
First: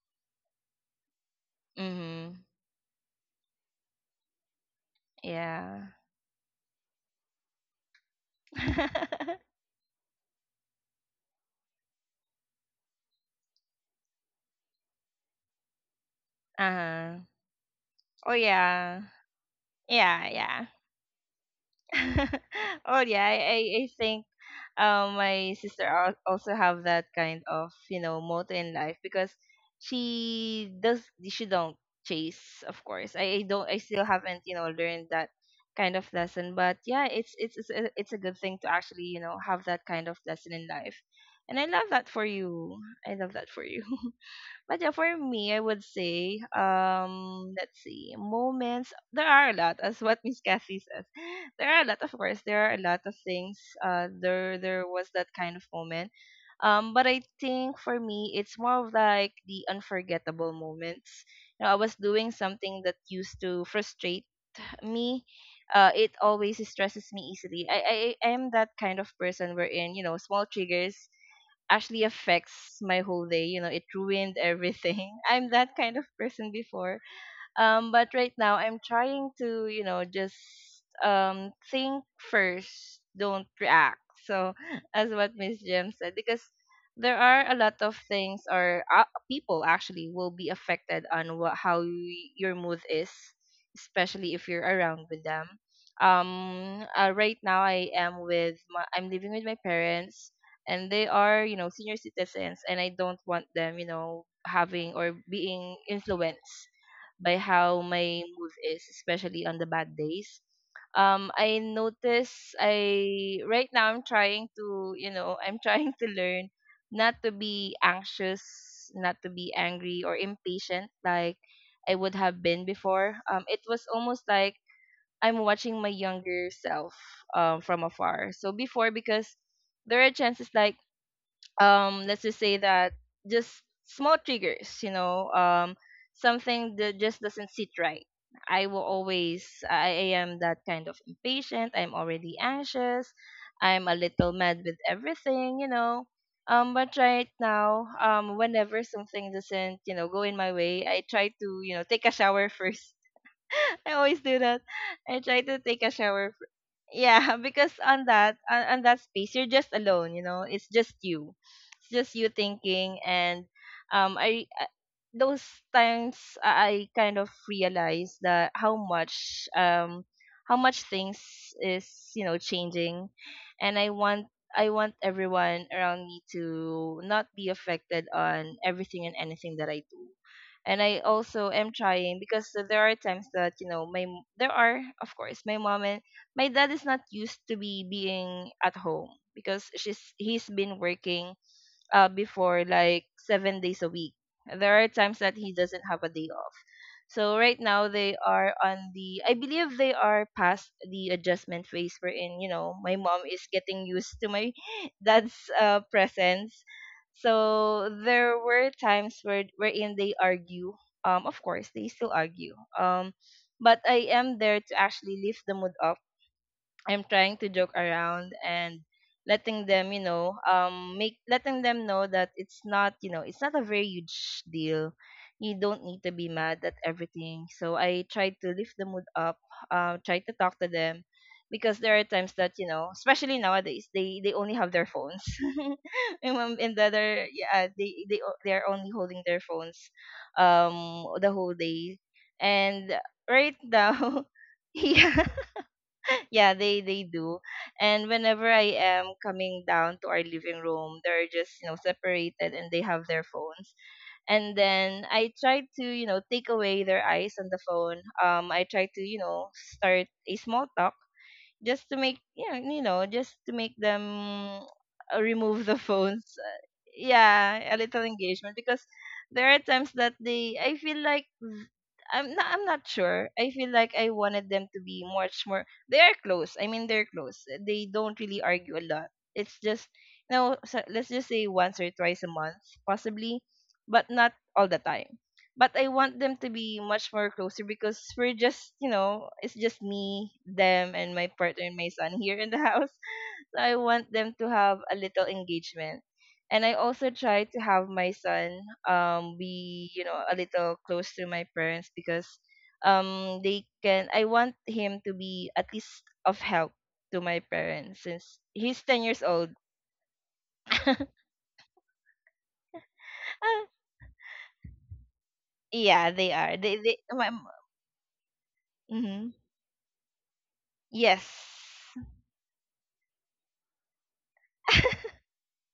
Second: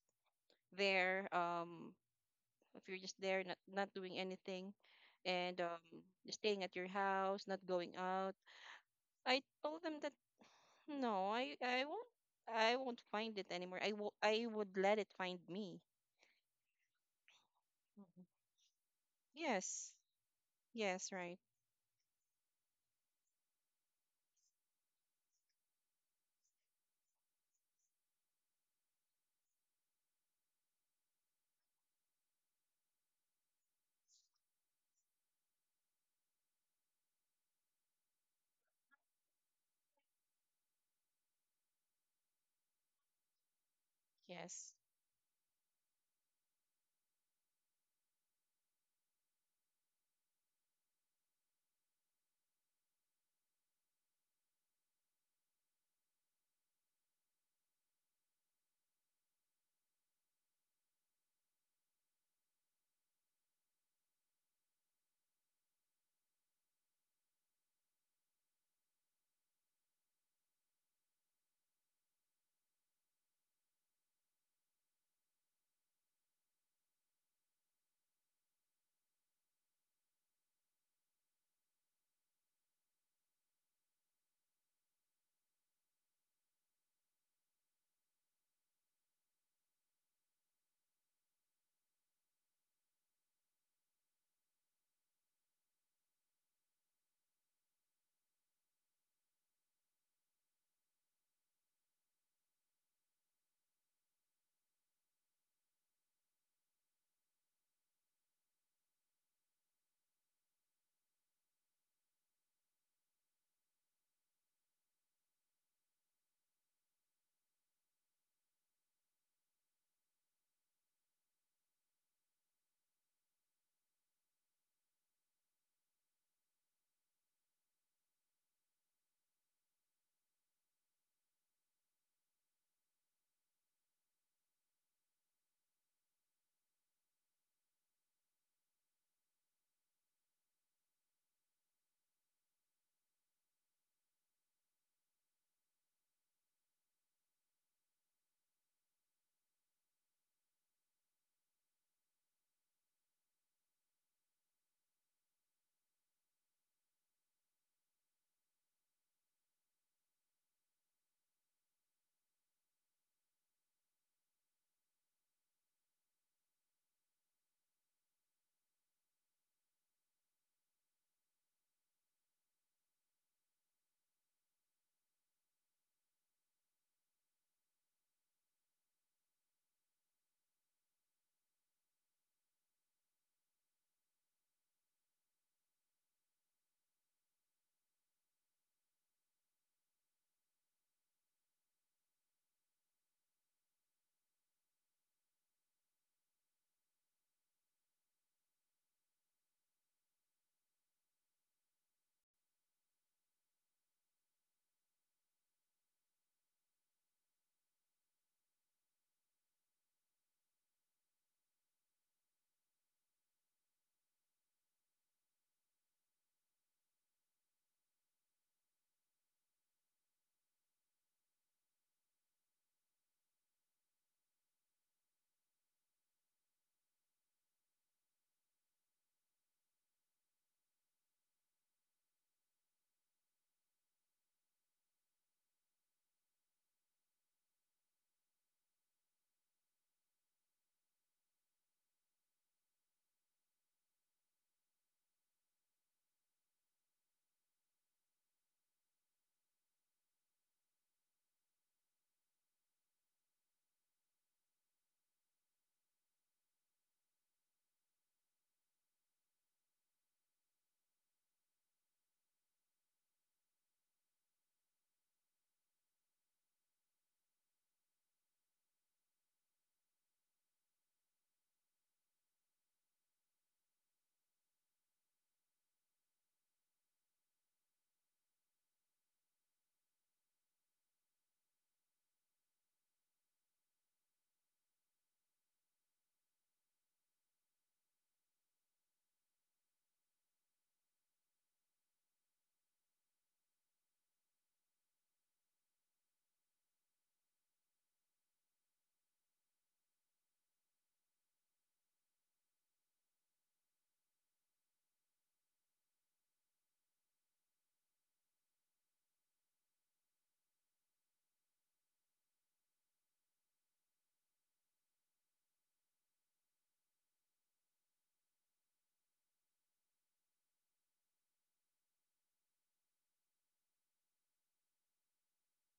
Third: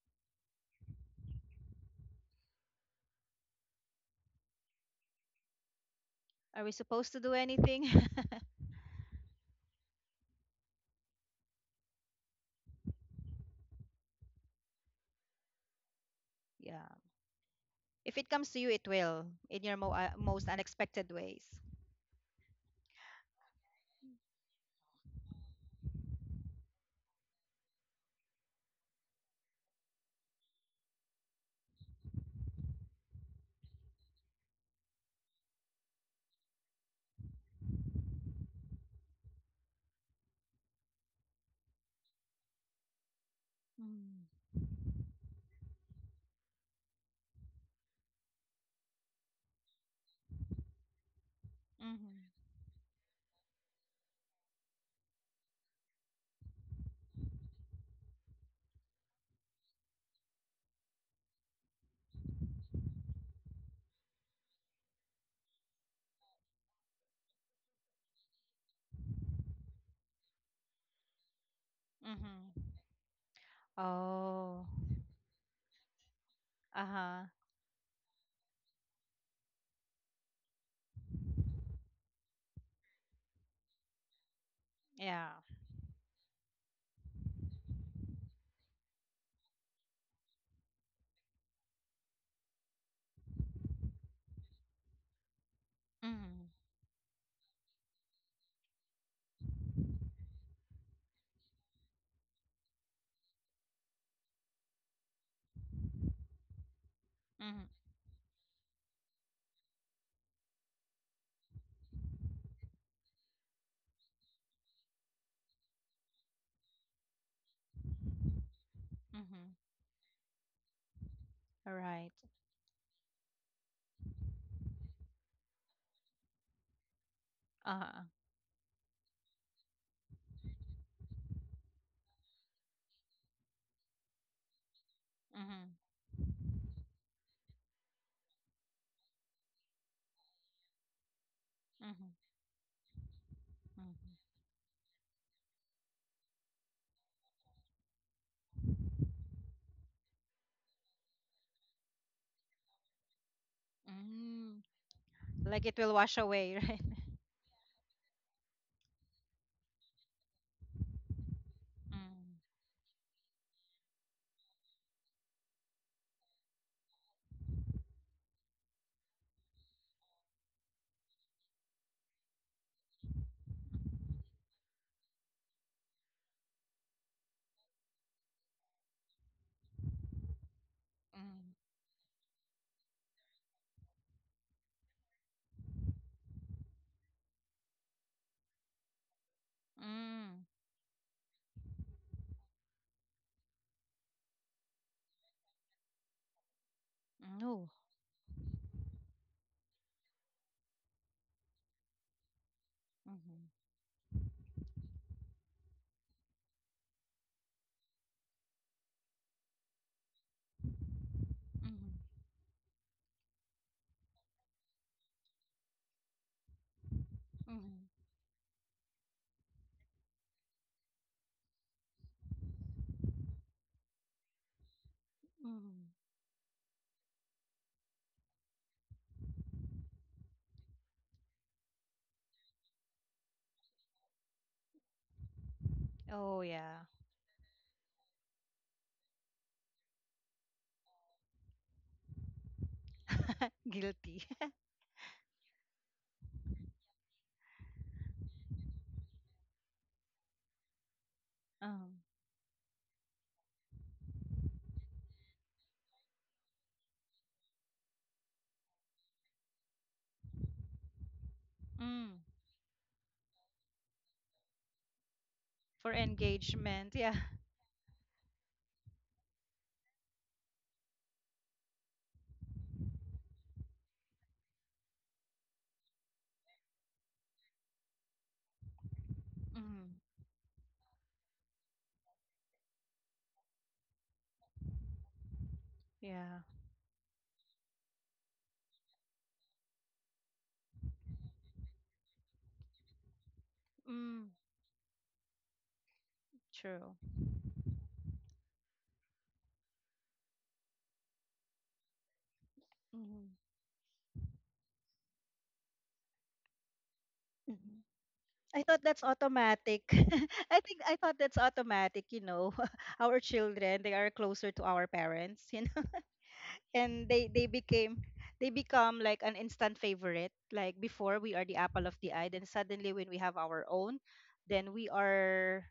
S2: there um
S1: Mhm.
S2: if you're just there not not doing anything, and um
S1: Yeah.
S2: staying
S3: Are we
S2: at your
S3: supposed to do
S2: house, not
S3: anything?
S2: going out. I told them that no, i i won't, I won't find it anymore. i will I would let it find me.
S3: Yeah.
S1: Uh-huh.
S3: If
S2: Mhm.
S3: it
S1: Oh
S3: comes to you, it
S1: yeah.
S3: will in your mo-
S2: Yes.
S3: uh,
S1: Yeah,
S3: most
S1: yeah.
S3: unexpected
S2: Yes. Right.
S3: ways.
S1: Oh yeah, I, I I think um my sister al- also have that kind of, you know, motto in life, because she does, she don't chase. Of course I, I don't I still haven't, you know, learned that kind of lesson, but yeah, it's it's it's a, it's a good thing to actually, you know, have that kind of lesson in life. And I love that for you. I love that for you.
S3: Mm.
S2: Yes.
S1: But yeah, for me, I would say, um, let's see, moments. There are a lot, as what Miss Cassie says. There are a lot,
S3: Mm-hmm.
S1: of course. There are a lot of things. Uh, there, there was that kind of moment. Um, but I think for me, it's more of like the unforgettable moments. You know, I was doing something that used to frustrate me. Uh, it always stresses me easily. I, I, I am that kind of person wherein, you know, small triggers actually
S3: Mm-hmm.
S1: affects my whole day. You know, it ruined
S3: Oh.
S1: everything. I'm that kind of person
S3: Uh
S1: before.
S3: huh.
S1: Um, but right now I'm trying to, you know, just um think first, don't react. So as
S3: Yeah.
S1: what Miss Jim said, because there are a lot of things or uh, people actually will be affected on what how y- your mood is, especially if you're around with them.
S3: Mm-hmm.
S1: Um, uh, right now I am with my, I'm living with my parents, and they are, you know, senior citizens, and I don't want them, you know, having or being influenced by
S3: Mm-hmm.
S1: how my mood is, especially on the bad days. Um, I notice I right now I'm trying to, you know, I'm trying to learn not to be anxious, not to
S3: Mm-hmm.
S1: be angry or impatient like
S3: All
S1: I
S3: right.
S1: would have been before. Um, it was almost like I'm watching my younger self um,
S3: Uh
S1: from
S3: huh.
S1: afar. So before, because there are chances like um let's just say that just small triggers you know
S3: Mm-hmm.
S1: um Something that just doesn't sit right, I will always I I am that kind of impatient. I'm
S3: Mm-hmm.
S1: already anxious, I'm a
S3: Mm-hmm.
S1: little mad with everything you know um But right now, um whenever something doesn't, you know, go in my way, I try to, you know, take a shower first. I always do that.
S3: Mm.
S1: I try to
S3: Like it
S1: take a
S3: will wash
S1: shower.
S3: away, right?
S1: Yeah, because on that on, on that space you're just alone, you know. It's just you. It's just you
S3: Mm.
S1: thinking and um I uh, those times I I kind of realized that how much um how much things is, you know, changing. And I want, I want everyone around me to not be affected on everything and anything that I do. And I also
S3: Mm.
S1: am trying because there are times that, you know, my m- there are, of course, my mom, and my dad is not used to be being at home because she's he's
S3: Mm.
S1: been working uh before, like seven days a week. There are times that he doesn't have a day off. So right
S3: No.
S1: now they are on the, I believe they are past the adjustment phase wherein, you know, my mom is
S3: Mm-hmm.
S1: getting used to my dad's uh presence. So there were times where wherein they argue. Um of course they
S3: Mm-hmm.
S1: still argue. Um but I am there to actually lift the mood up. I'm trying to joke
S3: Mm-hmm.
S1: around and letting them, you know, um, make letting them know that it's not, you know, it's not a very huge deal. You don't
S3: Mm-hmm.
S1: need to be mad at everything. So I try to lift the mood up, uh, try to talk to them, because there are times that, you know, especially nowadays, they they only have their phones, and
S3: Oh,
S1: um, and the
S3: yeah.
S1: other, yeah, they they o- they are only holding their phones, um, the whole day, and right now.
S3: Guilty.
S1: Yeah, yeah, they they do. And whenever I am coming down to our living room, they're just, you know,
S3: Um,
S1: separated and they have their phones. And then I try to, you know, take away their eyes on the phone. Um I try to, you know, start a small talk just to make,
S3: mm.
S1: yeah, you know, just to make them uh, remove the
S3: For
S1: phones.
S3: engagement, yeah.
S1: Yeah, a little engagement because there are times that they I feel like th- i'm not I'm not sure. I feel like I wanted them to be much more, they are close. I mean, they're close, they don't really argue a lot. It's just,
S3: Mm.
S1: you know, so let's just say once or twice a month, possibly, but not all the time. But I want them
S3: Yeah.
S1: to be much more closer because we're just, you know, it's just me, them, and my partner, and my son here in the house. I want
S3: Mm.
S1: them to have a little engagement. And I
S3: True.
S1: also try to have my son um be, you know, a little close to my parents because
S3: Mm.
S1: um they can I want him to be at least of help to my
S3: Mhm.
S1: parents since
S3: I
S1: he's
S3: thought
S1: ten
S3: that's
S1: years old.
S3: automatic. I think I thought that's automatic, you know. Our
S1: Ah,
S3: children, they are closer to our parents, you know.
S1: yeah, they are. They they
S3: And
S1: my,
S3: they they became they become like
S1: mm,
S3: an instant favorite. Like before we are the apple
S1: yes.
S3: of the eye, then suddenly when we have our own, then we are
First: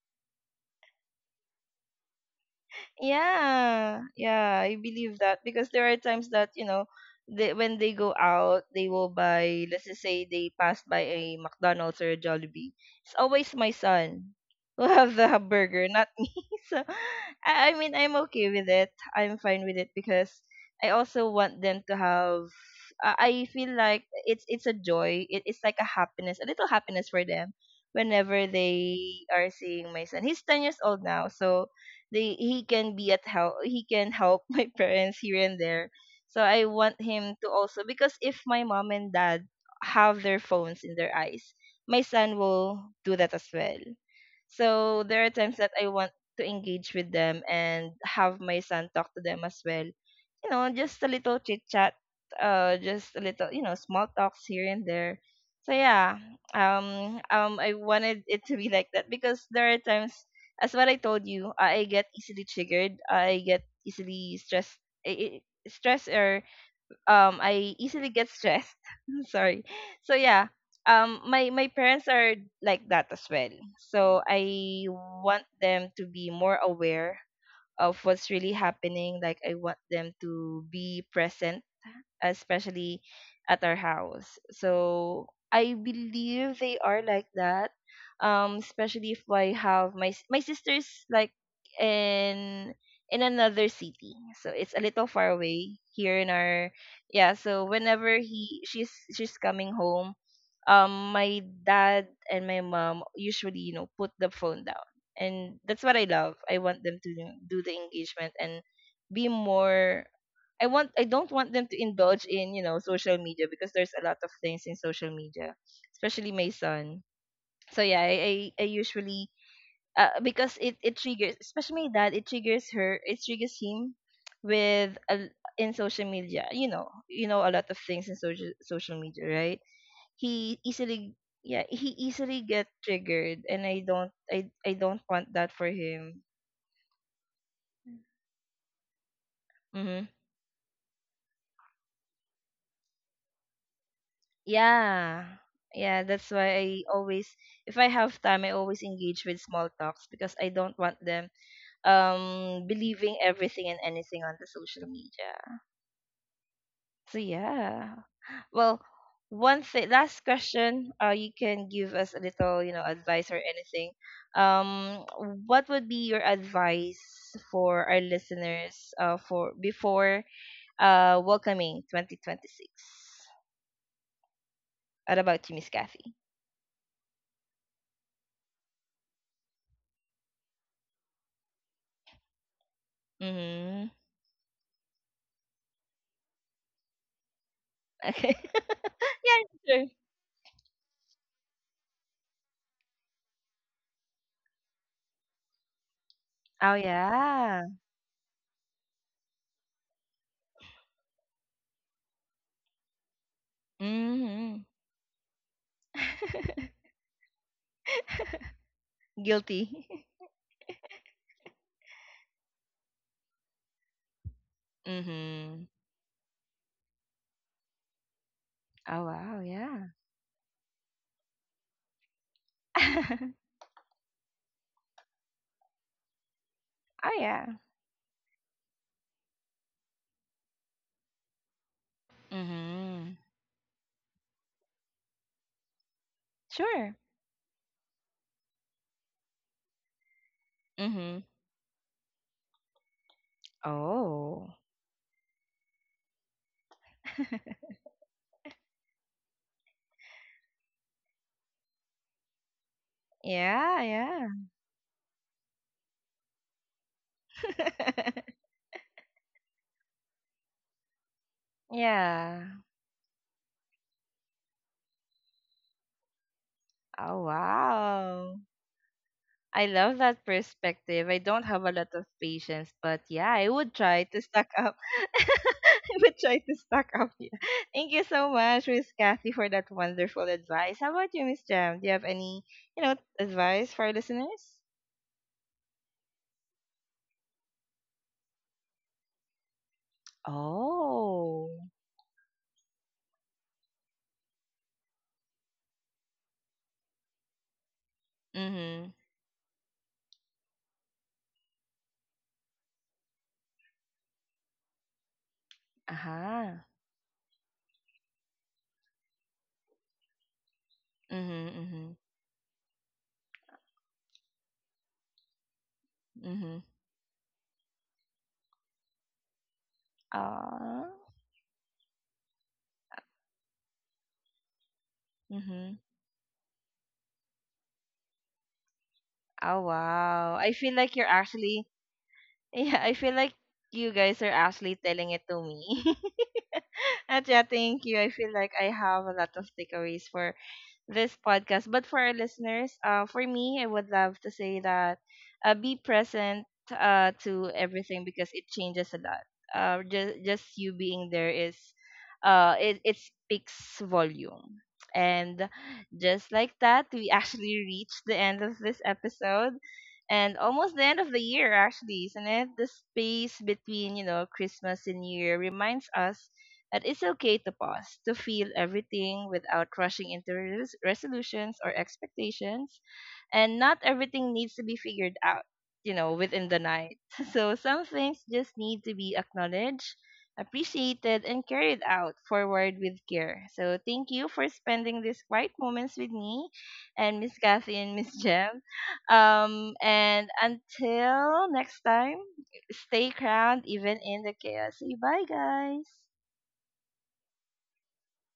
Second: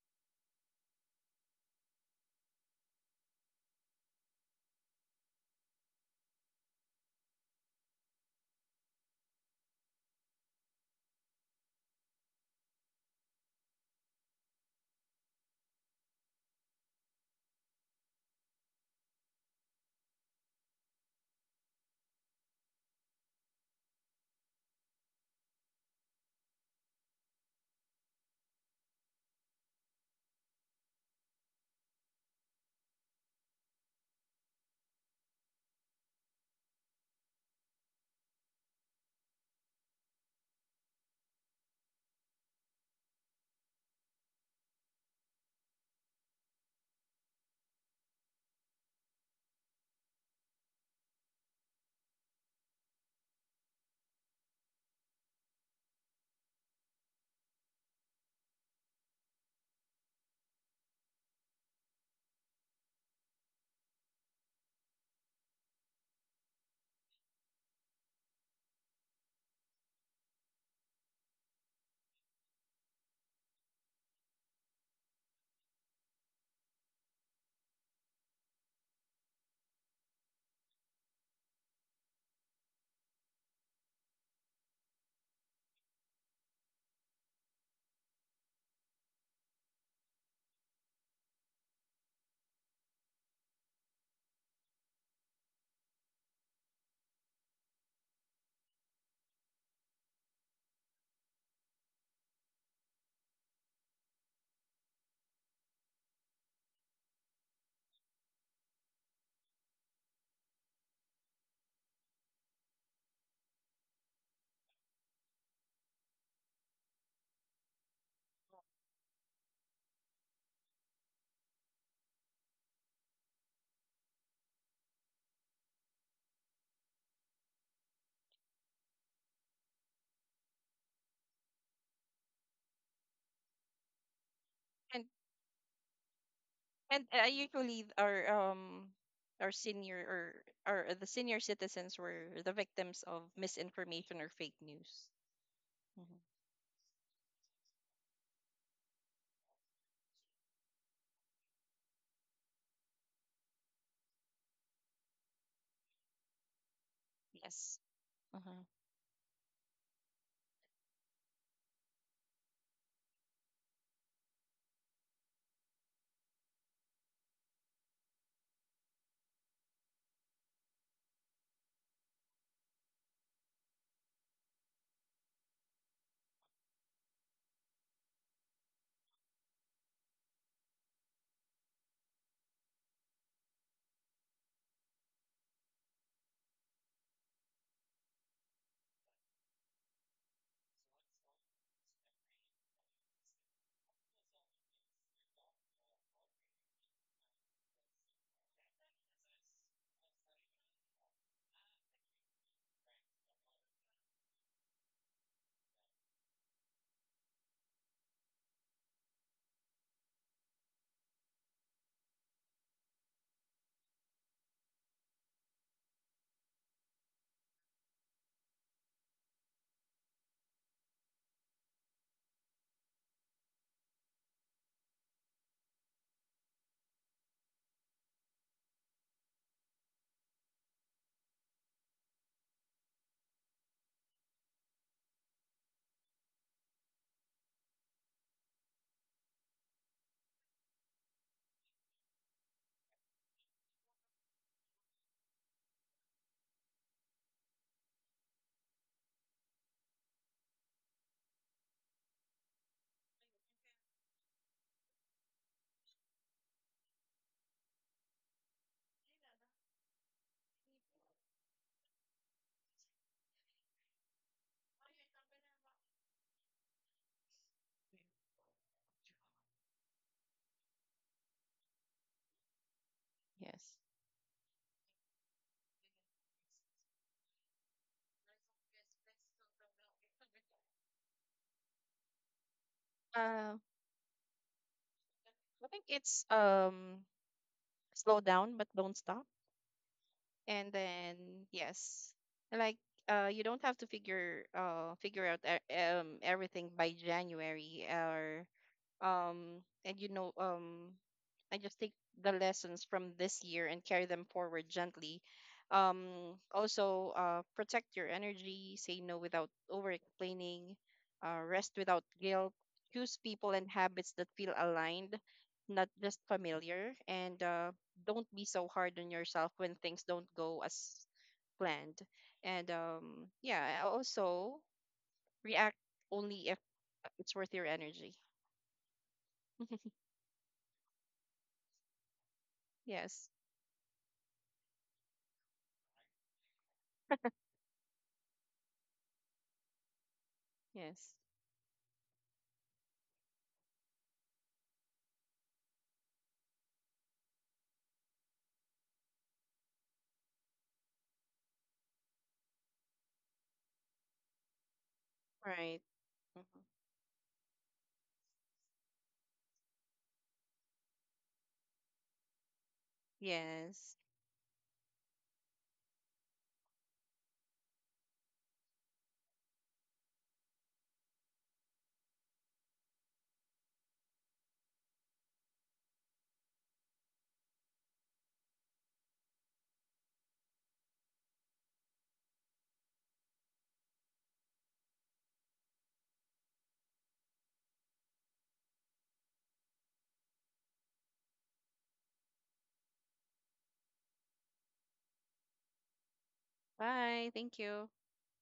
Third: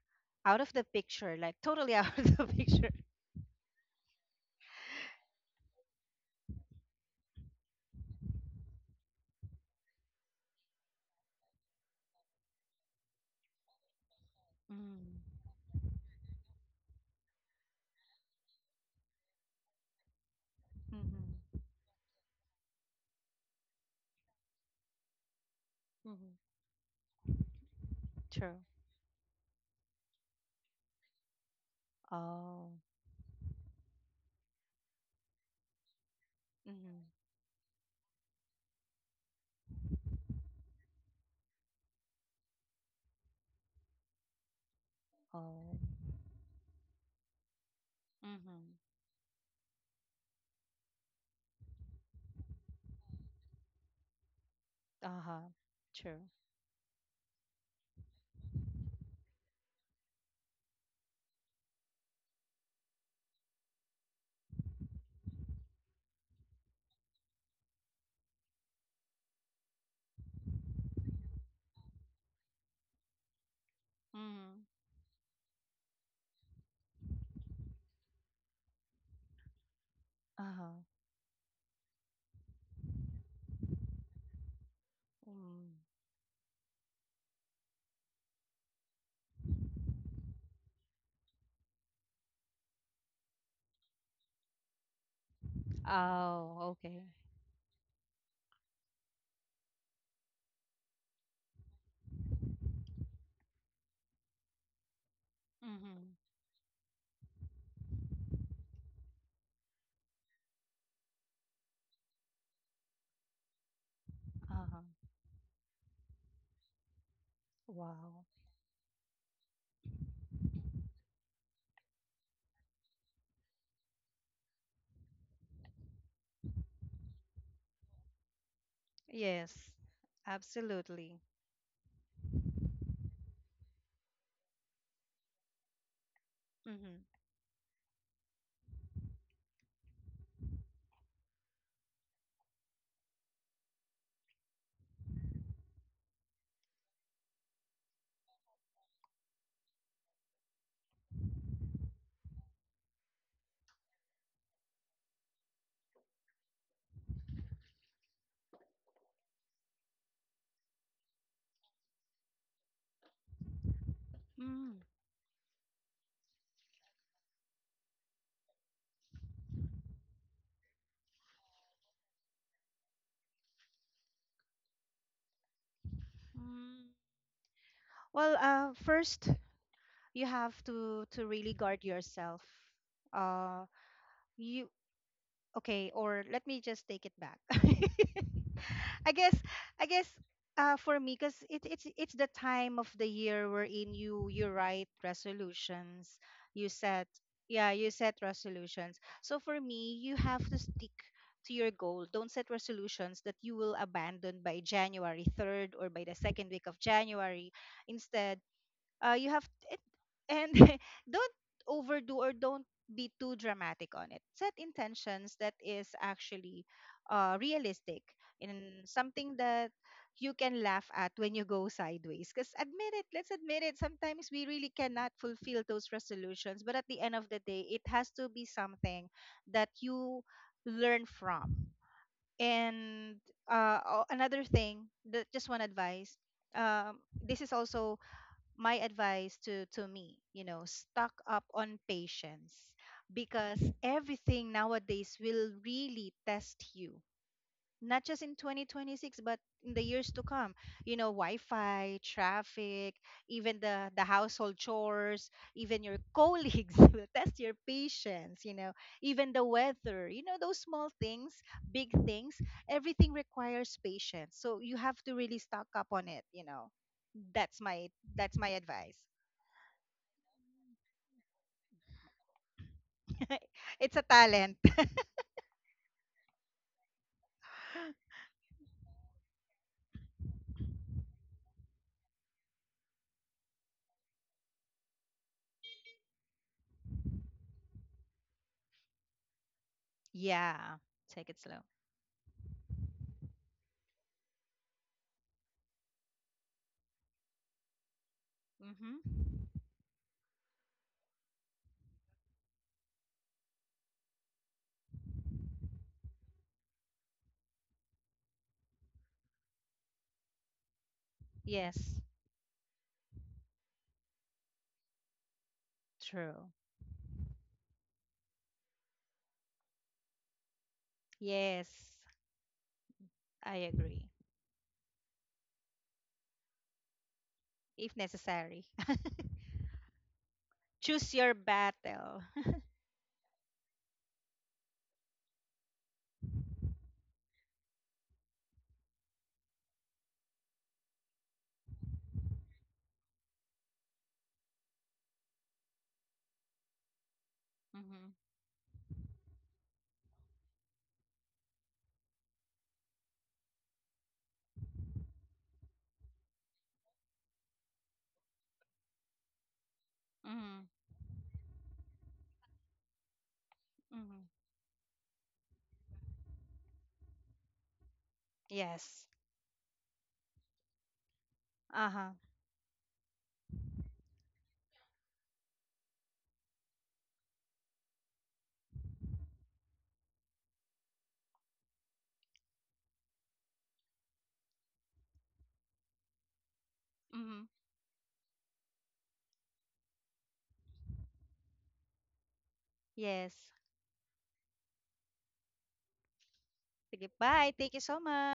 S3: out of the picture, like totally out of the picture.
S1: Yeah, yeah, I believe that because there are times that, you know, they, when they go out, they will buy. Let's just say they pass by a McDonald's or a Jollibee. It's always my son who have
S3: Mm.
S1: the burger, not me. So, I, I mean, I'm okay with it. I'm fine with it because I also
S3: Hmm.
S1: want them to have. I I feel like it's it's a joy. It, it's like a happiness, a
S3: Hmm.
S1: little happiness for them whenever
S3: True.
S1: they are seeing my son. He's ten years old now, so they he
S3: Oh.
S1: can be at help, he can help my parents here and there. So I want
S3: Hmm.
S1: him to also, because if my mom and dad have their phones in their eyes, my son will do that as well. So there are times that
S3: Oh.
S1: I want to engage with them and have my
S3: Hmm.
S1: son talk to them as well. You know, just a little chit chat, uh, just a little, you know, small talks here and there.
S3: Uh-huh.
S1: So yeah,
S3: True.
S1: um, um, I wanted it to be like that because there are times, as what I told you, I get easily triggered. I get easily stressed. I, I, stress, or um, I easily get stressed. Sorry. So yeah, um, my my parents are like that as well. So
S3: Hmm.
S1: I want them to be more aware of what's really happening. Like I want them to
S3: Uh-huh.
S1: be present especially at our house. So I
S3: Mm-hmm.
S1: believe they are like that. Um, especially if I have my s- my sister's like in in another city, so it's a little far away here in our,
S3: Oh, okay.
S1: yeah. So whenever he she's she's coming home, um, my dad and my mom usually, you know, put the phone down, and that's what I
S3: Hmm.
S1: love. I want them to do the engagement and be more, I want, I don't want them to indulge in, you know, social media because there's a lot of things in
S3: Uh-huh.
S1: social media, especially my son. So yeah,
S3: Wow.
S1: I I, I usually uh, because it it triggers especially my dad, it triggers her, it triggers him with a, in social media. You know, you know a lot of things in social social media, right?
S3: Yes.
S1: He easily,
S3: Absolutely.
S1: yeah, he easily get triggered, and I don't I I don't
S2: And
S1: want that for him.
S2: And
S3: Hmm.
S2: uh, usually our um our senior,
S1: Mm-hmm.
S2: or or the senior citizens were the victims of misinformation or fake news.
S1: Yeah. Yeah,
S2: Hmm.
S1: that's why I always, if I have time, I always engage with small talks because I don't want them um believing everything and anything on the social media. So
S2: Yes.
S1: yeah.
S2: Uh-huh.
S1: Well, one thing, last question, uh you can give us a little, you know, advice or anything.
S3: Mm.
S1: Um what would be your advice for our listeners uh for before uh welcoming twenty twenty-six? What about you, Miss Kathy?
S3: Mm-hmm. Well, uh, first you have to to really guard yourself. Uh,
S1: Mhm.
S3: you Okay, or let me just take it back.
S1: Okay.
S3: i guess
S1: Yeah, sure.
S3: i guess uh, for me, because it, it's it's the time of the year wherein you you write resolutions, you
S1: Oh,
S3: set,
S1: yeah.
S3: yeah, you set resolutions. So for me, you have to stick to your goal. Don't set resolutions that you will abandon by
S1: Mhm.
S3: January third or by the second week of January. Instead, uh, you have
S1: Guilty.
S3: it, and don't overdo or don't be too dramatic on it. Set intentions that
S1: Mhm.
S3: is actually uh, realistic, in
S1: Oh,
S3: something
S1: wow,
S3: that
S1: yeah.
S3: you can laugh at when you go sideways, because admit it, let's admit it, sometimes we really cannot fulfill those resolutions, but at the
S1: Oh,
S3: end of the
S1: yeah.
S3: day, it has to be something that you learn from. And
S1: Mhm.
S3: uh, o- another thing, that just one advice,
S1: Sure.
S3: um, this is also my advice to to me: you know, stock
S1: Mhm.
S3: up on patience, because everything
S1: Oh.
S3: nowadays will really test you, not just in twenty twenty-six, but in the years to come, you know, wi-fi, traffic, even
S1: Yeah,
S3: the the
S1: yeah.
S3: household chores, even your colleagues will test your patience, you know, even the weather, you know, those small things, big things,
S1: Yeah.
S3: everything requires patience. So you have to really stock up on it, you know.
S1: Oh,
S3: That's my, that's
S1: wow.
S3: my advice.
S1: I love that perspective. I don't have a lot of patience, but yeah, I
S2: Yes.
S1: would
S3: It's a
S1: try to stock
S3: talent.
S1: up. I would try to stock up. Yeah. Thank you so much, Miss Kathy, for that wonderful advice. How about you, Miss Jam? Do you have any, you know,
S2: Uh,
S1: advice for our listeners?
S2: I think it's um slow down but don't stop. And
S3: Yeah,
S2: then
S3: take it slow.
S1: Oh.
S2: yes, like uh you don't have to figure uh figure out e- um everything by January or
S1: Mhm.
S3: Mhm.
S2: um and you know, um I just take the lessons from this year and carry them forward gently. Um
S1: Aha.
S2: also, uh protect your energy, say no without over explaining, uh
S1: Mhm.
S2: rest
S1: Mhm.
S3: Yes.
S2: without guilt, choose people and habits that feel aligned, not just
S3: True.
S1: Mhm.
S2: familiar. And uh don't be so hard on yourself when things don't go
S1: Ah.
S2: as
S3: Yes.
S2: planned. And um
S3: I
S2: yeah,
S3: agree.
S2: also react
S1: Mhm.
S2: only if it's worth your
S3: If
S2: energy.
S3: necessary.
S1: Oh wow. I feel like you're
S3: Choose your
S1: actually.
S3: battle.
S1: Yeah, I feel
S2: Yes.
S1: like you guys are actually telling it to me. At yeah, thank you. I feel like I have a lot of takeaways for
S2: Yes.
S1: this podcast. But for our listeners, uh, for me, I would love to say that uh, be present, uh, to everything
S3: Mm-hmm.
S1: because it changes a lot. Uh, just, just you being there is, uh, it, it speaks volume. And
S2: Right.
S1: just like
S2: Mhm.
S1: that, we actually reached the end of this episode and
S3: Mm-hmm.
S1: almost the end of the year, actually, isn't it? The space
S2: Yes.
S1: between, you know,
S3: Mm-hmm.
S1: Christmas and New Year reminds us that it's okay to pause, to feel
S3: Yes.
S1: everything without rushing into res- resolutions or
S3: Uh huh.
S1: expectations. And not everything needs to be figured out, you know, within the night. So some things just need to be acknowledged, appreciated, and carried out forward with care. So thank you for spending these quiet moments with me and Miss
S3: Mm-hmm.
S1: Kathy and Miss Jem. Um, and until next time, stay
S3: Yes.
S1: crowned even in the chaos. Say bye, guys.
S3: Sige,
S2: Bye.
S3: bye.
S2: Thank
S3: Thank you
S2: you.
S3: so much.